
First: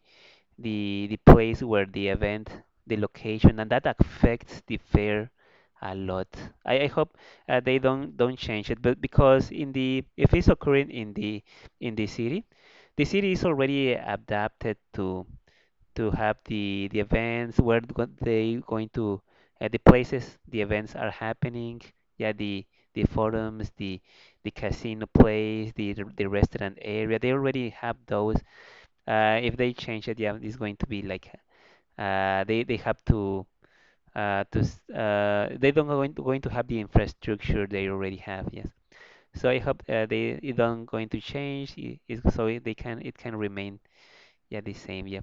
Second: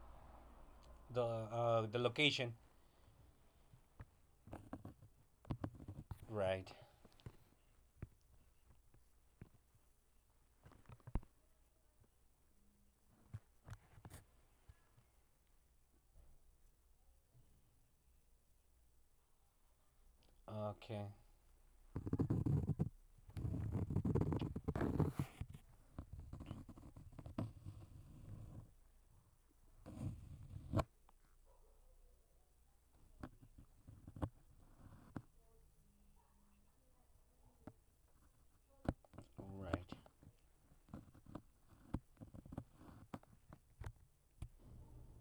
[SPEAKER 2] the the
[SPEAKER 1] The
[SPEAKER 2] place
[SPEAKER 1] uh,
[SPEAKER 2] where
[SPEAKER 1] the
[SPEAKER 2] the event,
[SPEAKER 1] location.
[SPEAKER 2] the location, and that affects the fair a lot.
[SPEAKER 1] Right.
[SPEAKER 2] I, I hope uh, they don't don't change it. But because in the if it's occurring in the in the city, the city is already adapted to to have the the events where go- they going to uh, the places the events
[SPEAKER 1] Okay.
[SPEAKER 2] are happening, yeah, the the forums, the the casino place, the r- the restaurant area, they already have those. Uh, if they change it, yeah, it's going to be like uh, they they have to uh, to s- uh, they don't going to, going to have the infrastructure they already have, yes. So I hope
[SPEAKER 1] Right.
[SPEAKER 2] uh, they it don't going to change it, it, so it, they can it can remain yeah the same, yeah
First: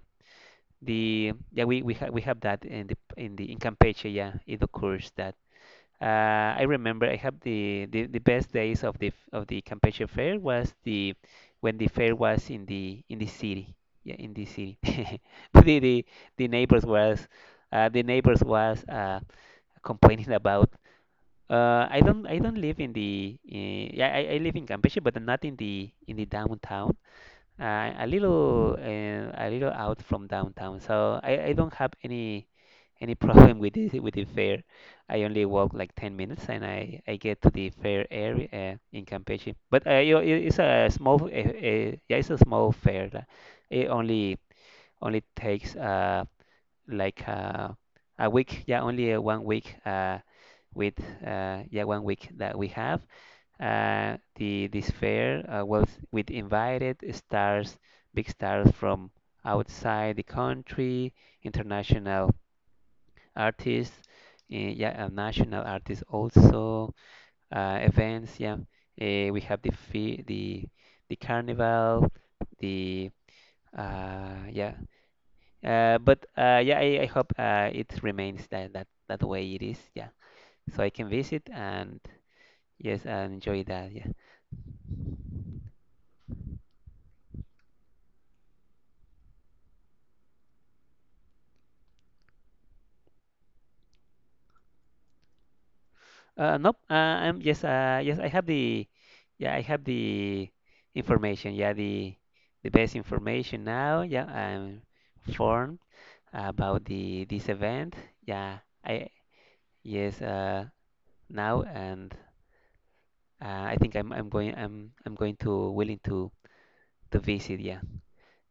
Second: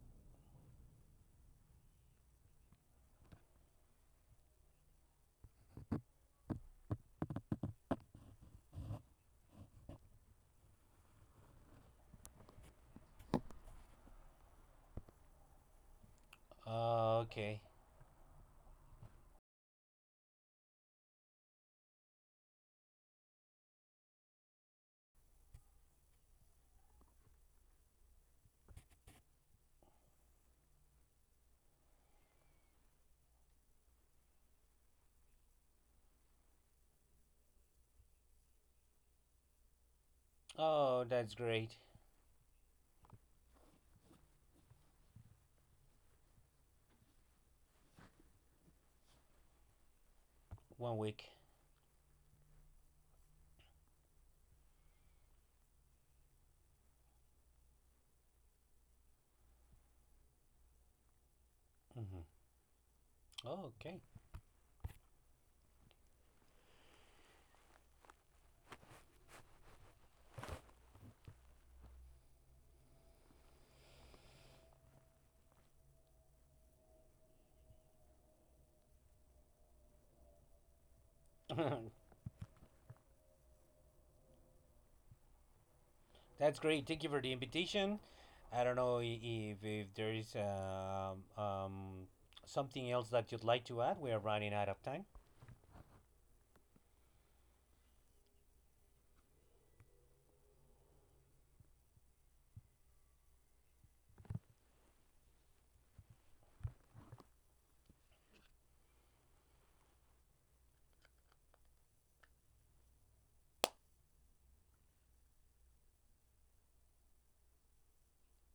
[SPEAKER 2] the yeah we we have we have that in the in the in Campeche, yeah it occurs that. uh, I remember I have the, the the best days of the f- of the Campeche fair was the when the fair was in the in the city, yeah in the city. [laughs] But the the, the neighbors was
[SPEAKER 1] Okay.
[SPEAKER 2] uh, the neighbors was uh, complaining about. uh, I don't, I don't live in the uh, yeah I, I live in Campeche but not in the in the downtown, uh, a little uh, a little out from downtown, so I, I don't have any any [laughs] problem with the with the fair. I only walk like ten minutes and I, I get to the fair area uh, in Campeche. But uh, you- it- it's a
[SPEAKER 1] Oh,
[SPEAKER 2] small uh, uh,
[SPEAKER 1] that's great.
[SPEAKER 2] yeah, it's a small fair. uh, It only only takes uh like uh, a week, yeah, only uh, one week uh
[SPEAKER 1] One
[SPEAKER 2] with
[SPEAKER 1] week.
[SPEAKER 2] uh yeah, one week that we have uh, the this fair uh, was with invited stars, big stars from outside the country,
[SPEAKER 1] hmm
[SPEAKER 2] international artists,
[SPEAKER 1] Okay.
[SPEAKER 2] uh, yeah, and national artists also. Uh, events, yeah. Uh, we have the fe the the carnival, the uh, yeah. Uh, but uh, yeah, I, I hope uh, it remains that, that that way it is. Yeah, so I can visit
[SPEAKER 1] [laughs]
[SPEAKER 2] and yes, and enjoy that. Yeah.
[SPEAKER 1] That's great. Thank you for the invitation. I don't know i- if, if there is um, um, something else that you'd like to add. We are running out of time.
[SPEAKER 2] Uh, nope. Uh, I'm yes. Uh, yes, I have the. Yeah, I have the information. Yeah, the the best information now. Yeah, I'm informed about the this event. Yeah, I yes. Uh, now and uh, I think I'm I'm going I'm I'm going to willing to to visit. Yeah.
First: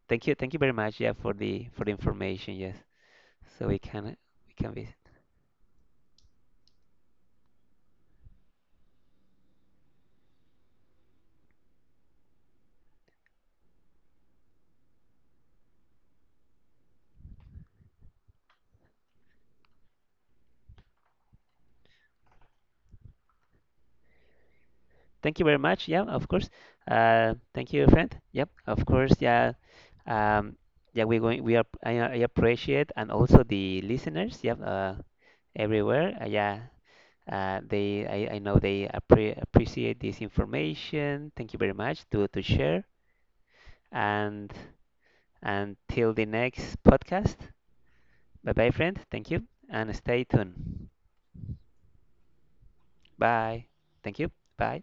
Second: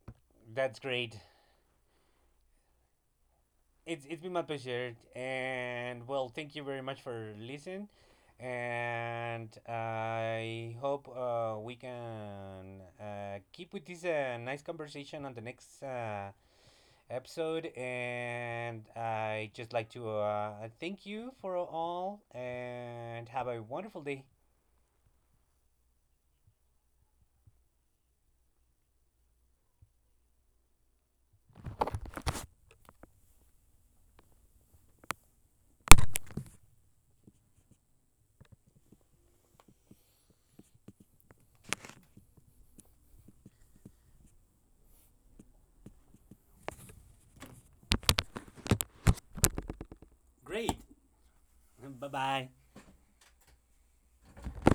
[SPEAKER 2] Thank you. Thank you very
[SPEAKER 1] That's
[SPEAKER 2] much. Yeah,
[SPEAKER 1] great.
[SPEAKER 2] for the for the information. Yes. So we can
[SPEAKER 1] It's, it's been my
[SPEAKER 2] we can visit.
[SPEAKER 1] pleasure. And well, thank you very much for listening. And I hope uh, we can uh, keep with this uh, nice conversation on the next uh, episode, and I just like to uh, thank you for all and have a wonderful day.
[SPEAKER 2] Thank you very much. Yeah, of course. Uh, thank you, friend. Yep, of course. Yeah, um, yeah, we're going. We are. I, I appreciate and also the listeners. Yep, uh, everywhere. Uh, yeah, uh, they. I, I know they appre appreciate this information. Thank you very much to to share. And until the next podcast. Bye bye, friend. Thank you, and stay
[SPEAKER 1] Great.
[SPEAKER 2] tuned.
[SPEAKER 1] Bye bye.
[SPEAKER 2] Bye. Thank you. Bye.